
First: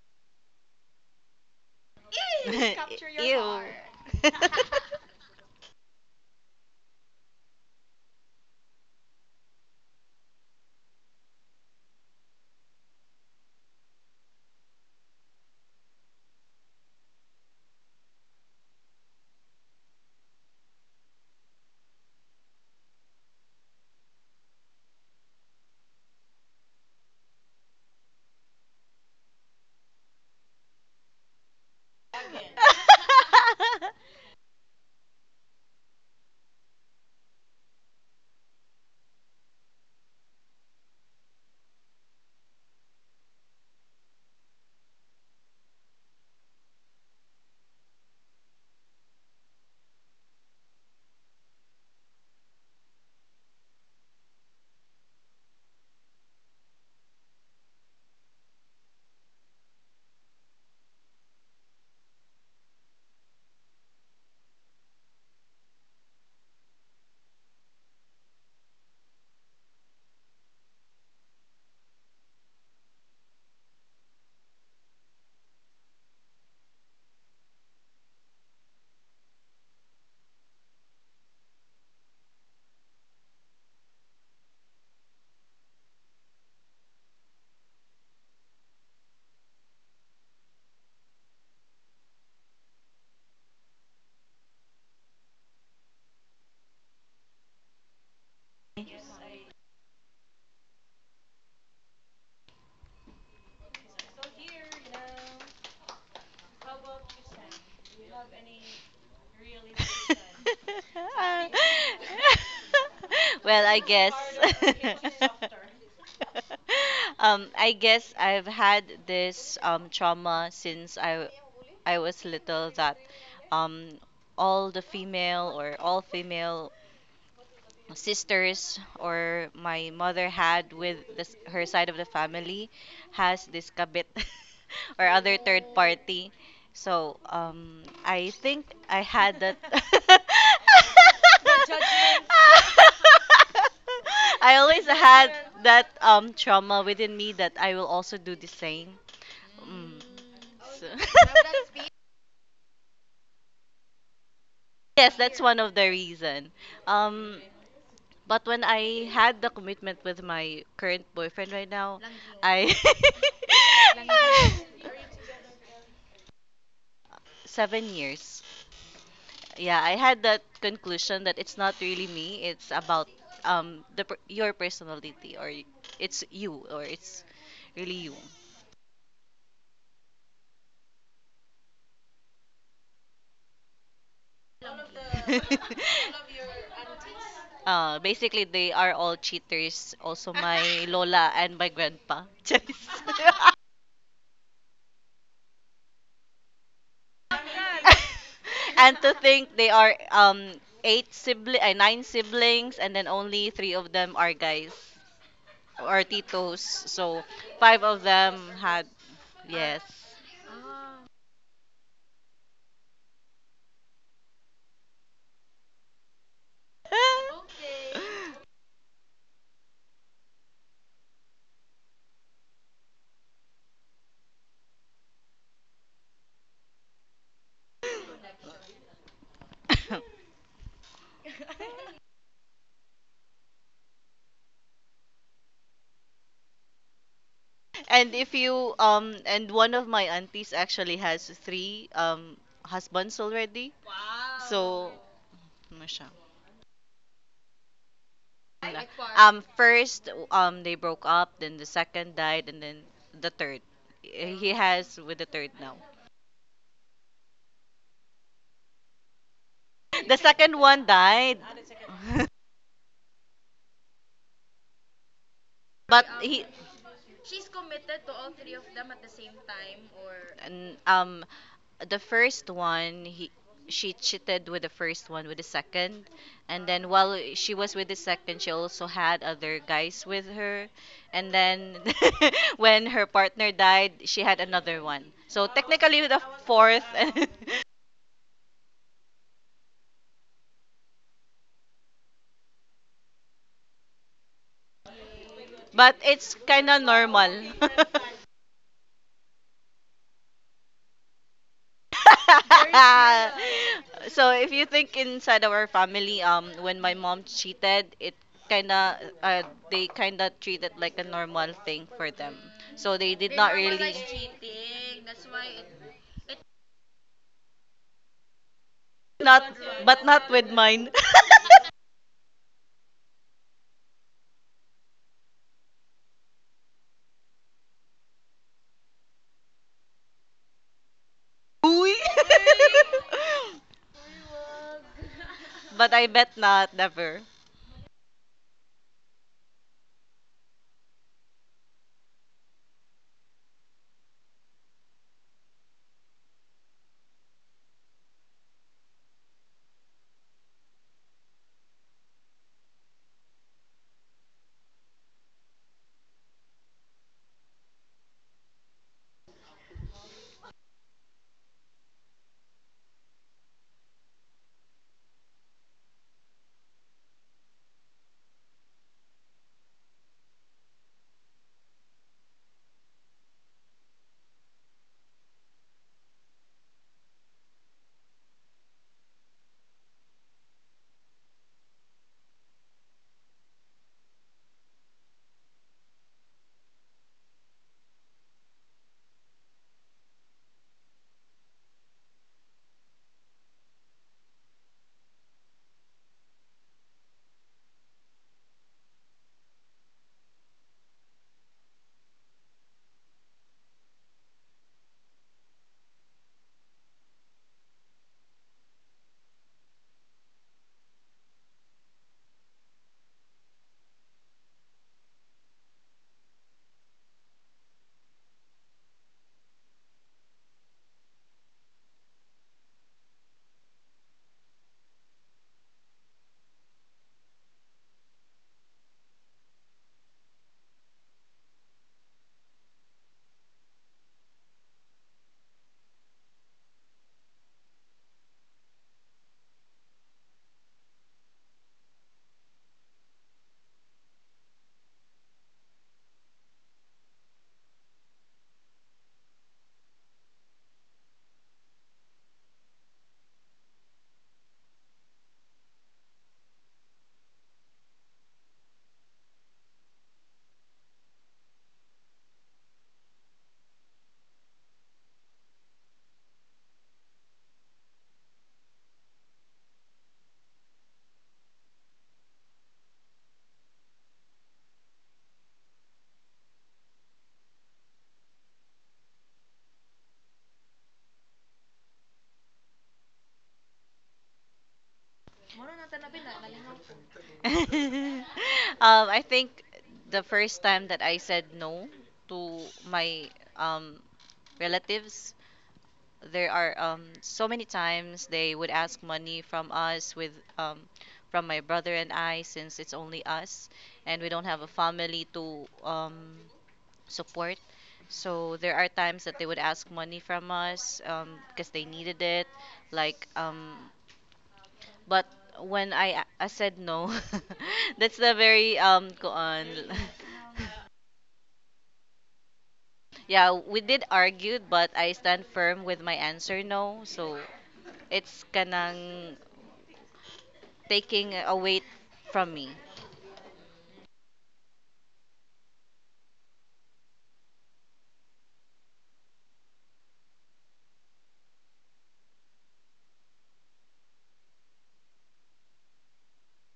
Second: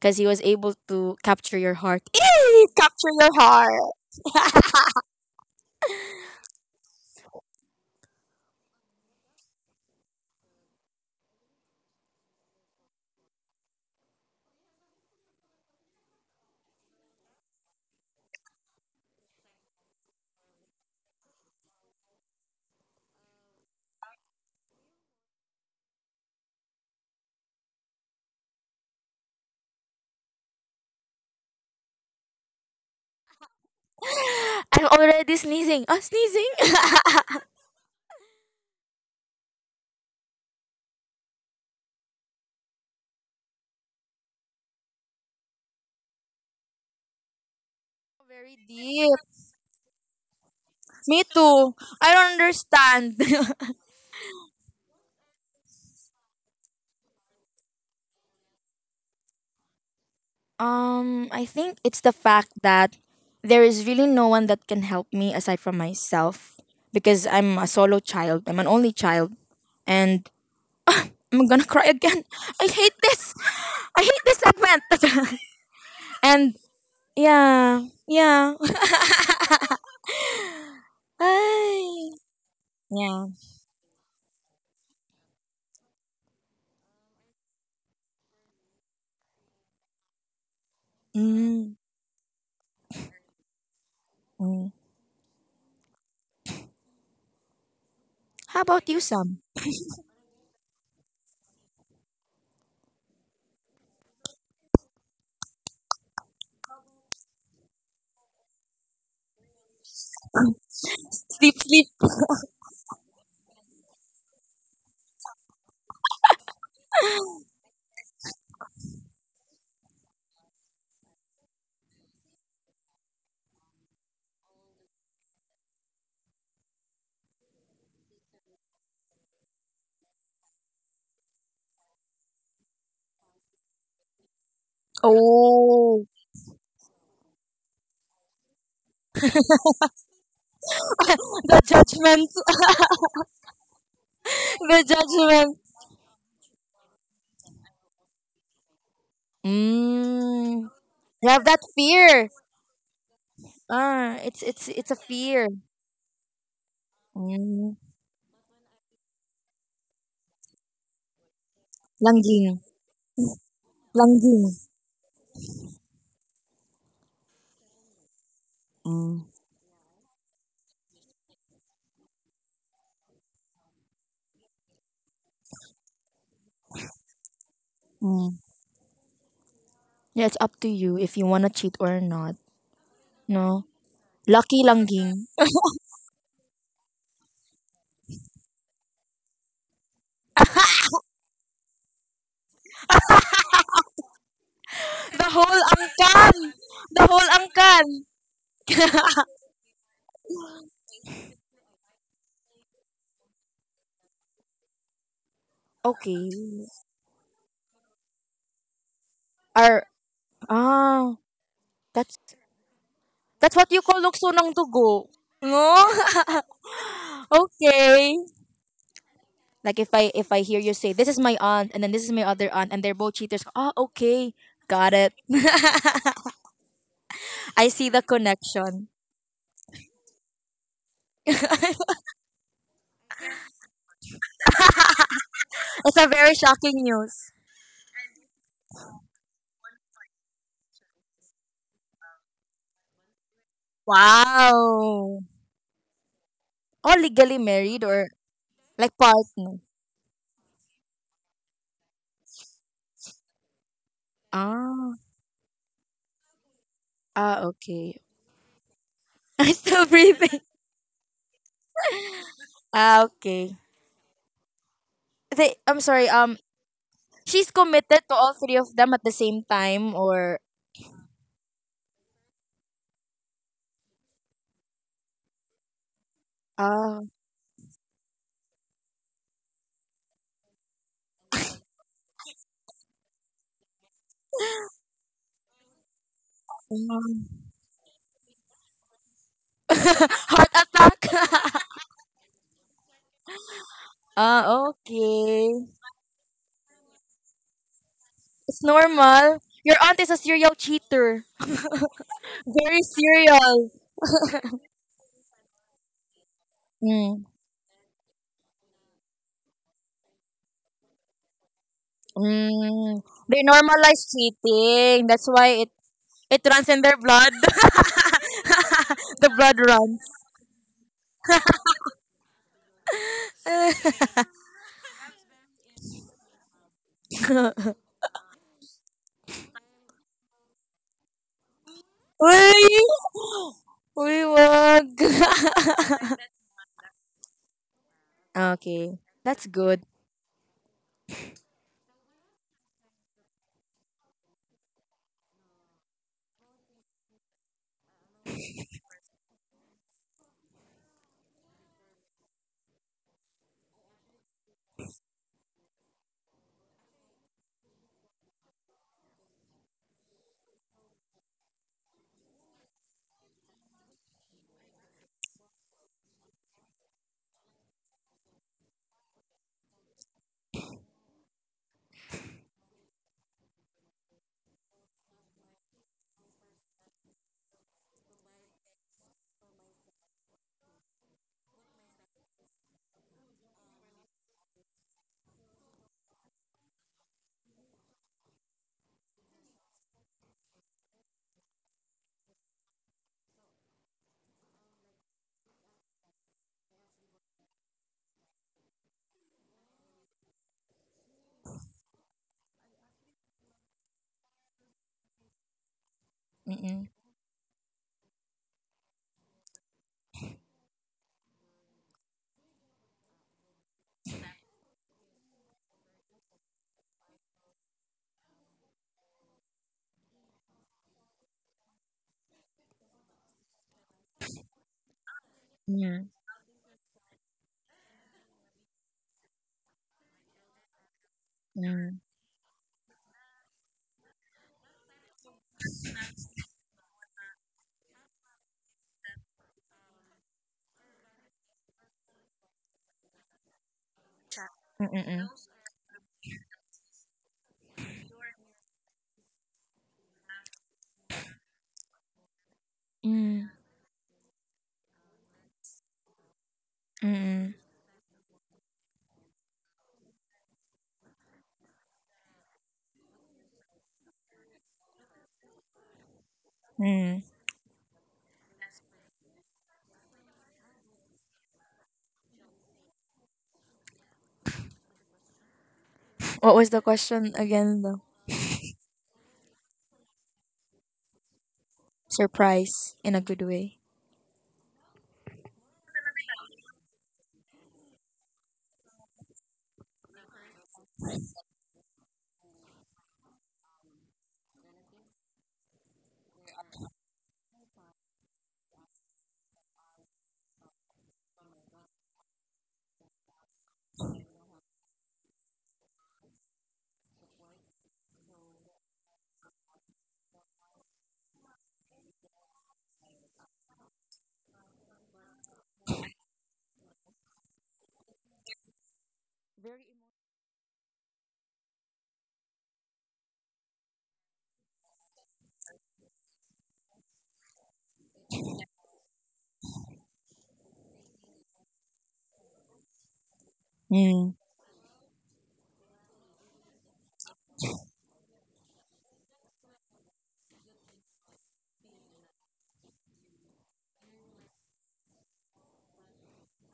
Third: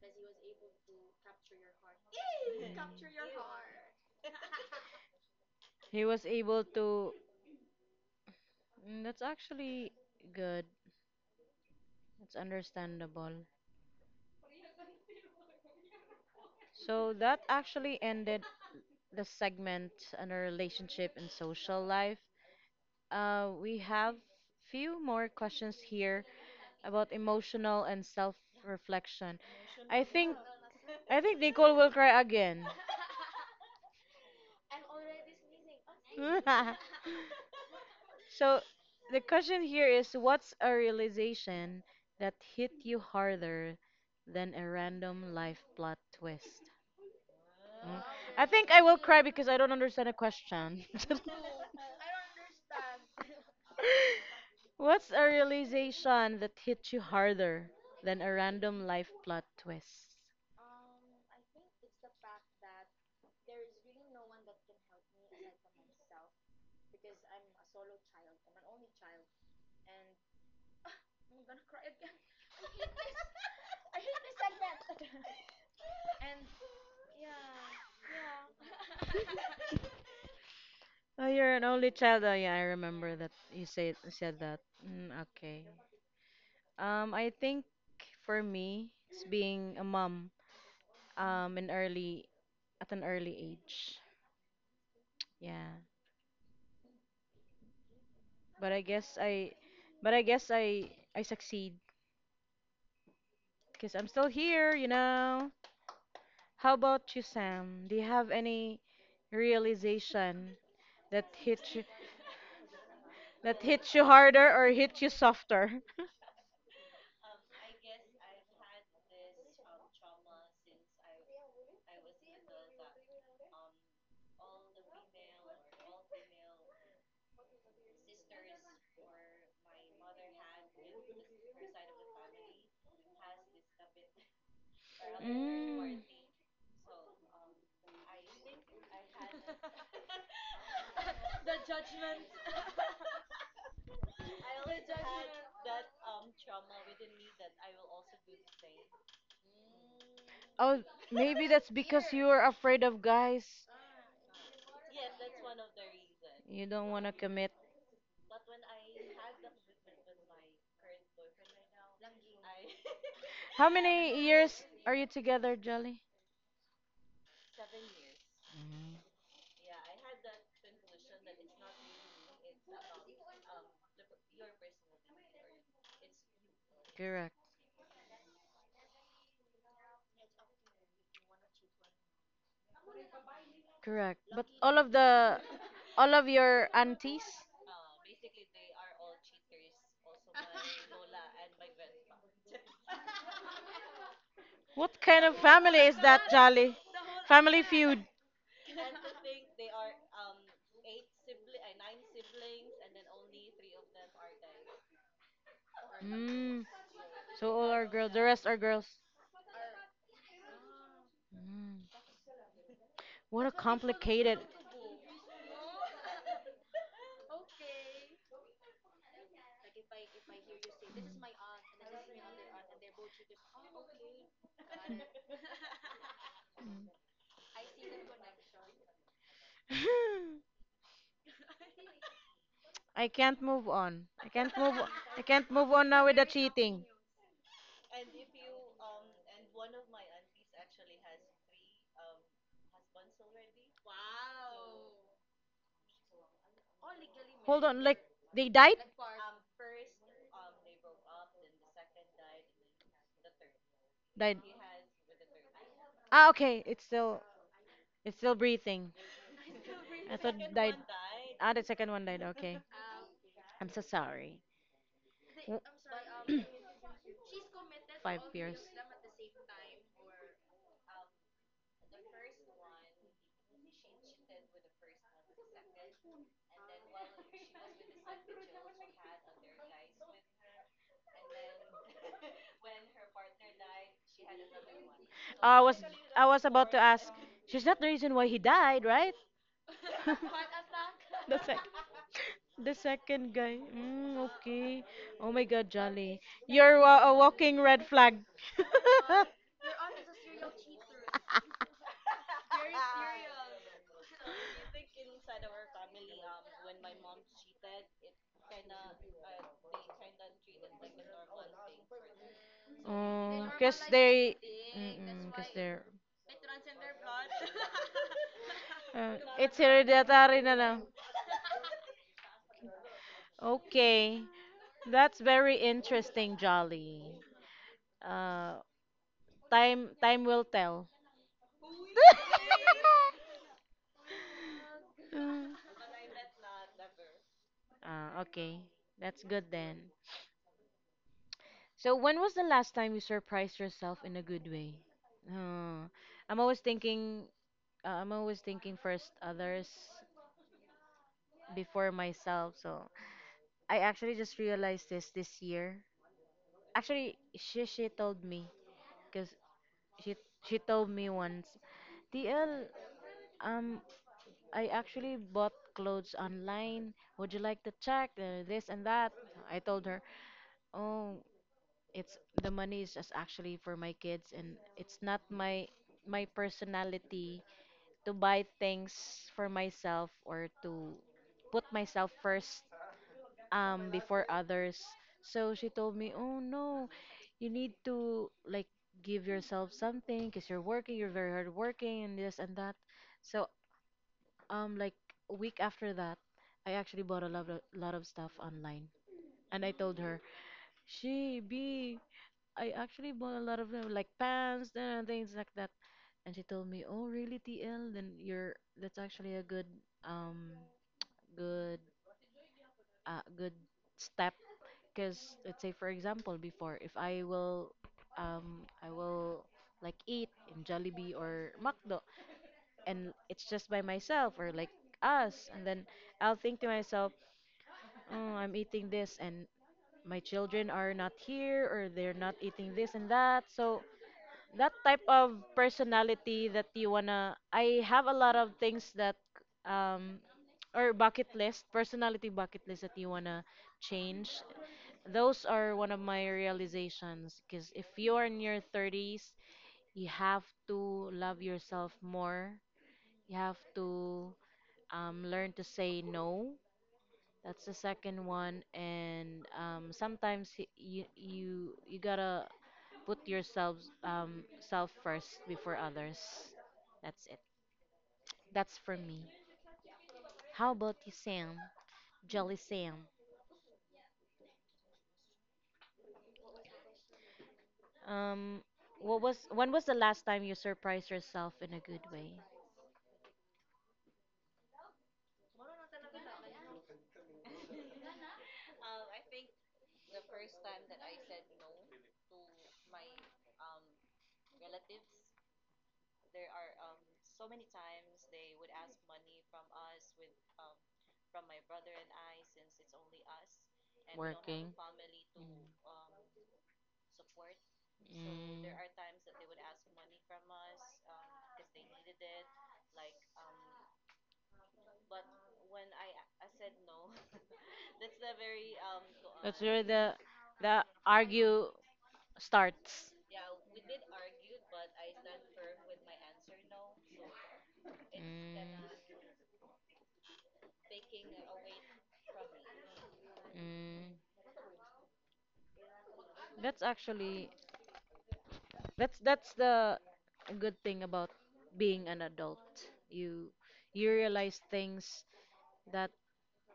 Speaker 3: because he was able to capture your heart.
Speaker 2: Ew, *laughs*
Speaker 3: Eee!
Speaker 2: capture
Speaker 3: Capture
Speaker 2: your
Speaker 1: Mm.
Speaker 3: your
Speaker 2: ew heart.
Speaker 3: heart.
Speaker 2: *laughs*
Speaker 3: *laughs*
Speaker 1: He was able to. Mm, that's actually good. It's understandable. So that actually ended the segment on our relationship and social life. Uh, we have few more questions here about emotional and self-reflection. I think I think Nicole will cry again.
Speaker 2: *laughs*
Speaker 3: I'm already sneezing. Ah, sneezing. *laughs*
Speaker 1: *laughs* So the question here is what's a realization that hit you harder than a random life plot twist? Mm. I
Speaker 3: Very
Speaker 1: think I will
Speaker 3: deep.
Speaker 1: cry because I don't understand the question.
Speaker 3: Me
Speaker 1: *laughs*
Speaker 3: too. I don't understand. *laughs*
Speaker 1: What's a realization that hit you harder than a random life plot twist?
Speaker 3: Um, I think it's the fact that there is really no one that can help me aside from myself because I'm a solo child. I'm an only child, and I'm gonna cry again. *laughs* I hate this. I hate this segment. *laughs* And yeah, yeah. *laughs*
Speaker 1: Oh, you're an only
Speaker 3: Ay,
Speaker 1: child. Oh, yeah, I remember
Speaker 3: yeah.
Speaker 1: that you said said that. Mm, okay. Um, I think for me, it's being a mom, um, in
Speaker 3: Mm,
Speaker 1: early at an early age.
Speaker 3: mm.
Speaker 1: Yeah.
Speaker 3: How
Speaker 1: But I
Speaker 3: about you,
Speaker 1: guess
Speaker 3: Sam?
Speaker 2: Okay.
Speaker 1: I
Speaker 2: *laughs*
Speaker 1: but I guess I I succeed because I'm still here, you know. How about you, Sam? Do you have any realization
Speaker 2: *laughs*
Speaker 1: that
Speaker 2: Uh,
Speaker 3: Sleep,
Speaker 1: hit you
Speaker 3: sleep.
Speaker 2: *laughs*
Speaker 1: that
Speaker 2: well, I
Speaker 1: hit you
Speaker 2: guess.
Speaker 1: harder or hit you softer?
Speaker 2: *laughs* um, I guess I've had this um trauma since I I was little that um all the female or all female sisters or my mother had with, this her side of the family has this kabit *laughs* or other third
Speaker 1: Mm.
Speaker 3: Oh,
Speaker 2: party. So um, I think I had that. *laughs* The judgment. I always
Speaker 3: *laughs* children.
Speaker 2: had that um trauma within me that I will also do the same. Mm. Mm.
Speaker 3: Mm.
Speaker 1: Oh,
Speaker 2: So.
Speaker 3: You have
Speaker 1: maybe
Speaker 3: that
Speaker 1: that's
Speaker 2: *laughs*
Speaker 1: because you
Speaker 3: fear.
Speaker 1: are afraid of guys.
Speaker 3: Ah, it's it's it's a
Speaker 2: Yes, that's
Speaker 3: fear.
Speaker 2: one of the reason.
Speaker 1: You don't want to
Speaker 2: Um.
Speaker 1: commit.
Speaker 2: But when I had the commitment with my current boyfriend right now,
Speaker 3: Langging.
Speaker 2: I
Speaker 1: How many years are
Speaker 2: *laughs*
Speaker 1: you together, Jolly?
Speaker 2: seven years.
Speaker 1: Mhm.
Speaker 2: Yeah, I had that conclusion that it's not really me. It's about um the per- your personality or y- it's you or it's
Speaker 1: Correct,
Speaker 2: really you.
Speaker 3: Yeah, it's up to you if you wanna cheat or not. No?
Speaker 1: correct. But
Speaker 3: Lucky
Speaker 1: all of
Speaker 3: langging.
Speaker 1: the, all of
Speaker 2: *laughs*
Speaker 1: your aunties?
Speaker 2: Uh, basically, they are all cheaters. Also, my lola and my grandpa. *laughs* Charis.
Speaker 1: What
Speaker 3: The
Speaker 1: kind of
Speaker 3: whole
Speaker 1: family is that,
Speaker 3: angkan!
Speaker 1: Jolly?
Speaker 3: The whole
Speaker 1: Family
Speaker 3: angkan!
Speaker 1: feud.
Speaker 2: *laughs* And to think they are um eight sibling uh, nine siblings and then only three of them are guys or
Speaker 3: Okay.
Speaker 2: titos,
Speaker 1: Mm.
Speaker 2: so
Speaker 1: So all
Speaker 2: five
Speaker 1: are
Speaker 2: of
Speaker 1: girls, the
Speaker 2: them
Speaker 1: rest are
Speaker 2: had,
Speaker 1: girls.
Speaker 2: yes
Speaker 3: Or, ah,
Speaker 1: Mm.
Speaker 3: that's
Speaker 1: What a
Speaker 3: that's what you call lukso
Speaker 1: complicated.
Speaker 3: ng dugo. No? *laughs* Okay. Like if I if I hear you say this is my aunt and then this is my other aunt and they're both cheaters. Ah, okay. Got it. *laughs* I see the connection.
Speaker 2: *laughs*
Speaker 1: *laughs* I can't move on. I can't move. I can't move on
Speaker 3: It's
Speaker 1: now
Speaker 3: a
Speaker 1: with the
Speaker 3: very shocking
Speaker 1: cheating.
Speaker 3: news.
Speaker 2: and if you um and one of my aunties actually has three um husbands already, so
Speaker 3: Wow.
Speaker 2: ano siya.
Speaker 3: All legally
Speaker 1: Hold on,
Speaker 3: married
Speaker 1: like
Speaker 3: or
Speaker 1: they died?
Speaker 3: like
Speaker 2: Um,
Speaker 3: partner.
Speaker 2: first, um, they broke up. Then the second died, and then the third. Eh,
Speaker 1: Died.
Speaker 2: he
Speaker 3: Ah,
Speaker 2: has with the third now.
Speaker 1: Ah, okay. It's still
Speaker 3: ah, okay.
Speaker 1: it's still breathing.
Speaker 3: *laughs* I'm still
Speaker 2: The
Speaker 1: I thought
Speaker 3: breathing. *laughs*
Speaker 2: second
Speaker 1: died.
Speaker 2: one died,
Speaker 1: Ah, the second one died.
Speaker 2: *laughs*
Speaker 1: Okay.
Speaker 3: Ah, okay.
Speaker 1: I'm so sorry.
Speaker 3: They,
Speaker 1: W-
Speaker 3: I'm
Speaker 2: but
Speaker 3: sorry. Um,
Speaker 2: he.
Speaker 3: she's committed to
Speaker 1: Five
Speaker 3: all three
Speaker 1: years.
Speaker 3: of them
Speaker 1: *laughs*
Speaker 3: at the same time, or
Speaker 2: n- Um, the first one, he she cheated with the first one with the second, and then
Speaker 3: ah,
Speaker 2: while she was with the second she also had other guys with her, and then *laughs* when her partner died she had another one, so
Speaker 1: Ah, I was
Speaker 2: technically the
Speaker 1: I was about to
Speaker 2: fourth.
Speaker 1: ask.
Speaker 2: *laughs*
Speaker 3: um,
Speaker 1: She's not the reason why he died, right?
Speaker 3: *laughs* heart
Speaker 1: *laughs* the sec
Speaker 3: attack.
Speaker 1: the second guy.
Speaker 3: *laughs*
Speaker 1: Mm,
Speaker 3: Ah,
Speaker 1: okay. Oh my
Speaker 3: okay.
Speaker 1: God,
Speaker 2: But
Speaker 1: Jolly,
Speaker 2: it's kind
Speaker 1: you're
Speaker 2: of
Speaker 1: wa- a
Speaker 2: normal.
Speaker 1: walking red flag.
Speaker 2: *laughs*
Speaker 3: It's
Speaker 1: *laughs*
Speaker 3: normal. Your aunt is a serial cheater.
Speaker 2: *laughs*
Speaker 3: Very serial.
Speaker 2: So if you think inside our family, um, when my mom
Speaker 3: Mm,
Speaker 2: cheated, it kinda, uh, they kinda treat it like a normal thing for them. So
Speaker 3: mm.
Speaker 2: they did they
Speaker 3: They
Speaker 1: Oh,
Speaker 2: not really
Speaker 1: cause
Speaker 2: normalize
Speaker 3: normalize
Speaker 1: they,
Speaker 2: cheating.
Speaker 3: cheating.
Speaker 2: That's
Speaker 3: That's
Speaker 1: mm-mm,
Speaker 2: why
Speaker 1: cause
Speaker 2: it,
Speaker 3: why it
Speaker 1: they're.
Speaker 2: it
Speaker 3: it runs in their blood.
Speaker 1: Uh,
Speaker 3: *laughs* The
Speaker 2: not,
Speaker 1: it's
Speaker 3: blood
Speaker 2: like, but
Speaker 3: runs.
Speaker 2: not
Speaker 1: hereditary
Speaker 2: with
Speaker 1: na lang.
Speaker 2: mine. *laughs*
Speaker 1: Okay.
Speaker 3: *laughs*
Speaker 1: That's very interesting, Jolly. Uh, time time will tell.
Speaker 2: Uy.
Speaker 3: Uy!
Speaker 1: *laughs*
Speaker 3: Uy, wag. *gasps* *laughs*
Speaker 1: Mm.
Speaker 2: *laughs* But I bet not, never.
Speaker 1: Ah, okay.
Speaker 3: Okay,
Speaker 1: That's
Speaker 3: that's
Speaker 1: good
Speaker 3: good.
Speaker 1: then. So when was the last time you surprised yourself in a good way? Uh, I'm always thinking uh, I'm always thinking first others before myself. So I actually just realized this this year. Actually, she she told me because she she told me once, T L, um, I actually bought clothes online. Would you like to check uh, this and that? I told her, oh, it's the money is just actually for my kids, and it's not my my personality to buy things for myself or to put myself first um before others. So she told me, "Oh no, you need to like give yourself something because you're working, you're very hard working and this and that." So um like a week after that, I actually bought a lot of lot of stuff online. And I told her, "She B, I actually bought a lot of uh, like pants and uh, things like that." And she told me,
Speaker 3: Mm-mm.
Speaker 1: "Oh, really, T L? Then you're that's actually a good um good uh good step." Because let's say for example before if I will um I will like eat in Jollibee or McDo, and it's just by myself or like us, and then
Speaker 3: Yeah,
Speaker 1: I'll think to myself, oh, I'm eating this and my children are not here or
Speaker 3: yeah.
Speaker 1: they're not eating this and that. So that type of personality that you wanna, I have a lot of things that um or bucket list, personality bucket list that you wanna change.
Speaker 3: Mm-mm.
Speaker 1: Those are one of my realizations because if you are in your thirties, you have to love yourself more. You
Speaker 3: Mm,
Speaker 1: have to um, learn to say no.
Speaker 3: mm-mm.
Speaker 1: That's the second one. And um, sometimes y- you you you gotta put yourselves um, self first before others.
Speaker 3: Mm.
Speaker 1: That's it. That's for me. How about you, Sam? Jolly Sam.
Speaker 3: What was the question again, though?
Speaker 1: Um, what was when was the last time you surprised yourself in a good way?
Speaker 3: Surprise in a good way.
Speaker 2: *laughs* um, I think the first time that I said no to my um relatives. There are, um, so many times they would ask money from us with, um, from my brother and I, since it's only us and we don't have a
Speaker 1: Working.
Speaker 2: family
Speaker 1: Mm.
Speaker 2: to um, support. So
Speaker 1: Mm.
Speaker 2: there are times that they would ask money from us, um, because they needed it. Like, um, but when I, I said no, *laughs* that's the very um
Speaker 1: That's
Speaker 2: koan.
Speaker 1: where
Speaker 2: *laughs*
Speaker 1: the the argue starts.
Speaker 2: Yeah, we did argue, but I stand firm with my answer no. So it's
Speaker 1: Mm.
Speaker 2: kanang taking a weight from me. *laughs*
Speaker 1: Mm.
Speaker 3: Mm.
Speaker 1: That's actually that's that's the good thing about being an adult. You you realize things that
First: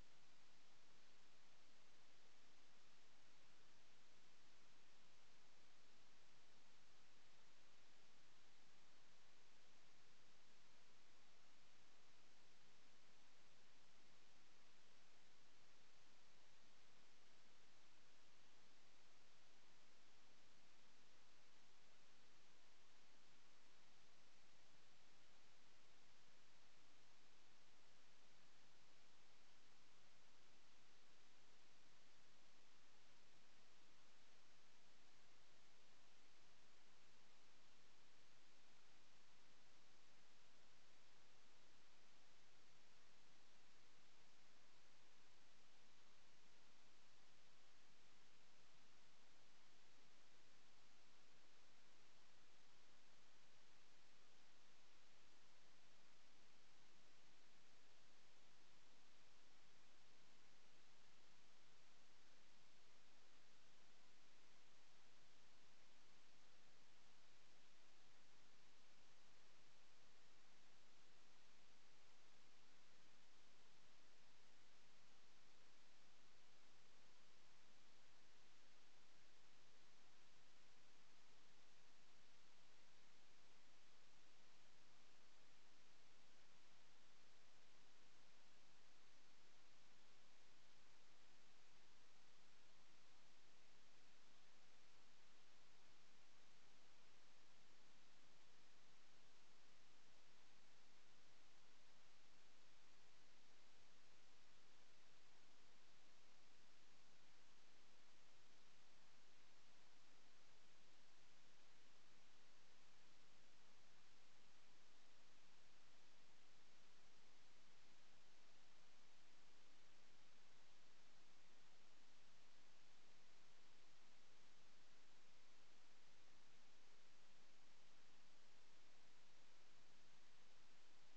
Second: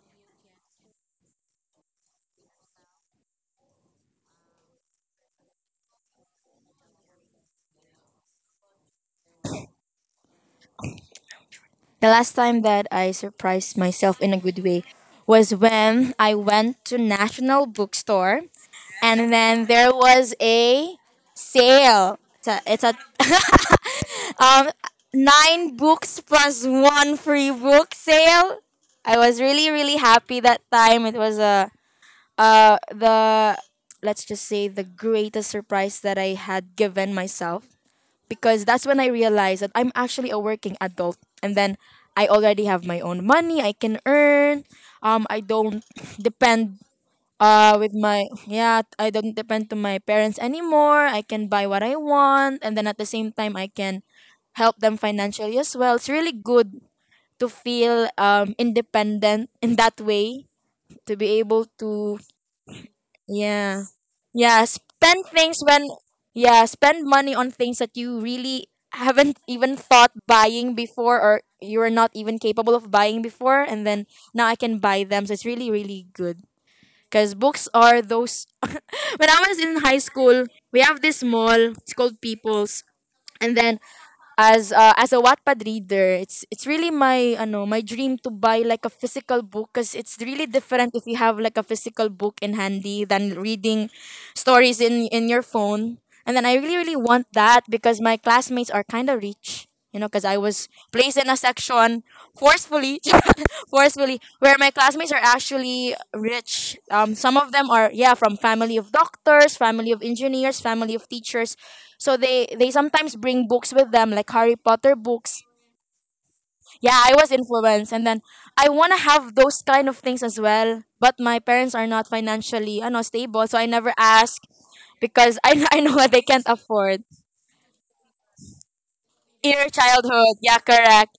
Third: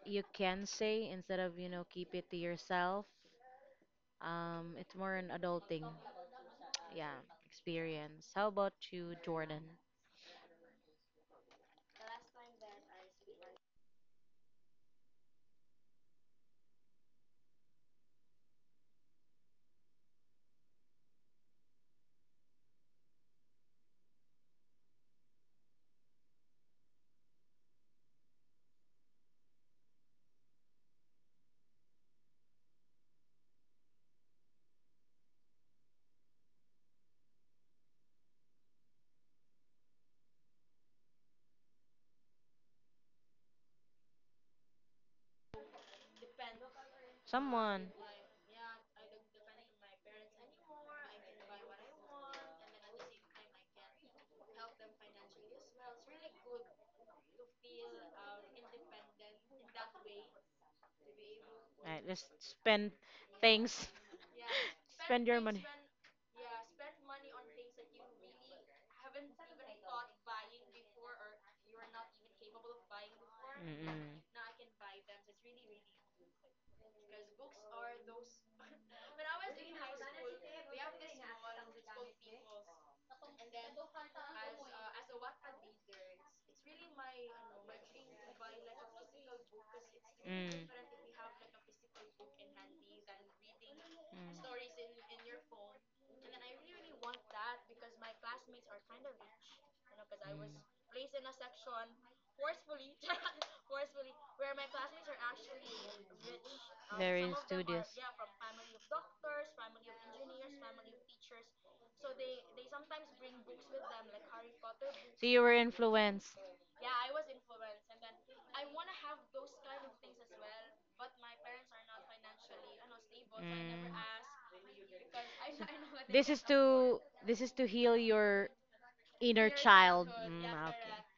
Speaker 1: you can say instead of, you know, keep it to yourself. Um, it's more an adulting, *tsk* yeah, experience. How about you, Jordan?
Speaker 3: The last time that I surprised myself in a good way was when I went to National Bookstore and then there was a sale. It's a, it's a *laughs* um, nine books plus one free book sale. I was really really happy that time. It was a uh the let's just say the greatest surprise that I had given myself because that's when I realized that I'm actually a working adult and then I already have my own money I can earn. Um, I don't *laughs* depend uh
Speaker 1: Someone.
Speaker 3: with my yeah, I don't depend to my parents anymore, I can buy what I want and then at the same time I can help them financially as well. It's really good to feel um independent in that way, to be able
Speaker 1: I
Speaker 3: to
Speaker 1: just spend
Speaker 3: yeah.
Speaker 1: things. *laughs*
Speaker 3: Yeah, spend
Speaker 1: Spend your
Speaker 3: things
Speaker 1: money.
Speaker 3: when yeah, spend money on things that you really haven't even thought buying before or you were not even capable of buying before and
Speaker 1: Mm-mm.
Speaker 3: then
Speaker 1: Mm.
Speaker 3: now I can buy them, so it's really really good. Because books are those, when I was in high school, we have this mall. It's called People's. And then as uh, as a Wattpad reader, it's it's really my ano, my dream to buy like a physical book because it's really different if you have like a physical book in handy than reading stories in in your phone.
Speaker 1: Mm.
Speaker 3: And then I really really want that because my classmates are kind of rich, you know, because I was placed in a section forcefully *laughs* forcefully, where my classmates are actually rich. Um, some of them are, yeah, from family of doctors, family of engineers, family of teachers, so they they sometimes bring books with them like Harry Potter books.
Speaker 1: were influenced.
Speaker 3: Yeah, I was influenced and then I want to have those kind of things as well, but
Speaker 1: actually
Speaker 3: my parents are not financially ano, stable, so I never ask because I, *laughs* I know what they can't
Speaker 1: support.
Speaker 3: afford,
Speaker 1: this is to heal your
Speaker 3: inner childhood. Yeah, correct.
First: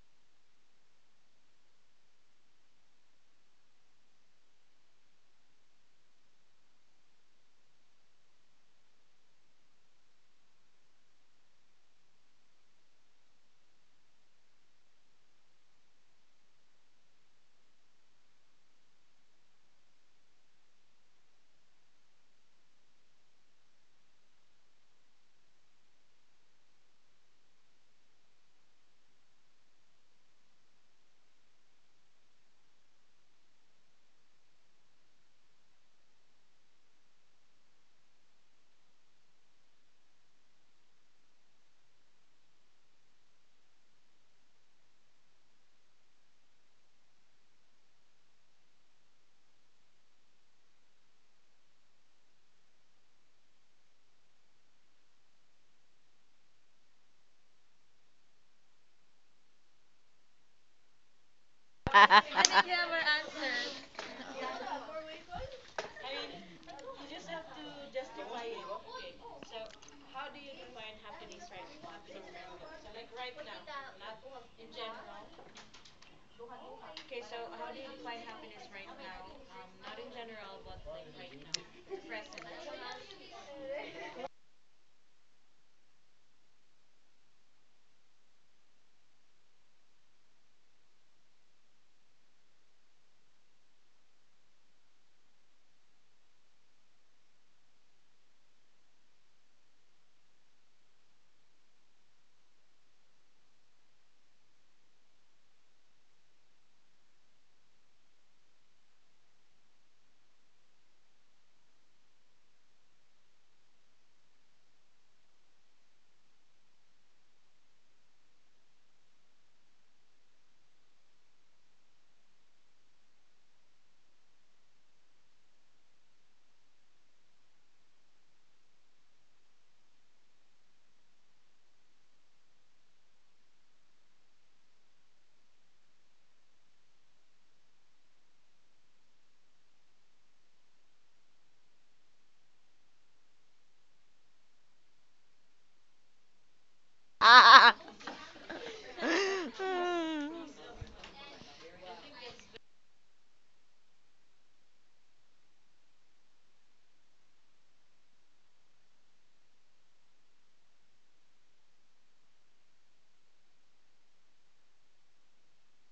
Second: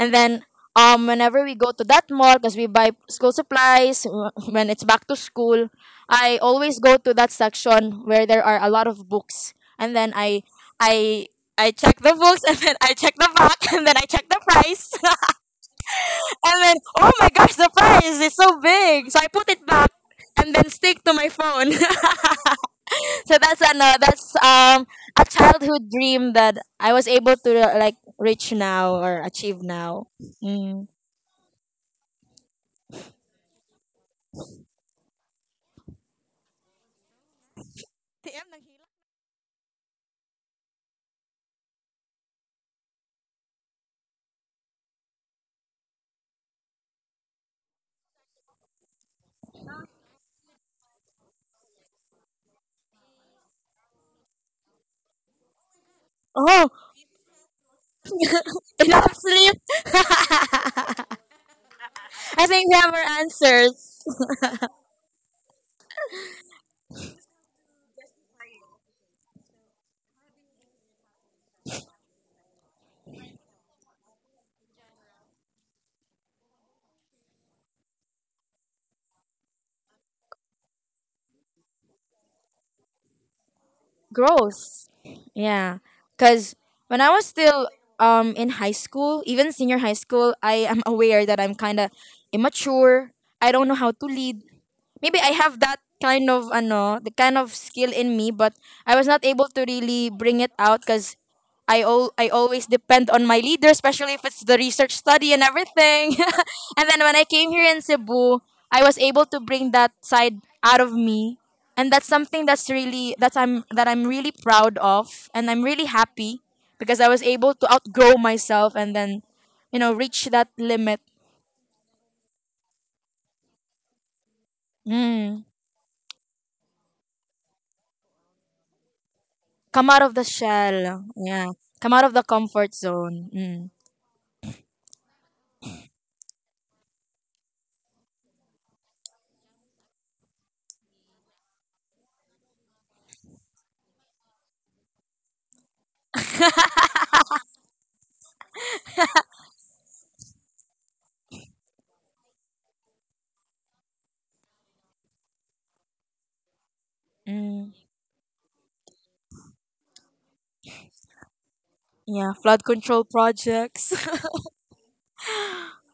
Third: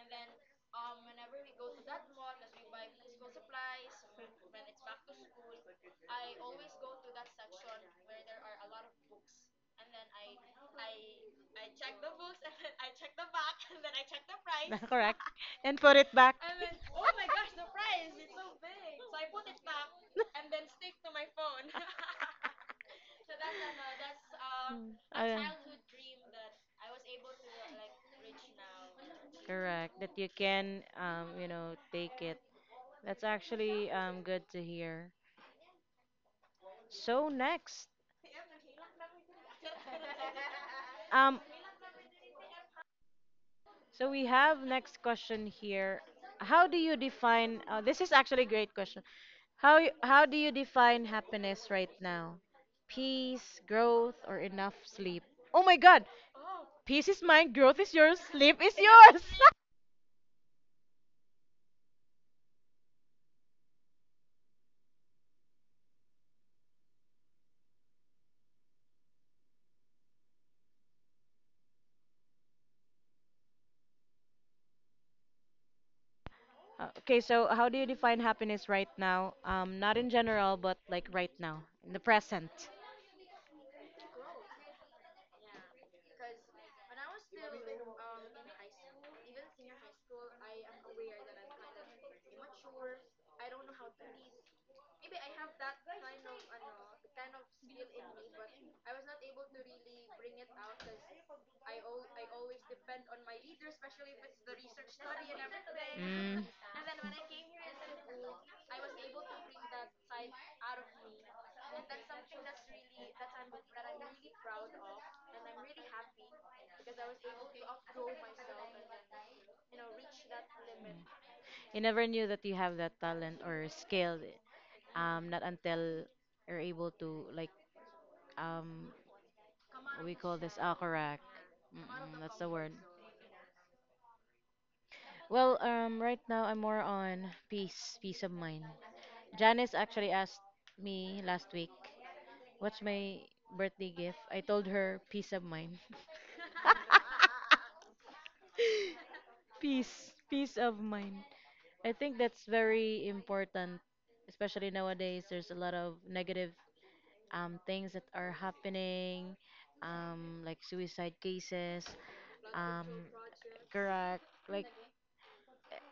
Speaker 3: And then um, whenever we go to that mall, because we buy school supplies uh, when it's back to school, I always go to that section where there are a lot of books, and then I I I check the books, *laughs* and then I check the back, *laughs* and then I check the
Speaker 1: *laughs* correct.
Speaker 3: price,
Speaker 1: correct.
Speaker 3: *laughs*
Speaker 1: *laughs* And put it back.
Speaker 3: and then oh my gosh, the price is so big, so I put it back. And then stick to my phone. *laughs* So that's an uh, that's um
Speaker 1: um Mm,
Speaker 3: a childhood dream that I was able to uh, like reach now or achieve
Speaker 1: correct.
Speaker 3: now.
Speaker 1: That you can
Speaker 3: Mm.
Speaker 1: um, you know, take it. That's actually um good to hear. So next, um, so we have next question here. How do you define? Uh, this is actually a great question. How y- how do you define happiness right now? Peace, growth, or enough sleep? Oh my God!
Speaker 3: Oh,
Speaker 1: Peace is mine, growth is yours, sleep is
Speaker 3: enough
Speaker 1: yours. *laughs*
Speaker 3: sleep. *laughs* I think we have our answers.
Speaker 1: Uh, okay, so how do you define happiness right now? Um, not in general, but like right now, in the present.
Speaker 3: Growth. Yeah. Because when I was still um in high school, even senior high school, I am aware that I'm kind of immature. I don't know how to lead. Maybe I have that kind of ano, the kind of skill in me, but I was not able to really bring it out because I al- I always depend on my leader, especially if it's the research study and everything.
Speaker 1: Mm.
Speaker 3: *laughs* And then when I came here in Cebu, I was able to bring that side out of me, and that's something that's really, that I'm that I'm really proud of, and I'm really happy because I was able to outgrow myself and then you know reach that limit.
Speaker 1: You never knew that you have that talent or skill, um,
Speaker 3: Mm.
Speaker 1: not until you're able to like um,
Speaker 3: Come out of
Speaker 1: we
Speaker 3: the
Speaker 1: call this, ah,
Speaker 3: shell.
Speaker 1: correct.
Speaker 3: Yeah. Come out of the
Speaker 1: That's the
Speaker 3: comfort
Speaker 1: word.
Speaker 3: zone. Mm.
Speaker 1: Well, um, right now I'm more on peace, peace of mind. Janice actually asked me last week, "What's my birthday gift?" I told her peace of mind. *laughs* peace, peace of mind. I think that's very important, especially nowadays. There's a lot of negative um,
Speaker 3: Mm.
Speaker 1: things that are happening, um, like suicide cases,
Speaker 3: Yeah. Flood
Speaker 1: um,
Speaker 3: control projects.
Speaker 1: correct,
Speaker 3: *laughs*
Speaker 1: like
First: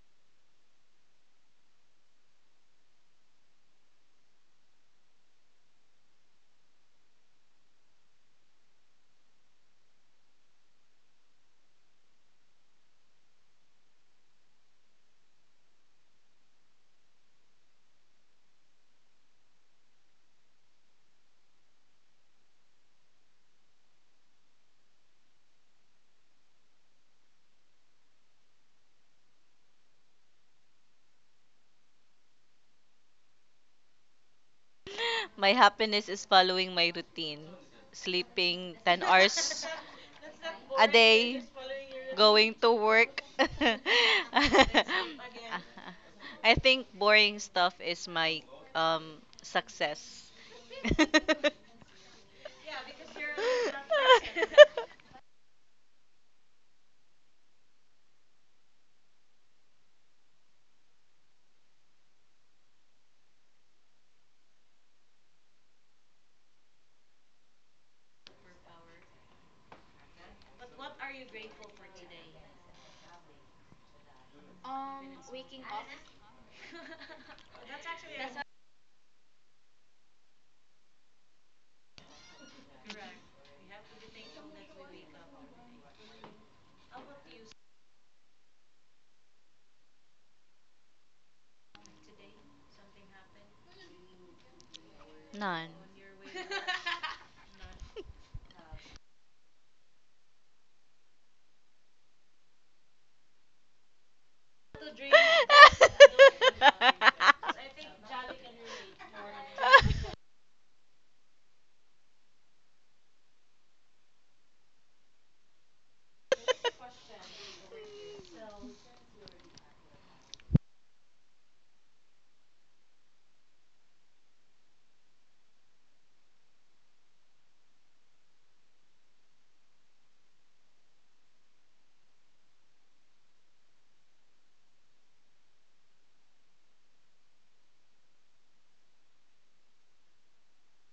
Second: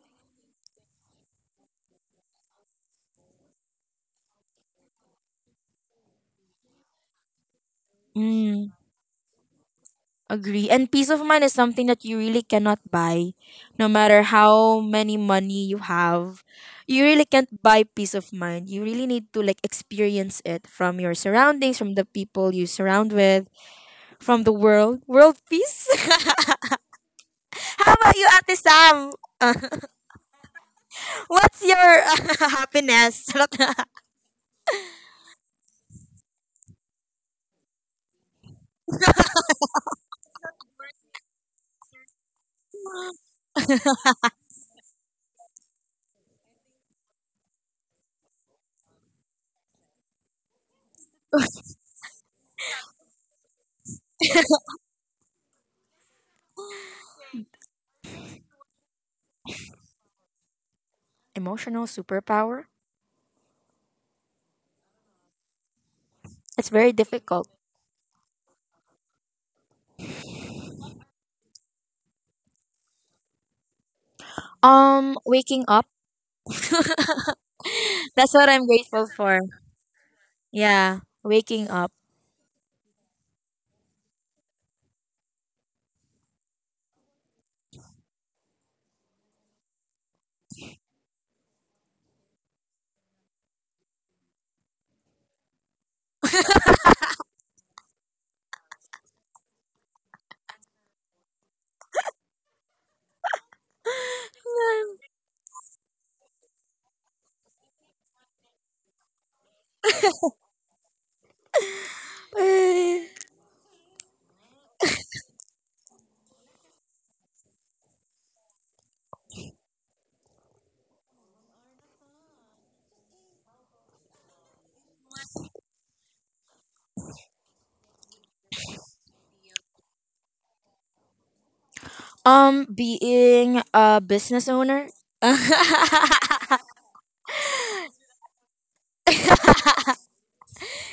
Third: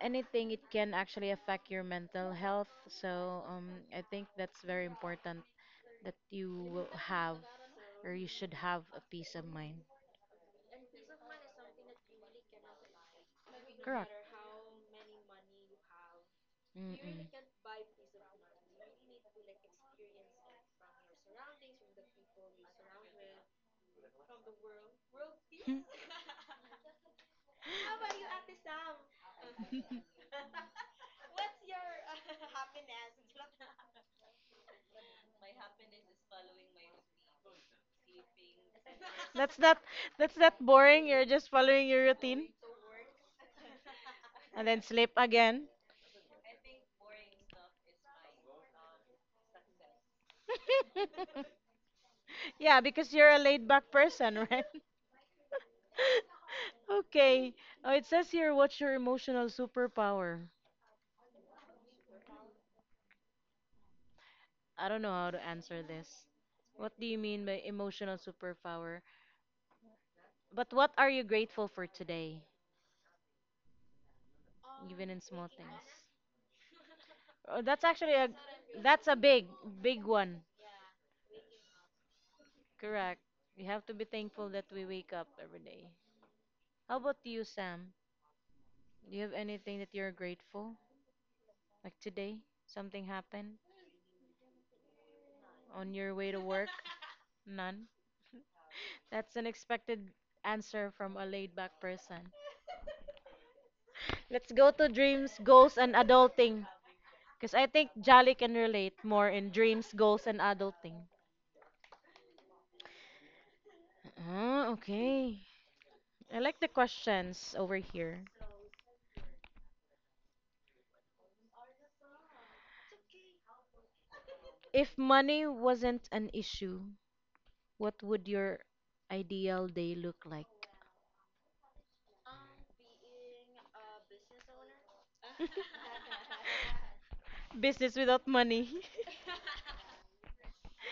Speaker 1: anything, it can actually affect your mental health. So um, I think that's very important that you will have or you should
Speaker 3: Mm,
Speaker 1: have a peace of mind.
Speaker 3: agree. And peace of mind is something that you really cannot buy. No
Speaker 1: Correct.
Speaker 3: matter how many money you have,
Speaker 1: Mm,
Speaker 3: you really
Speaker 1: mm.
Speaker 3: can't buy peace of mind. You really need to like experience it from your surroundings, from the people you surround with, from the world. World peace? *laughs* How about you, Ate Sam? *laughs*
Speaker 1: *laughs*
Speaker 3: What's your *laughs* happiness?
Speaker 2: My happiness is following my routine. Sleeping ten
Speaker 1: That's
Speaker 2: hours
Speaker 1: not that's not
Speaker 2: a
Speaker 1: boring. You're
Speaker 2: day,
Speaker 1: just following your routine.
Speaker 2: going to work. *laughs*
Speaker 1: And then sleep again.
Speaker 2: I think boring stuff is my, um, success.
Speaker 1: *laughs* yeah, because you're a laid back person, right?
Speaker 2: *laughs*
Speaker 1: *laughs* okay. Oh, it says here, what's your emotional superpower?
Speaker 3: *laughs* Emotional superpower?
Speaker 1: I don't know how to answer this.
Speaker 3: It's very
Speaker 1: What do you mean
Speaker 3: difficult.
Speaker 1: by emotional superpower? But what are you grateful for today,
Speaker 2: Um,
Speaker 1: even
Speaker 3: Um,
Speaker 1: in small
Speaker 2: Waking
Speaker 3: waking
Speaker 1: things?
Speaker 3: up.
Speaker 2: up.
Speaker 1: Oh, that's actually a
Speaker 3: That's what I'm
Speaker 1: that's
Speaker 3: grateful
Speaker 1: a
Speaker 3: for.
Speaker 1: big big one.
Speaker 3: Yeah, waking up.
Speaker 1: Correct. We have to be thankful that we wake up every day. How about you, Sam? Do you have anything that you're grateful? Like today, something happened?
Speaker 2: None.
Speaker 1: On your way to work? None. That's an expected answer from a laid back person. Let's go to dreams, goals,
Speaker 2: *laughs*
Speaker 1: and adulting. Because I think Jolly can relate more in dreams, goals, and adulting. Ah, okay. I like the questions over here. If money wasn't an issue, what would your ideal day look like?
Speaker 3: Um, being a business owner. *laughs*
Speaker 1: *laughs* Business without money. *laughs*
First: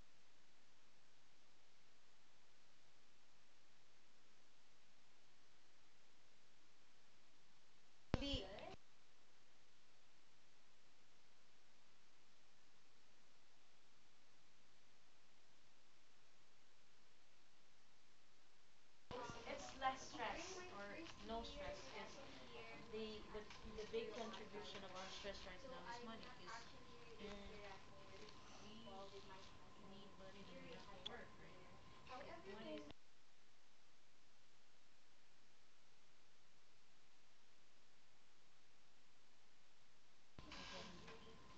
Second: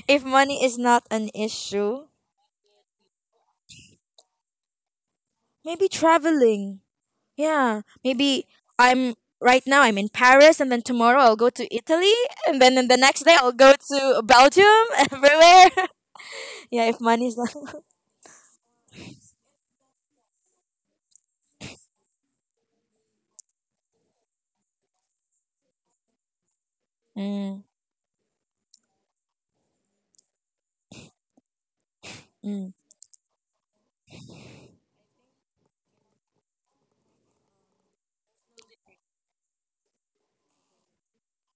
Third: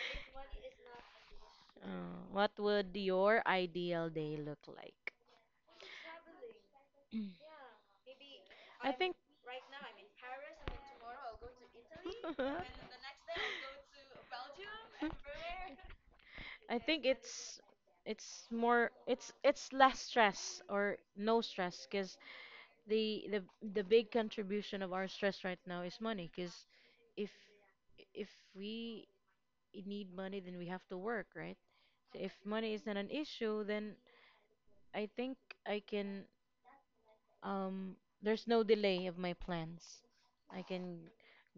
Speaker 3: If money is not an
Speaker 1: Uh,
Speaker 3: issue,
Speaker 1: what would your ideal day look like?
Speaker 3: maybe traveling.
Speaker 1: *clears throat*
Speaker 3: Yeah, maybe
Speaker 1: I
Speaker 3: I'm
Speaker 1: think.
Speaker 3: right now I'm in Paris and then tomorrow I'll go to Italy and then
Speaker 1: *laughs*
Speaker 3: the next day I'll go to Belgium. *laughs* Everywhere. *laughs*
Speaker 1: I
Speaker 3: Yeah, if
Speaker 1: think
Speaker 3: money's not.
Speaker 1: it's
Speaker 3: *laughs*
Speaker 1: it's more it's it's less stress or no stress, because the the the big contribution of our stress right now is money. Because if
Speaker 3: Mm,
Speaker 1: if we need money, then we have to work, right? So if
Speaker 3: mm,
Speaker 1: money isn't an issue, then I think I can, um there's no delay of my plans. I can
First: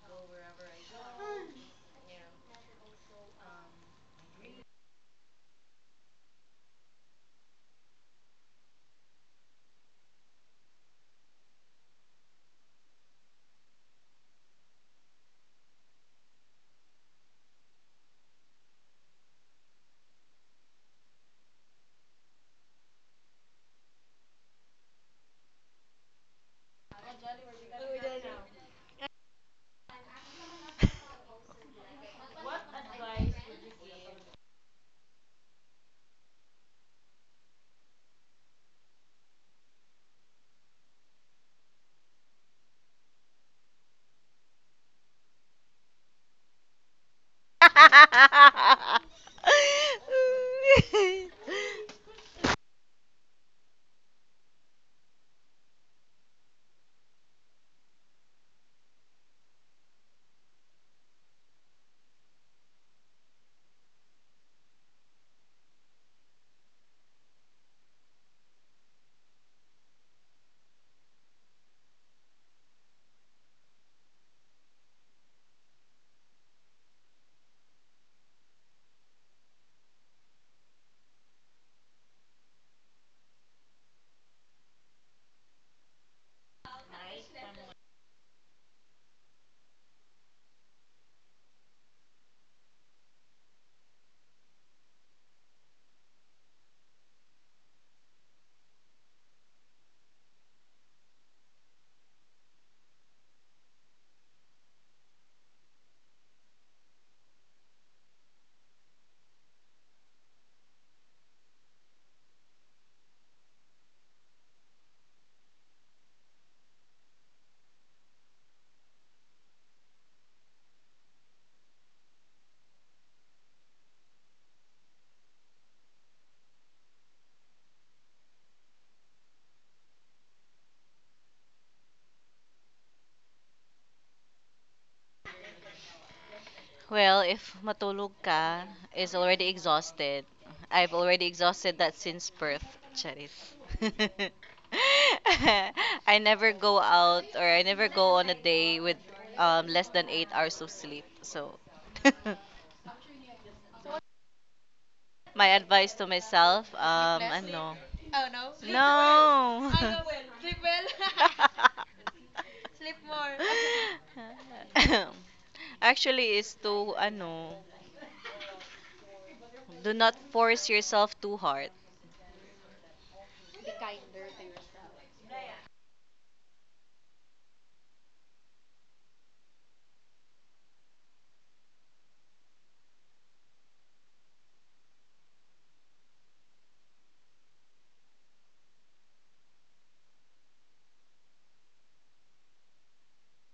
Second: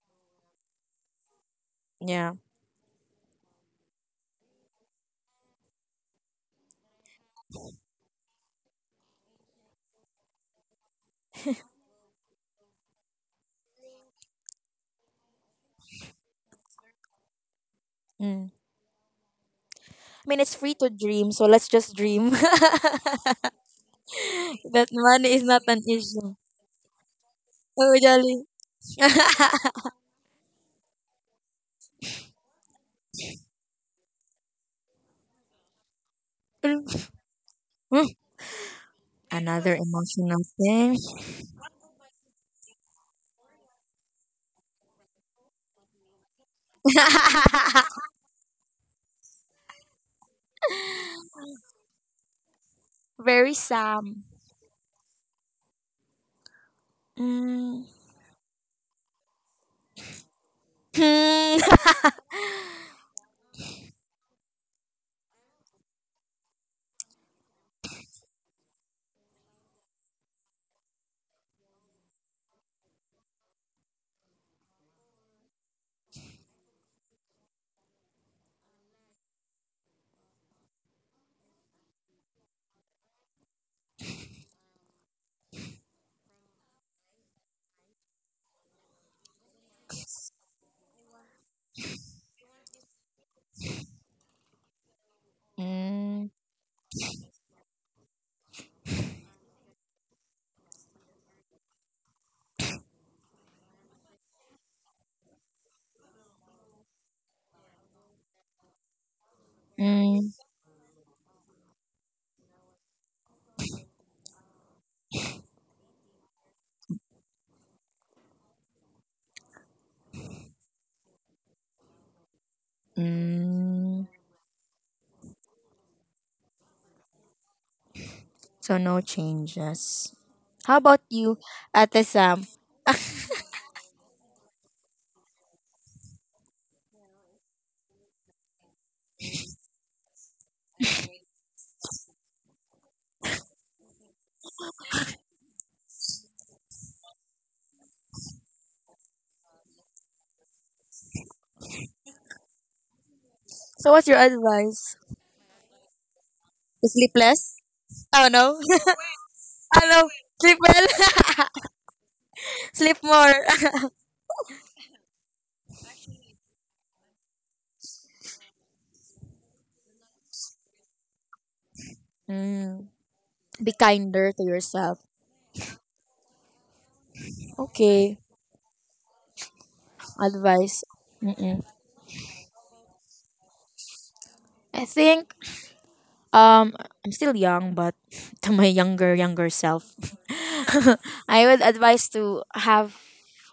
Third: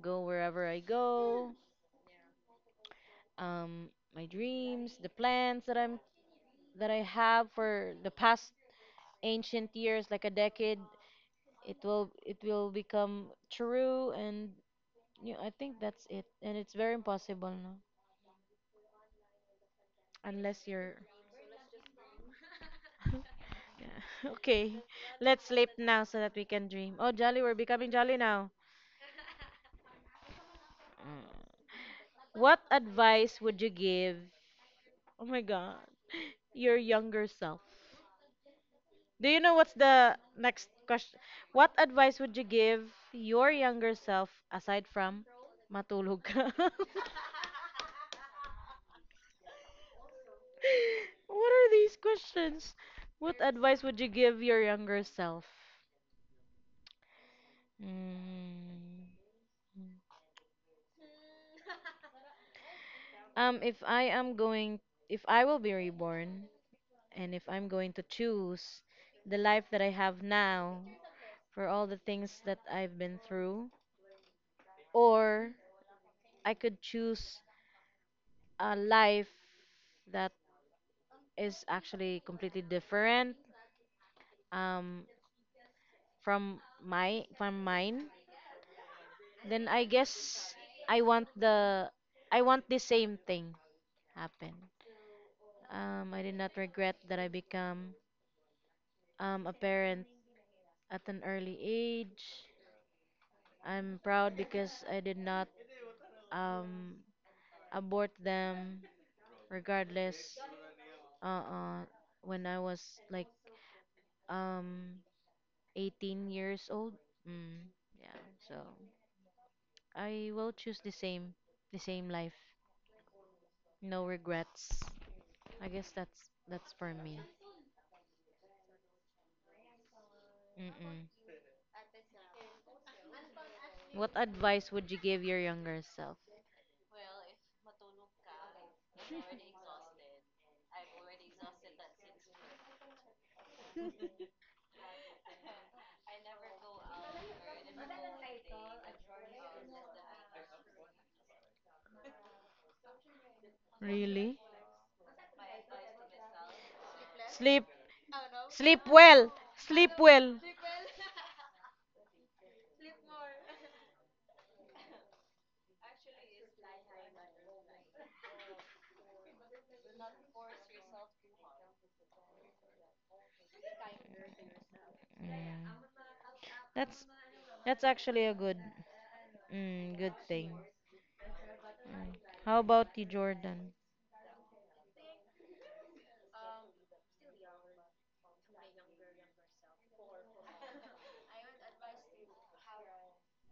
Speaker 1: go wherever I go,
Speaker 3: yeah.
Speaker 1: um, my dreams, the plans that I'm that I have for the past ancient years, like a decade. It will it will become true, and you know, I think that's it. And it's very impossible, no?
Speaker 3: Mm. I mean, it's
Speaker 1: Unless
Speaker 3: free to
Speaker 1: you're.
Speaker 3: dream, so let's just dream. *laughs* That
Speaker 1: Yeah. *laughs* okay.
Speaker 3: money is
Speaker 1: Let's
Speaker 3: not
Speaker 1: sleep
Speaker 3: an
Speaker 1: now so that
Speaker 3: issue.
Speaker 1: we can dream. Oh, Jolly, we're becoming Jolly
Speaker 3: Totally.
Speaker 1: now.
Speaker 3: *laughs*
Speaker 1: Mm. What advice would you give? Oh my God, your younger self.
Speaker 3: Hmm,
Speaker 1: Do you know what's
Speaker 3: another
Speaker 1: the
Speaker 3: emotional
Speaker 1: next
Speaker 3: thing.
Speaker 1: question? What advice would you give your younger self aside from matulog ka? *laughs*
Speaker 3: *laughs*
Speaker 1: What are these questions? What
Speaker 3: Very
Speaker 1: advice would you
Speaker 3: Sam.
Speaker 1: give your younger self?
Speaker 3: Mm.
Speaker 1: Mm.
Speaker 3: Hmm. *laughs*
Speaker 1: Um, if I am going, if I will be reborn, and if I'm going to choose the life that I have now for all the things that I've been through, or I could choose a life that is actually completely different um from my from mine, then i guess i want the i want the same thing happen, um i
Speaker 3: Mm,
Speaker 1: did not regret that i become um a parent at an early age. I'm proud because i did not um abort them,
Speaker 3: mm,
Speaker 1: regardless, uh uh when i was like um eighteen years old. Mm, yeah. So I will choose the same, the same life. No
Speaker 3: mm.
Speaker 1: regrets. I guess that's that's for me.
Speaker 3: So no changes. How
Speaker 1: Mm-mm.
Speaker 3: about you, Ate Sam?
Speaker 1: What advice would you give your younger self?
Speaker 2: Well, if matulog ka is already exhausted.
Speaker 1: *laughs*
Speaker 2: I've already exhausted that since birth, Charis. *laughs* I never go out or I never go on a day with, um, less than eight hours of sleep. So *laughs*
Speaker 3: So what's your
Speaker 1: Really?
Speaker 3: advice?
Speaker 2: my advice to myself, um, sleep less?
Speaker 3: Sleepless?
Speaker 1: Sleep.
Speaker 2: Ano? Oh
Speaker 3: Oh
Speaker 2: no,
Speaker 3: no. *laughs*
Speaker 2: sleep
Speaker 1: Sleep
Speaker 3: Oh
Speaker 1: well.
Speaker 2: well. No. Oh
Speaker 1: Sleep
Speaker 2: no,
Speaker 3: no.
Speaker 1: well.
Speaker 2: *laughs* sleep
Speaker 3: Sleep
Speaker 2: well.
Speaker 3: well. *laughs*
Speaker 2: *laughs* Sleep
Speaker 3: Sleep
Speaker 2: more.
Speaker 3: more. *laughs*
Speaker 2: *laughs* Actually, is to ano, do not force yourself too hard.
Speaker 3: Mm. Be kinder
Speaker 2: *laughs*
Speaker 3: to yourself.
Speaker 1: Mm. That's that's
Speaker 3: Okay,
Speaker 1: actually a good, mm, good thing.
Speaker 3: advice. Mm-mm.
Speaker 1: Mm. How about you, Jordan?
Speaker 3: I think um I'm still young, but *laughs* to my younger younger self, *laughs* I would advise to have,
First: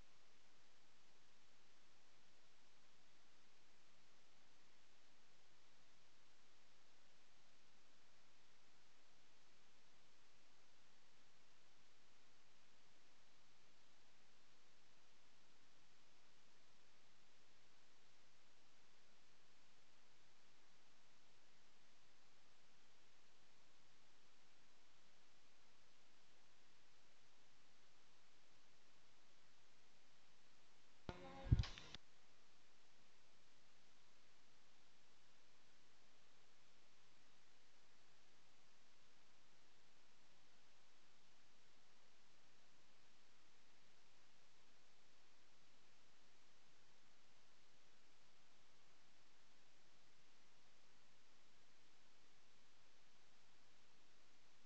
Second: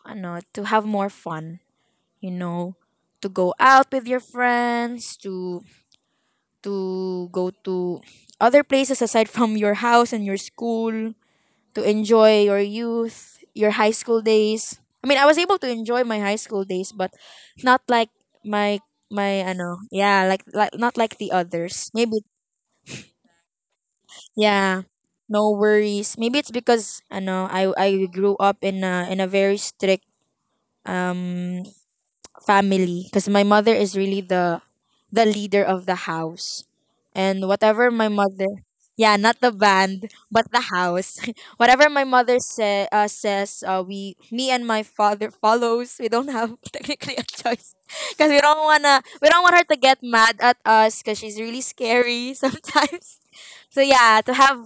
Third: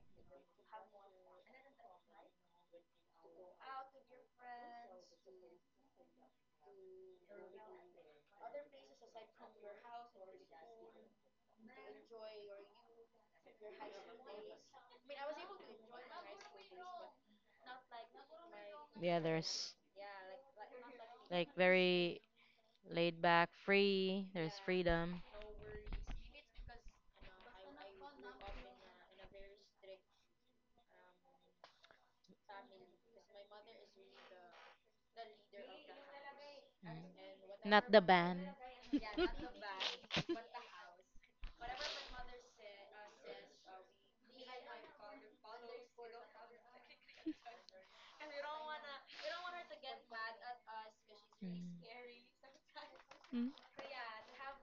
Speaker 3: I know, to have more fun. You know, to go out with your friends, to to go to other places aside from your house and your school, to enjoy your youth, your high school days. I mean, I was able to enjoy my high school days, but not like my
Speaker 1: The
Speaker 3: my I
Speaker 1: others,
Speaker 3: know, yeah, like like not like the
Speaker 1: like
Speaker 3: others.
Speaker 1: very
Speaker 3: Maybe
Speaker 1: Laid back, free. There's
Speaker 3: yeah,
Speaker 1: freedom.
Speaker 3: no worries. Maybe it's because I know I I grew up in a in a very strict um family because my mother is really the the leader of the house, and
Speaker 1: Mm.
Speaker 3: whatever
Speaker 1: Not the
Speaker 3: my
Speaker 1: ban.
Speaker 3: mother, yeah, not the
Speaker 1: *laughs*
Speaker 3: band but the house. *laughs* Whatever my mother say, uh, says, uh, we, me and my father follows, we don't have *laughs* technically a choice because we don't want to, we don't want her to get mad at us because she's really
Speaker 1: Mm.
Speaker 3: scary *laughs* sometimes.
Speaker 1: Mm.
Speaker 3: So yeah, to have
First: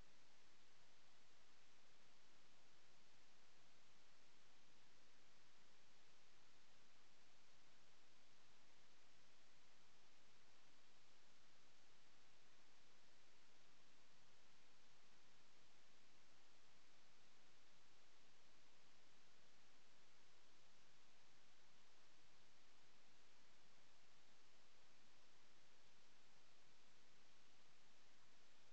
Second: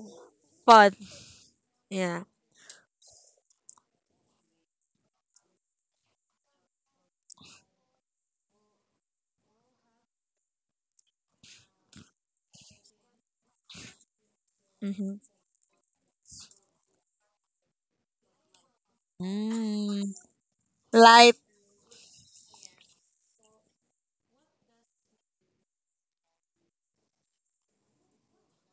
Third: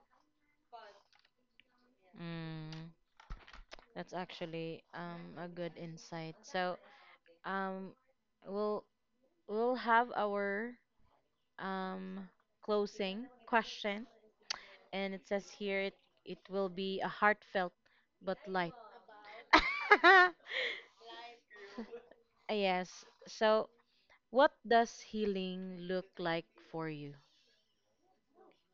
Speaker 3: fun. Yeah.
Speaker 1: Mm, that's actually um a good insight. So um we'll we'll have our um closing question,
Speaker 3: Mm-hmm.
Speaker 1: and it says here it it will be a heartfelt but light.
Speaker 3: Mm,
Speaker 1: *laughs*
Speaker 3: light.
Speaker 1: yes. So what does healing look like for you?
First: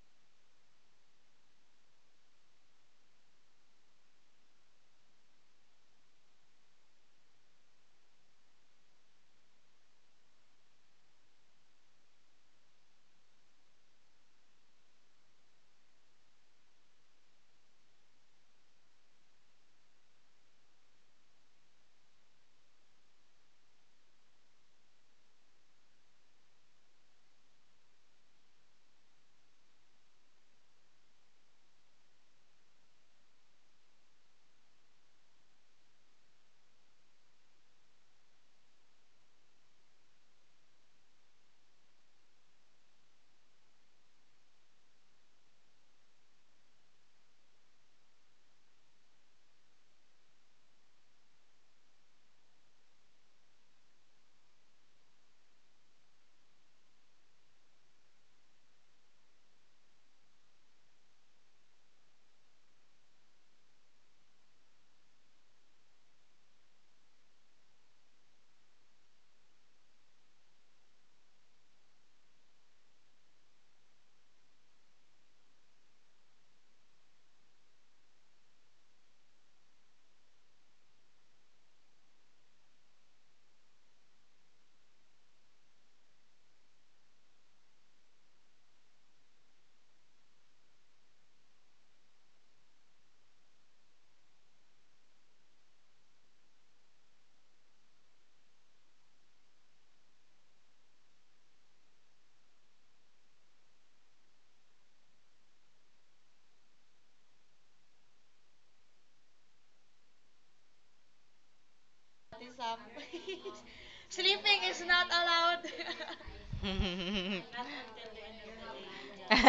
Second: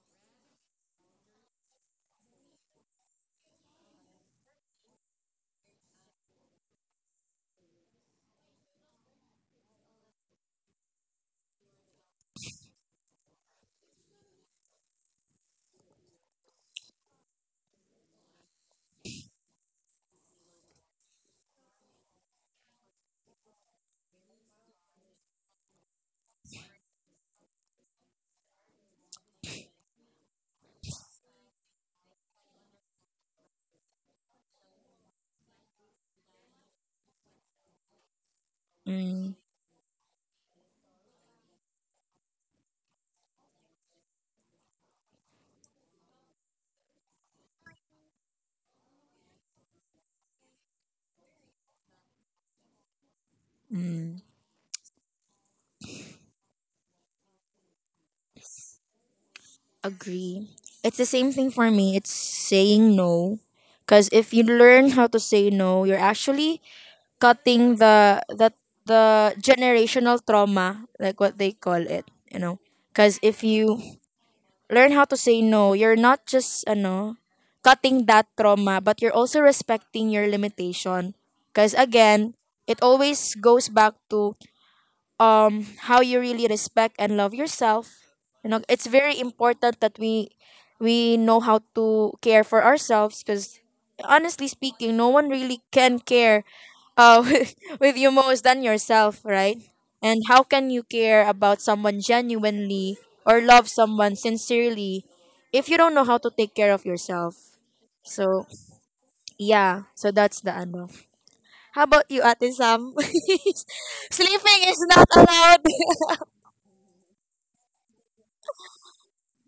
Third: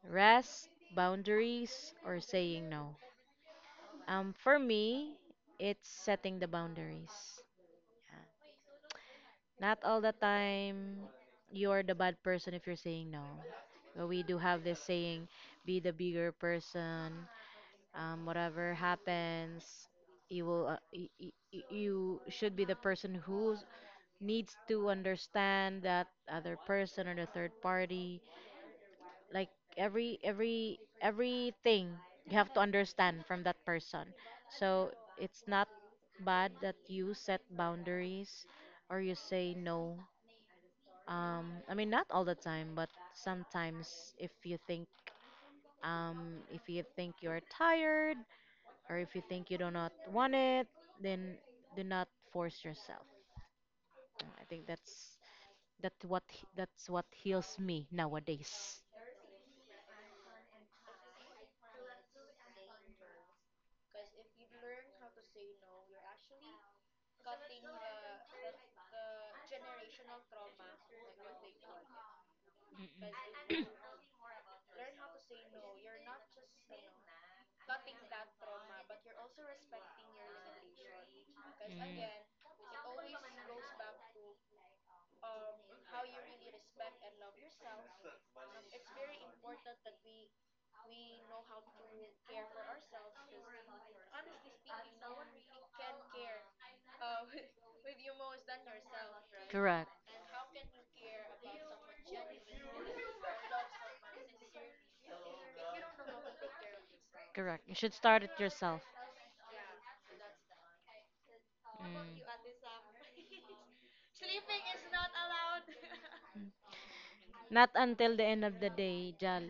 Speaker 1: Rest, boundaries, or saying no? Um, for me, it's setting the boundaries. Yeah. Not all the time you're the bad person if you're saying no. But we do have this saying, be the bigger person. Um, whatever happens, you will uh, y- y- y- you should be the person who needs to understand that other person or the third party, like every every everything you have to understand from that person. So it's not bad that you set boundaries or you
Speaker 3: Mm.
Speaker 1: say no, um I mean, not all the time, but sometimes if you think um if you think you're tired, or if you think you do not want it, then do not force yourself. Uh, I think that's that's what that's what heals me nowadays.
Speaker 3: Agree. It's the same thing for me. It's saying no. Cause if you learn how to say no, you're actually cutting the the the generational trauma, like what they call it, you know. Cause if you learn how to say no, you're not just ano cutting that trauma, but you're also respecting your limitation. Cause
Speaker 1: Mm, mm.
Speaker 3: again, it always goes back to um how you really respect and love yourself. You know, it's very important that we we know how to care for ourselves because honestly speaking, no one really can care, uh, *laughs* with, with you most than yourself, right?
Speaker 1: Correct,
Speaker 3: And how can you care about someone genuinely or love someone sincerely if you don't know how to take care of yourself?
Speaker 1: correct. You should start it
Speaker 3: So
Speaker 1: yourself.
Speaker 3: yeah, so that's the ano. How about you, Ate
Speaker 1: Mm.
Speaker 3: Sam? *laughs*
Speaker 2: Sleeping
Speaker 3: Sleeping is
Speaker 2: is not
Speaker 3: not allowed.
Speaker 2: allowed. *laughs*
Speaker 1: Not until the end of the day, Jal. *laughs*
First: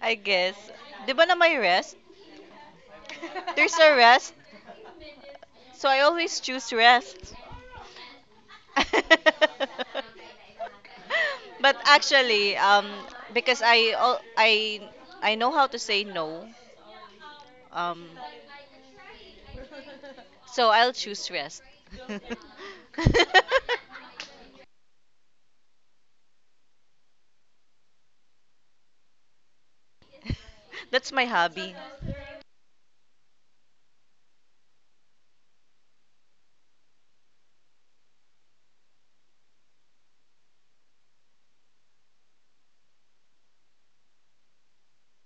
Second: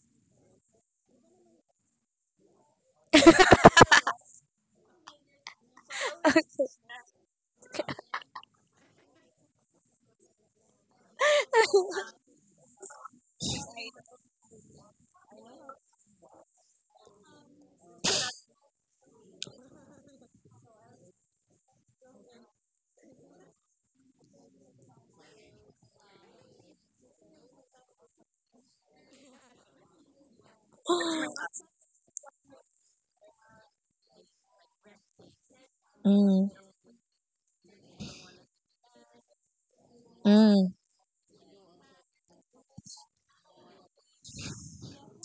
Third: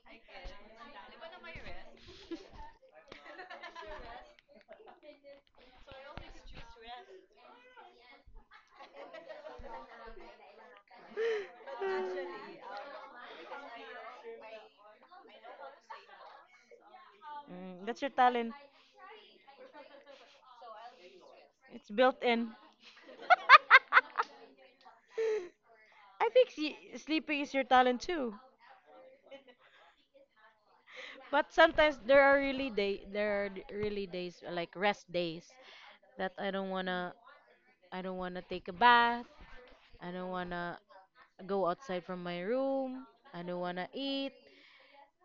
Speaker 2: I guess. Di ba na may rest? There's a rest. So I always choose rest. *laughs* But actually, um, because I al- I I know how to say no,
Speaker 1: Mm, that's
Speaker 2: um,
Speaker 1: your talent.
Speaker 2: so I'll choose rest.
Speaker 1: It's built in.
Speaker 2: *laughs*
Speaker 1: *laughs* I think s- sleeping is your talent too.
Speaker 2: That's my
Speaker 3: *laughs*
Speaker 1: But
Speaker 2: hobby.
Speaker 1: sometimes there are really day there are d- really days like rest days that
Speaker 3: Mm,
Speaker 1: I don't wanna I don't want to take a bath. I don't want
Speaker 3: mm,
Speaker 1: to go outside from my room. I don't want to eat.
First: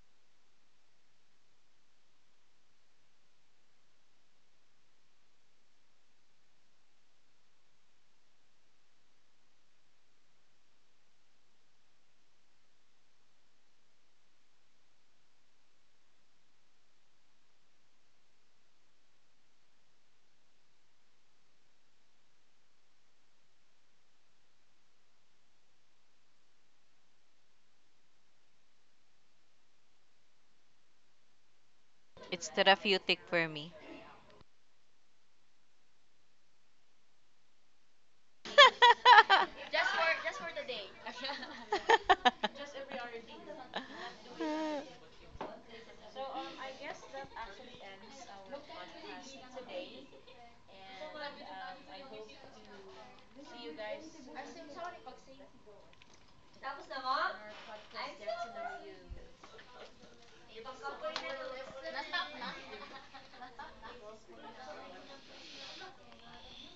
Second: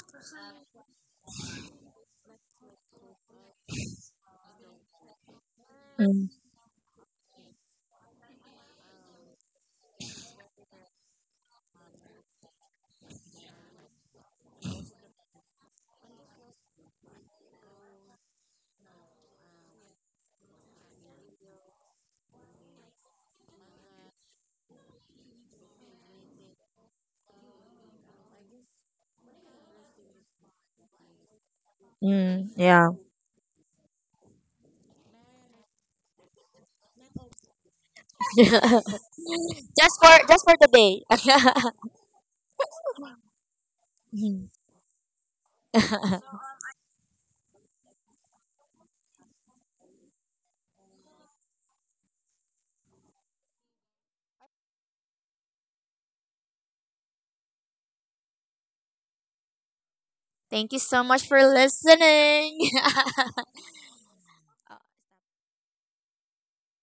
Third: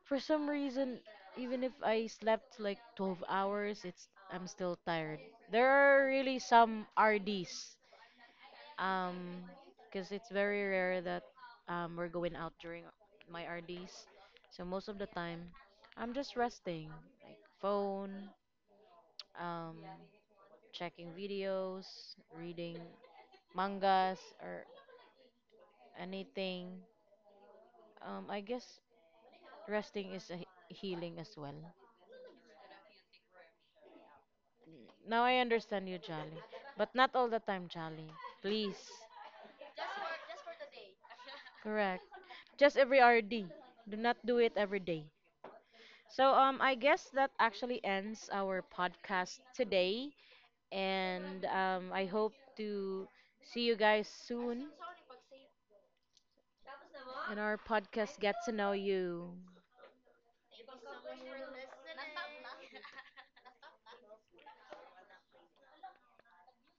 Speaker 1: For some reason, even if I slept like twelve hours, it's I'm still tired. There are
Speaker 3: mm,
Speaker 1: really some R Ds. Um, because it's very rare that um, we're going out during my R Ds. So most of the time, I'm just resting, like phone, um, checking videos, reading mangas, or anything. Um, I guess resting is a he- healing as well.
Speaker 2: It's
Speaker 3: mm, yeah.
Speaker 2: therapeutic for me.
Speaker 1: Mm, now I understand you, Jolly. But not all the time, Jolly.
Speaker 3: *laughs*
Speaker 1: Please.
Speaker 3: Just for just for today. *laughs*
Speaker 1: Correct. Just every R D. Do not do
Speaker 3: Mhm.
Speaker 1: it every day. So um I guess that actually ends our podcast today, and um I hope to see you guys soon in our podcast Get to Know You.
Speaker 3: Thank you so much for
Speaker 2: *laughs*
Speaker 3: listening. *laughs*